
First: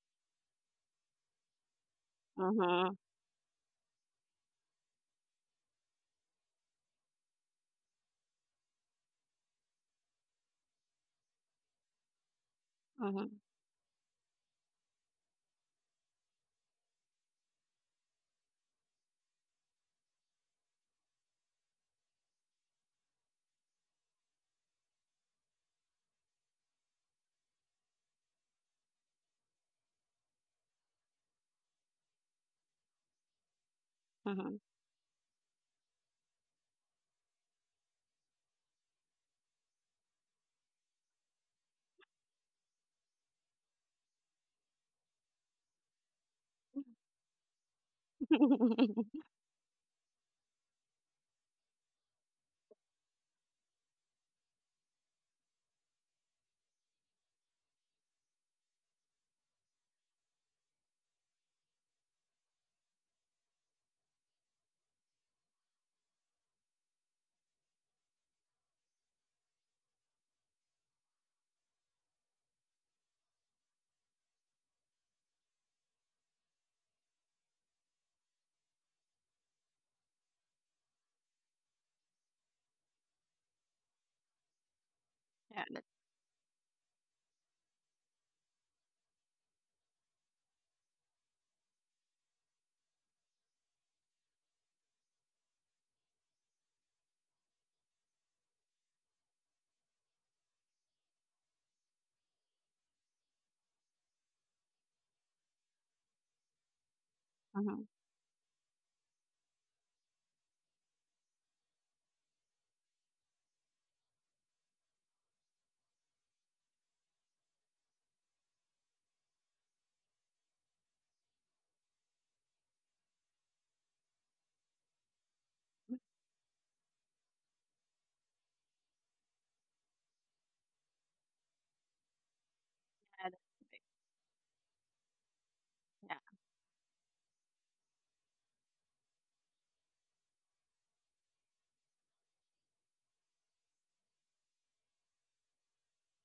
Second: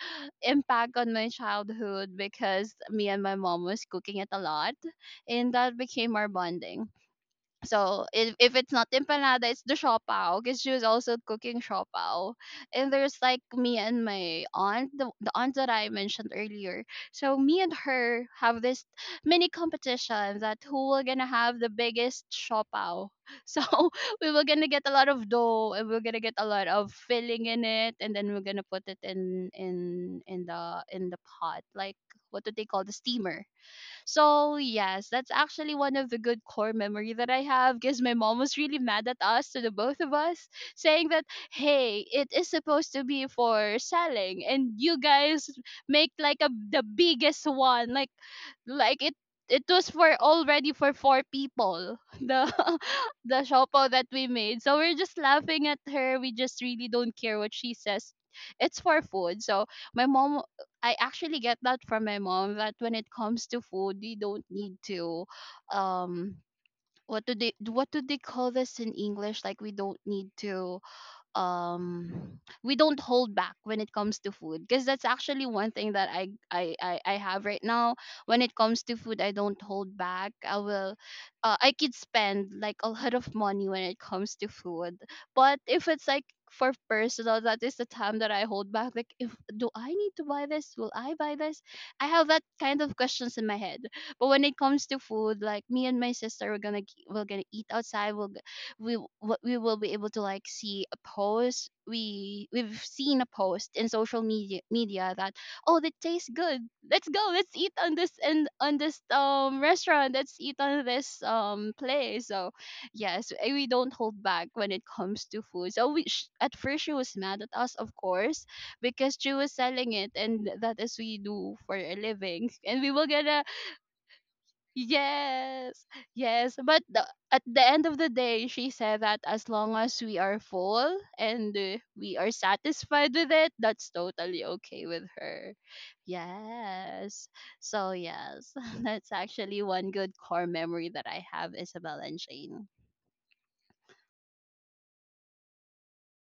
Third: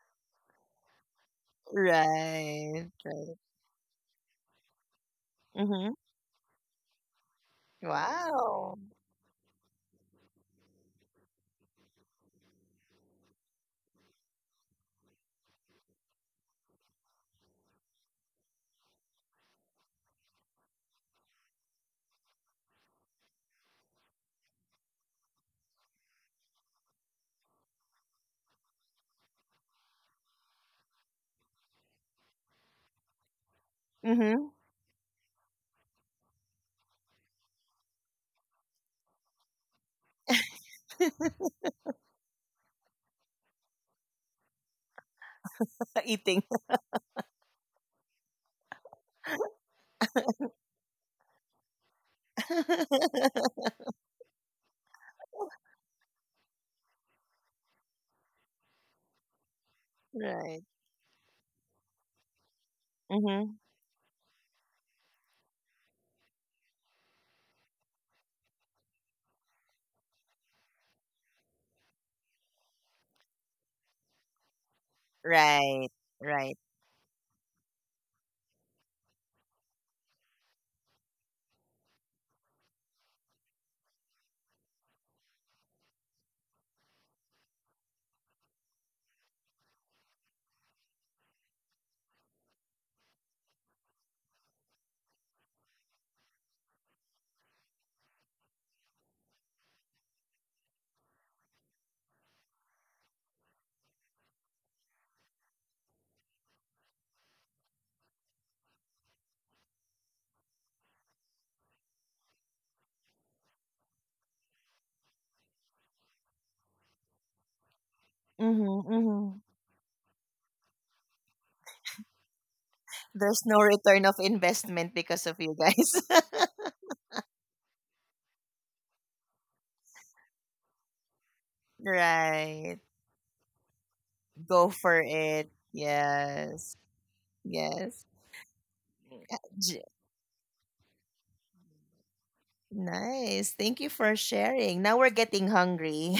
S2: impact on my childhood because
S1: Right.
S3: mhm,
S2: me and my
S1: Right.
S2: mom was cooking it a lot, and that
S1: Mhm.
S2: became our bonding. So if it's
S1: Wow.
S2: not empanada, it's the siopao, because she was also cooking siopao. And there's
S3: mhm,
S2: like me and my aunt, the aunt that I mentioned earlier. So me and her have this mini competition that who will gonna have the biggest siopao. So we were gonna get a lot of dough, and we're gonna get a lot of filling in it, and then we're gonna put it in the pot, like, what do they call, the steamer?
S1: Mhm.
S2: So
S3: mhm.
S2: yes, that's actually one of the good core memory that I have, because my mom was really mad at us, to the both of us, saying that, hey, it is supposed to be for selling, and you guys make like
S1: Eating.
S2: a the biggest one, like, like it it was for already for four people. the the shopo that we made. So we're just laughing at her, we just really don't care what she says, it's for food. So my mom
S1: Right.
S2: I actually get that from my mom, that when it comes
S1: Mhm.
S2: to food, you don't need to um what do they, what do they call this in English? Like, we don't need to, we don't hold back when it comes to food, because that's actually one
S1: Right.
S2: thing that I,
S1: Right.
S2: I i i have right now. When it comes to food, I don't hold back. I could spend like a lot of money when it comes to food. But
S3: Yeah, that
S2: if it's like for personal, that is the time that I hold back. Like, if do I need to buy this, will I buy this? I have that kind of questions in my head. But when it comes to food, like, me and my sister, we're we're gonna eat outside. We will be able to, like, see a post we we've seen a post in social media that, oh, that tastes good, let's go, let's eat
S3: mhm,
S2: on this and on this, restaurant, let's eat on this, place. So yes, we don't hold back when it comes to food. So at first she was mad at us, of course,
S1: Mhm. Mhm.
S2: because she was selling it, and that is we do for a living, and we will get
S1: There's
S2: to—
S1: no return of investment because of you
S2: Yes,
S1: guys.
S2: yes. But at the end of the day, she said that as long as we are full and we are
S1: Right.
S2: satisfied with
S3: yeah, that
S2: it, that's totally okay
S1: Go
S2: with
S1: for
S2: her.
S1: it. Yes.
S2: Yes. So,
S1: Yes.
S2: yes, that's actually one good core memory that I have, Isabel and Shane.
S1: Nice. Thank you for sharing. Now we're getting hungry.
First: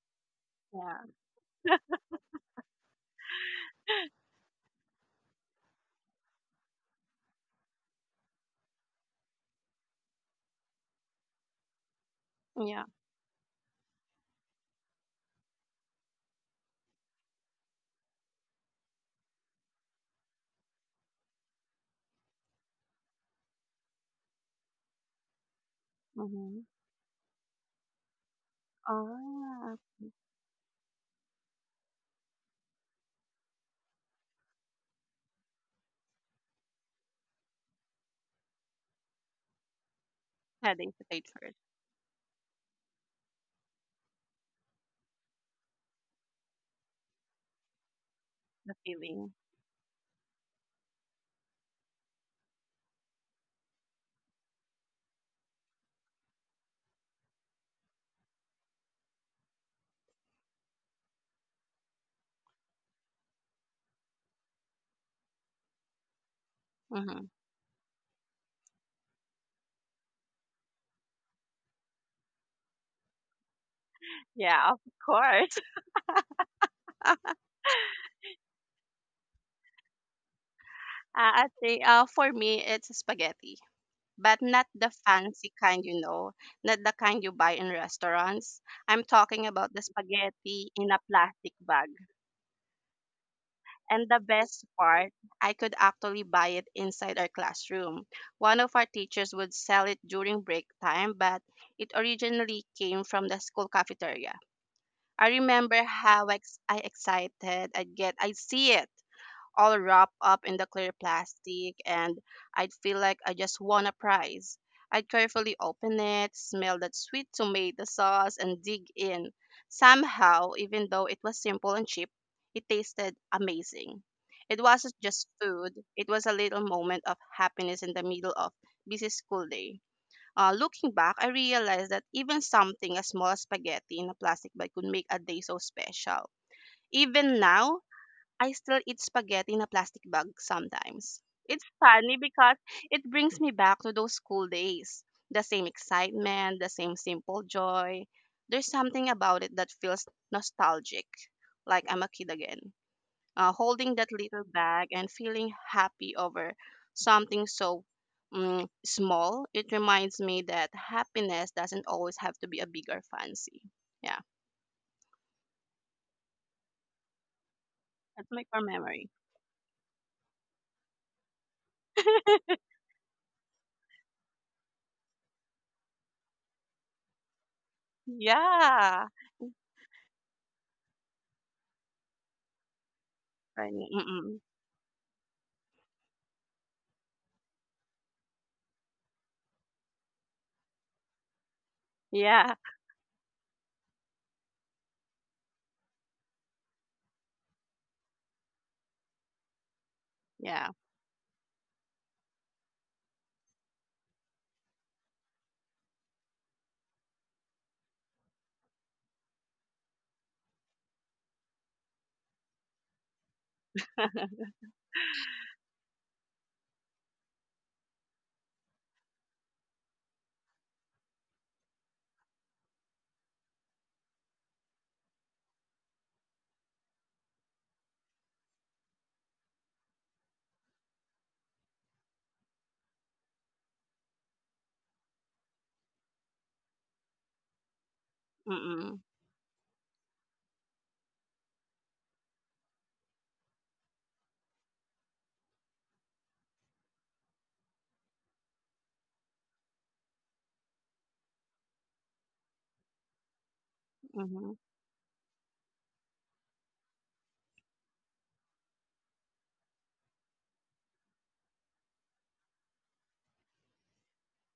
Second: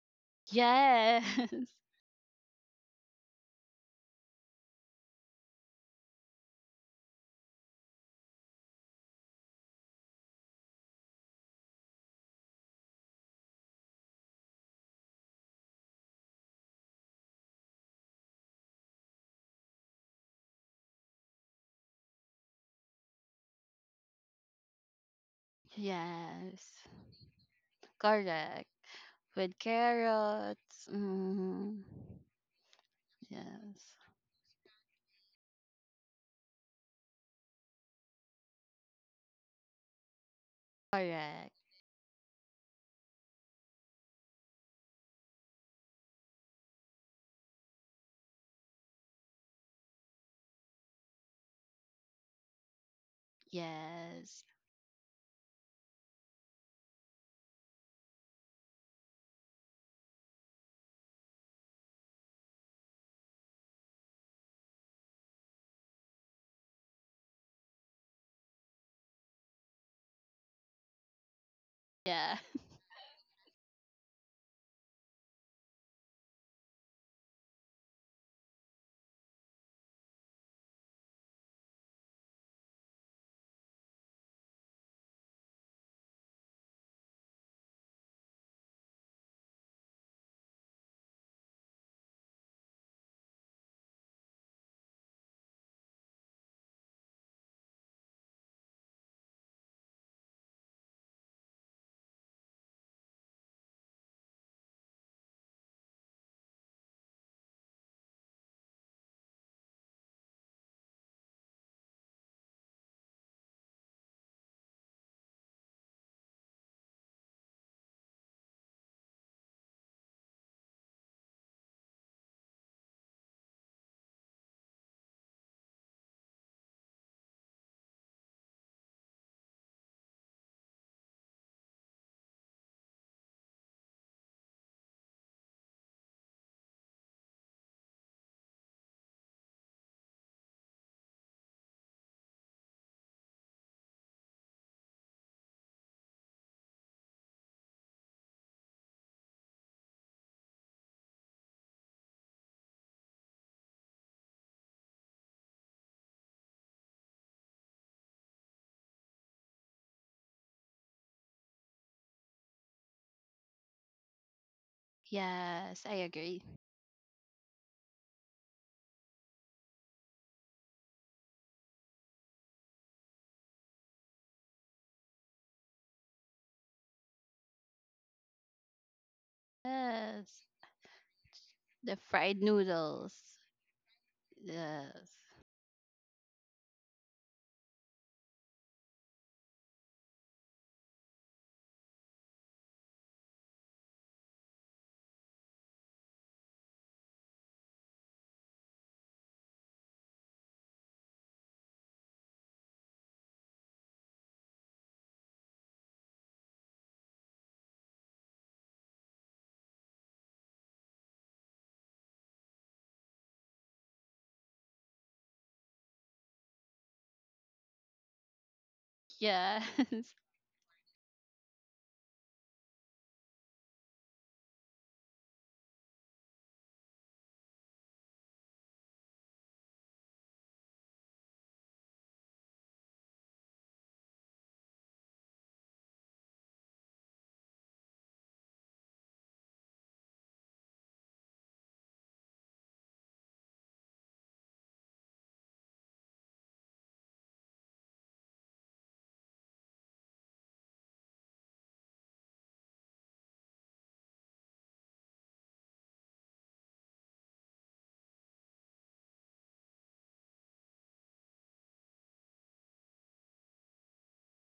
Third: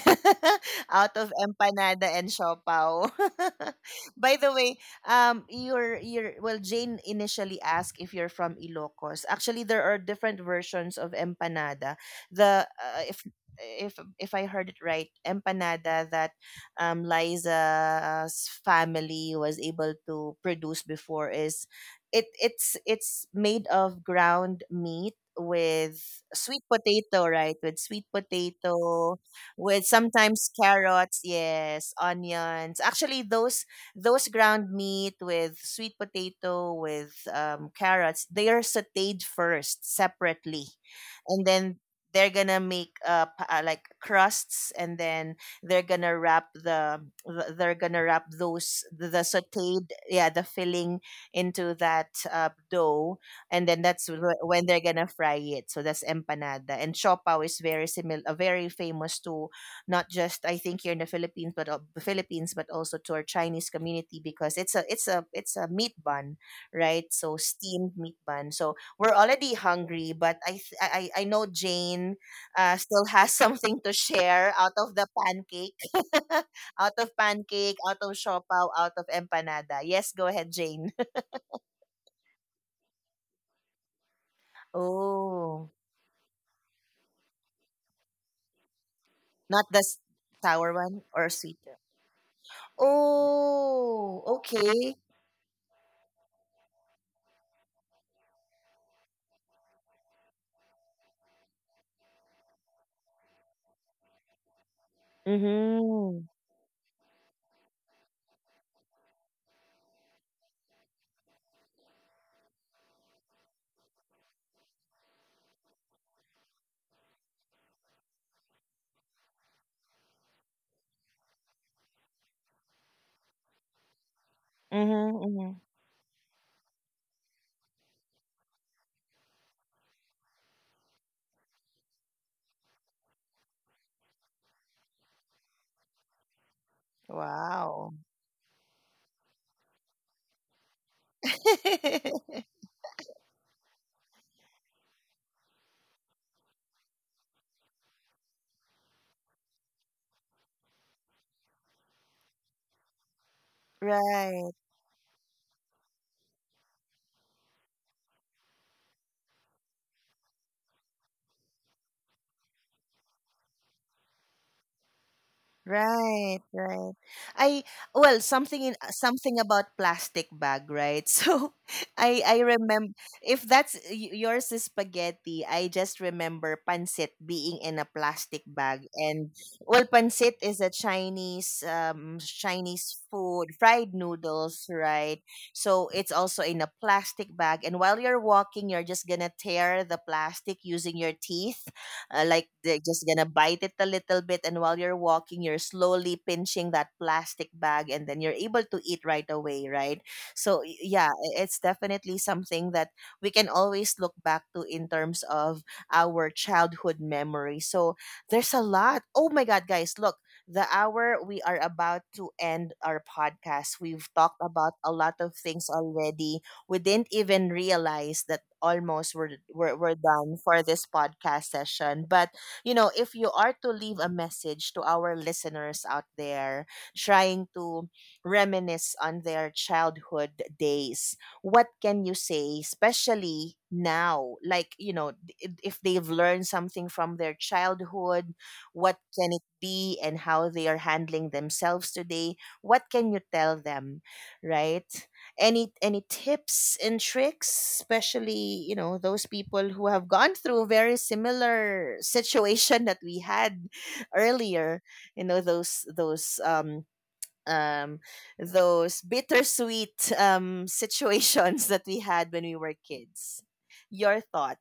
S3: yeah, yeah,
S1: Out of
S2: Yes.
S1: empanada and siopao. By the way, your well, Jane initially asked if you're from Ilocos. Actually, there are different versions of empanada. The
S3: yeah,
S1: if If I heard it right, empanada that, Liza's family was able to produce before is it's made of ground meat with sweet
S3: mhm.
S2: Yes.
S1: potato, right? With sweet
S2: Correct.
S1: potato,
S2: With
S3: Ah,
S1: with sometimes
S2: carrots.
S1: carrots,
S2: Mm.
S1: yes, onions. Actually, those
S2: Yes.
S1: ground meat with sweet potato with, carrots, they are sautéed first separately,
S3: yeah, to stayed
S1: and
S2: Correct.
S3: first,
S1: then they're gonna make, like crusts, and then they're gonna wrap the they're gonna wrap
S3: the
S1: those, the
S3: feeling.
S1: sautéed, yeah, the filling into that, dough, and then that's
S2: Yes.
S1: when they're gonna fry it. So that's empanada. And siopaw is very similar, very famous to not just, I think, here in the Philippines, but also to our Chinese community because it's a meat bun, right?
S3: Mhm.
S1: So steamed meat bun. So we're already hungry, but I th- I know Jane,
S2: Yeah.
S1: still has something to share out
S3: Yeah, of
S1: of the
S3: course.
S1: pancake, out of pancake, out of siopaw, out of empanada. Yes, go ahead, Jane.
S3: I think for me, it's spaghetti, but not the fancy
S1: Oh,
S3: kind, you know, not the kind you buy in restaurants. I'm talking
S1: not
S3: about
S1: the
S3: the
S1: sour
S3: spaghetti in
S1: one
S3: a
S1: or
S3: plastic
S1: sweet one.
S3: bag. And
S1: Oh,
S3: the best
S1: okay.
S3: part, I could actually buy it inside our classroom. One of our teachers would sell it during break time, but it originally came from the school cafeteria. I remember
S1: Mm-hmm.
S3: how I excited I'd get I'd see it all wrapped up in the clear plastic, and I'd feel like I just won a prize. I'd carefully open it, smell that sweet tomato sauce, and dig in. Somehow, even though it was simple and cheap, it tasted amazing. It wasn't just
S1: Mm-hmm. Hmm.
S3: food, it was a little moment of happiness in the middle of busy school day. Looking back, I realized that even something as small as spaghetti in a plastic bag could make a day so special. Even now,
S1: Wow.
S3: I still eat spaghetti in a plastic bag sometimes. It's funny because it brings me back to those school days. The same excitement, the same simple joy. There's something about it that feels nostalgic, like I'm a kid again, holding that
S1: Right.
S3: little bag and feeling happy over something so mm, small. It reminds me that happiness doesn't always have to be a bigger fancy. Yeah,
S2: Yes, I
S1: Right,
S2: agree.
S1: right. I well,
S3: that's my
S1: something
S3: core
S1: in,
S3: memory.
S1: something about plastic bag, right? So I remember, if that's yours is spaghetti, I just remember pancit being in a plastic bag.
S3: Yeah.
S1: And well, pancit
S2: Yes.
S1: is a Chinese
S2: The fried
S1: Chinese
S2: noodles.
S1: food,
S3: Right.
S1: fried noodles, right?
S2: Yes.
S1: So it's also in a plastic bag, and while you're walking, you're just going to tear the plastic using your teeth, like
S3: Yeah,
S1: they're just gonna bite it a little bit, and while you're walking you're slowly pinching that plastic bag, and then you're able to eat right away, right? So
S3: yeah.
S1: it's definitely something that we can always look back to in terms of our childhood memory. So there's a lot. Oh my god, guys, look, the hour, we are about to end our podcast. We've talked about a lot of things already. We didn't even realize that almost we're,
S2: Yes.
S1: we're, we're done for this podcast session. But, you know, if you are to leave a message to our listeners out there trying to reminisce on their childhood days, what can you say, especially now? Like, you know, if they've learned something from their childhood, what
S3: Mm-mm,
S1: can it be, and how they are handling themselves today? What can you tell them, right? Any tips and tricks, especially, you know, those people who have gone through a very similar situation that we had
S3: mm-hmm.
S1: earlier. You know, those um those bittersweet situations that we had when we were kids. Your thought,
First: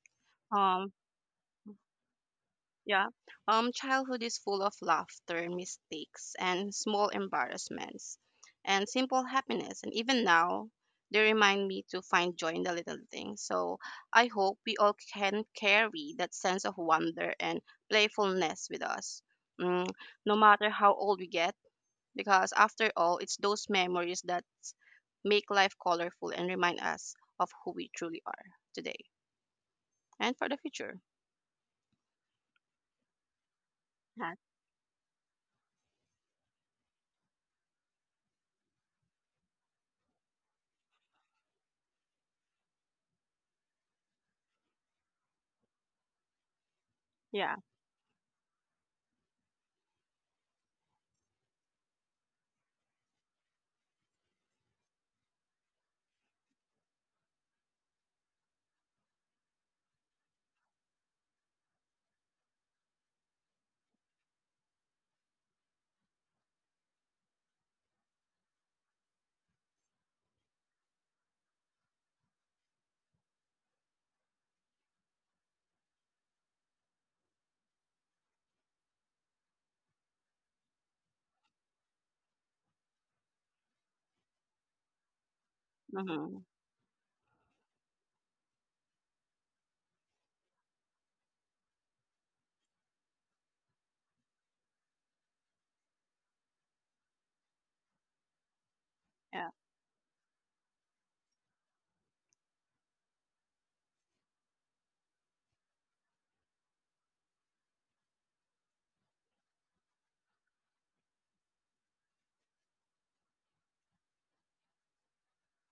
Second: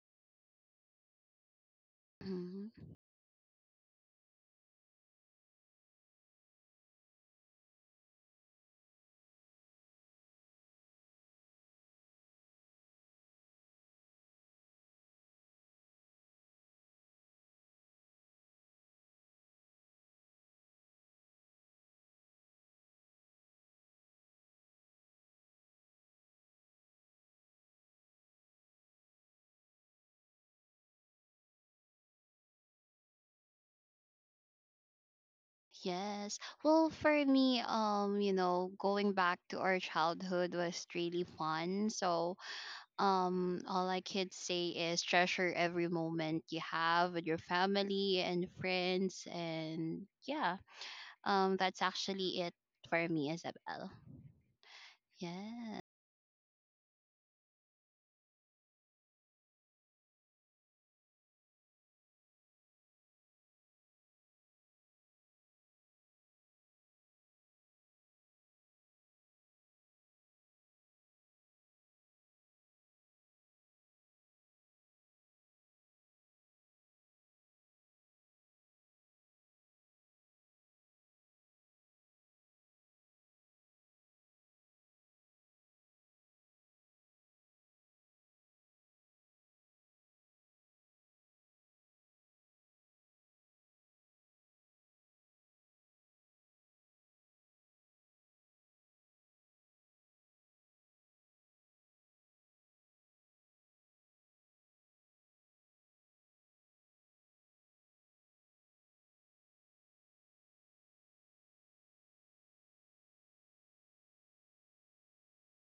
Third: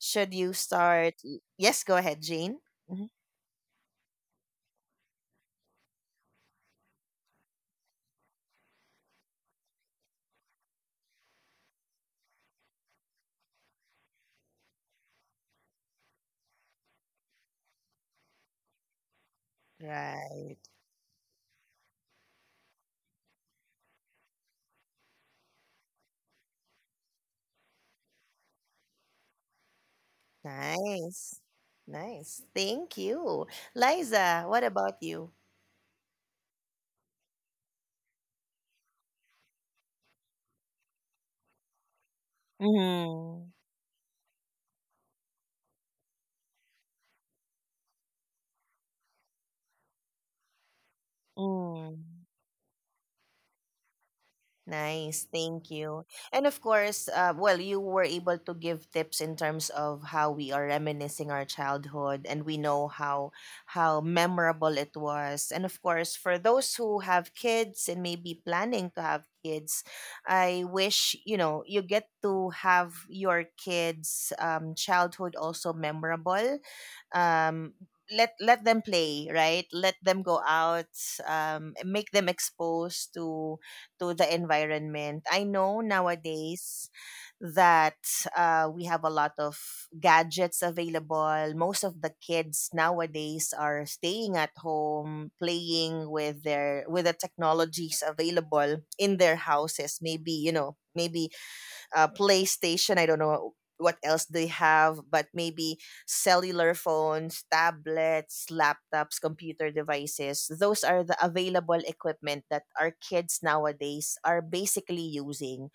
S1: should you
S3: Um,
S1: start? Yes, go ahead, Jane.
S2: Mhm.
S3: yeah.
S1: Mhm.
S3: Childhood is full of laughter, mistakes, and small embarrassments, and simple happiness. And even now, they remind me to find joy in the little things. So I hope we all can carry that sense of wonder and playfulness with us, mm, no
S1: Right.
S3: matter how old we get, because after all, it's those memories that make life colorful and remind us of who we truly are today. And for the future.
S1: Nice, nice, thank you.
S3: Yeah.
S1: Liza, what about you?
S2: Yes. Well, for me, you know, going back to our childhood was really fun. So,
S1: Mhm.
S2: all I could say is treasure every moment you have with your
S3: Yeah.
S2: family and friends, and yeah, that's
S1: Mm,
S2: actually it for me, Isabel.
S1: nice, thank
S2: Yes.
S1: you. And of course, well, you were able to give tips in terms of how we are reminiscing our childhood, and we know how memorable it was. And of course, for those who have kids and maybe planning to have kids, I wish, you know, you get to have your kids' childhood also memorable. um, Let let them play, right? Let them go out. Make them exposed to the environment. I know
S3: Hmm.
S1: nowadays that we have a lot of gadgets available. Most of the kids nowadays are staying at home playing with their with the technologies available in their
S3: Yeah.
S1: houses. Maybe, you know, maybe PlayStation. I don't know what else they have, but maybe cellular phones, tablets, laptops, computer devices. Those are the available equipment that our kids nowadays are basically using.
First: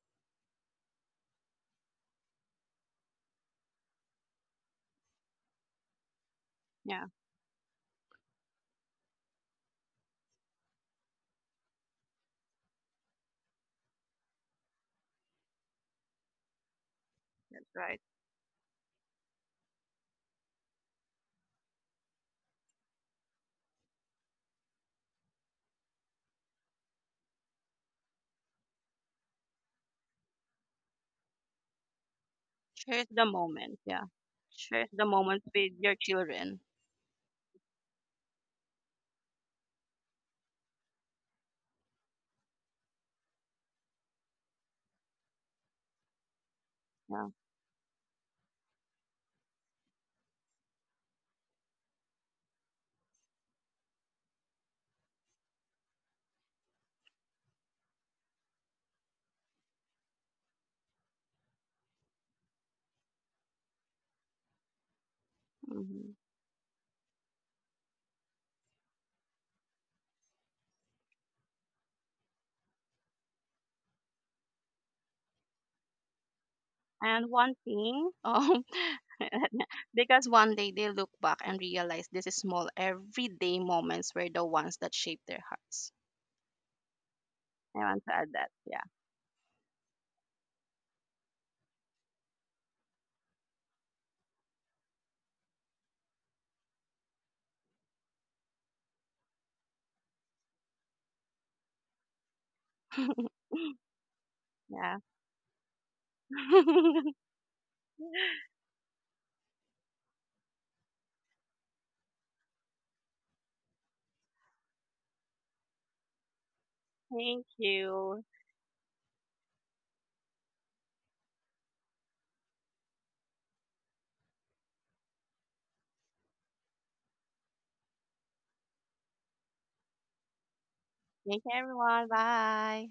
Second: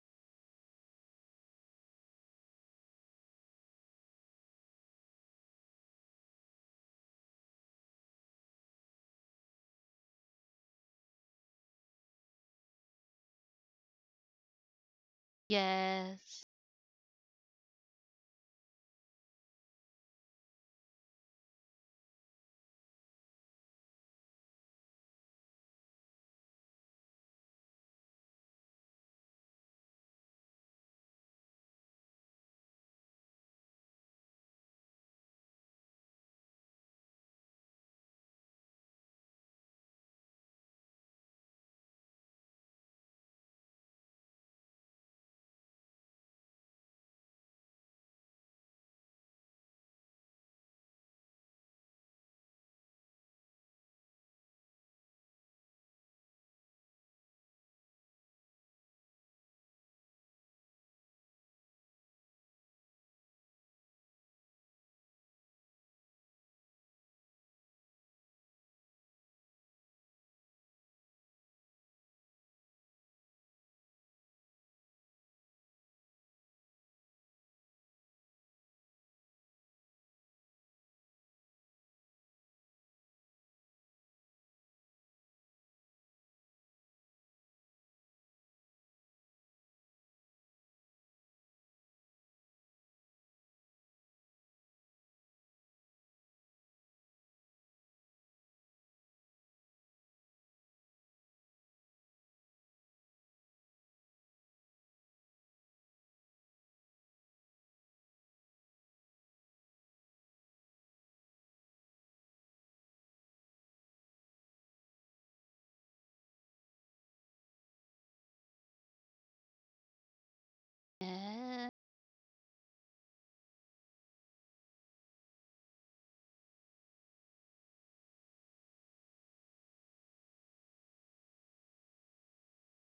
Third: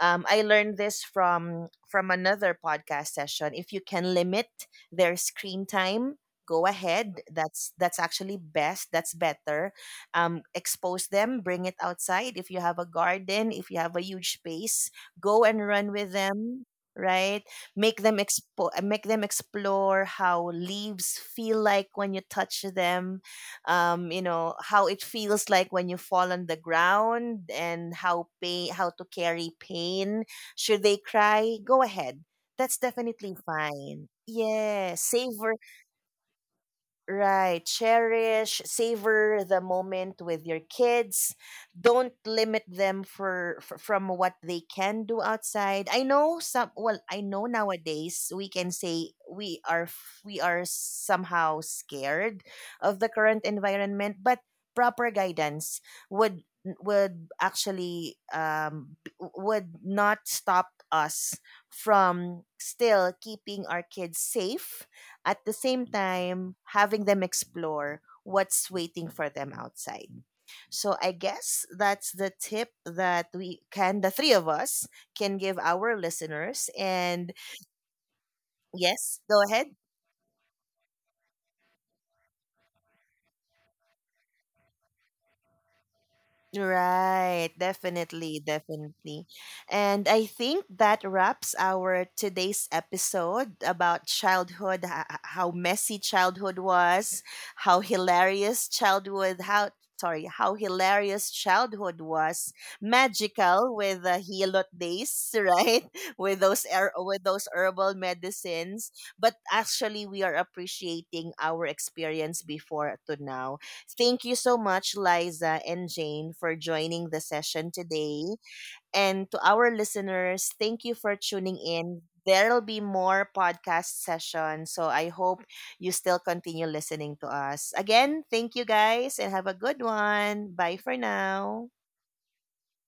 S1: I learned this from another podcast session. If you can limit their screen time, go
S3: Yeah.
S1: ahead. That's actually best. That's better. Expose them. Bring it outside. If you have a garden, if you have a huge space, go and run with
S2: Yes.
S1: them, right?
S3: That's right.
S1: Make them make them explore how leaves feel like when you touch them. Um, you know how it feels like when you fall on the ground and how pain, how to carry pain. Should they cry, go ahead. That's
S3: Cherish the
S1: definitely
S3: moment. Yeah.
S1: fine.
S3: Cherish
S1: Yeah,
S3: the moment
S1: savor.
S3: with your children.
S1: Right. Cherish, savor the moment with your kids. Don't limit them for, f from what they can do outside. I know some, well, I
S3: Yeah.
S1: know nowadays we can say we are we are somehow scared of the current environment, but proper guidance would actually would not stop us from still keeping our kids safe, at the same
S3: Hmm.
S1: time having them explore what's waiting for them outside. So I guess that's the tip that we can, the 3 of us, can give our listeners.
S3: And
S1: And
S3: one thing,
S1: yes, go ahead.
S3: because one day they look back and realize this is small everyday moments were the ones that shape their hearts.
S1: Right,
S3: I want to add
S1: definitely,
S3: that. Yeah.
S1: definitely. And I think that wraps our today's episode about childhood, how messy childhood was, how hilarious childhood, how, sorry, how hilarious childhood was, magical with the hilot
S3: Yeah.
S1: days, right? With those herbal medicines, but actually we are appreciating our experience before to now. Thank you so much, Liza and Jane, for joining the
S3: Thank
S1: session
S3: you.
S1: today. And to our listeners, thank you for tuning
S2: Yes.
S1: in. There'll be more podcast sessions, so I hope you still continue listening to us. Again, thank you, guys, and have a good one. Bye for
S3: Thank you,
S1: now.
S3: everyone. Bye.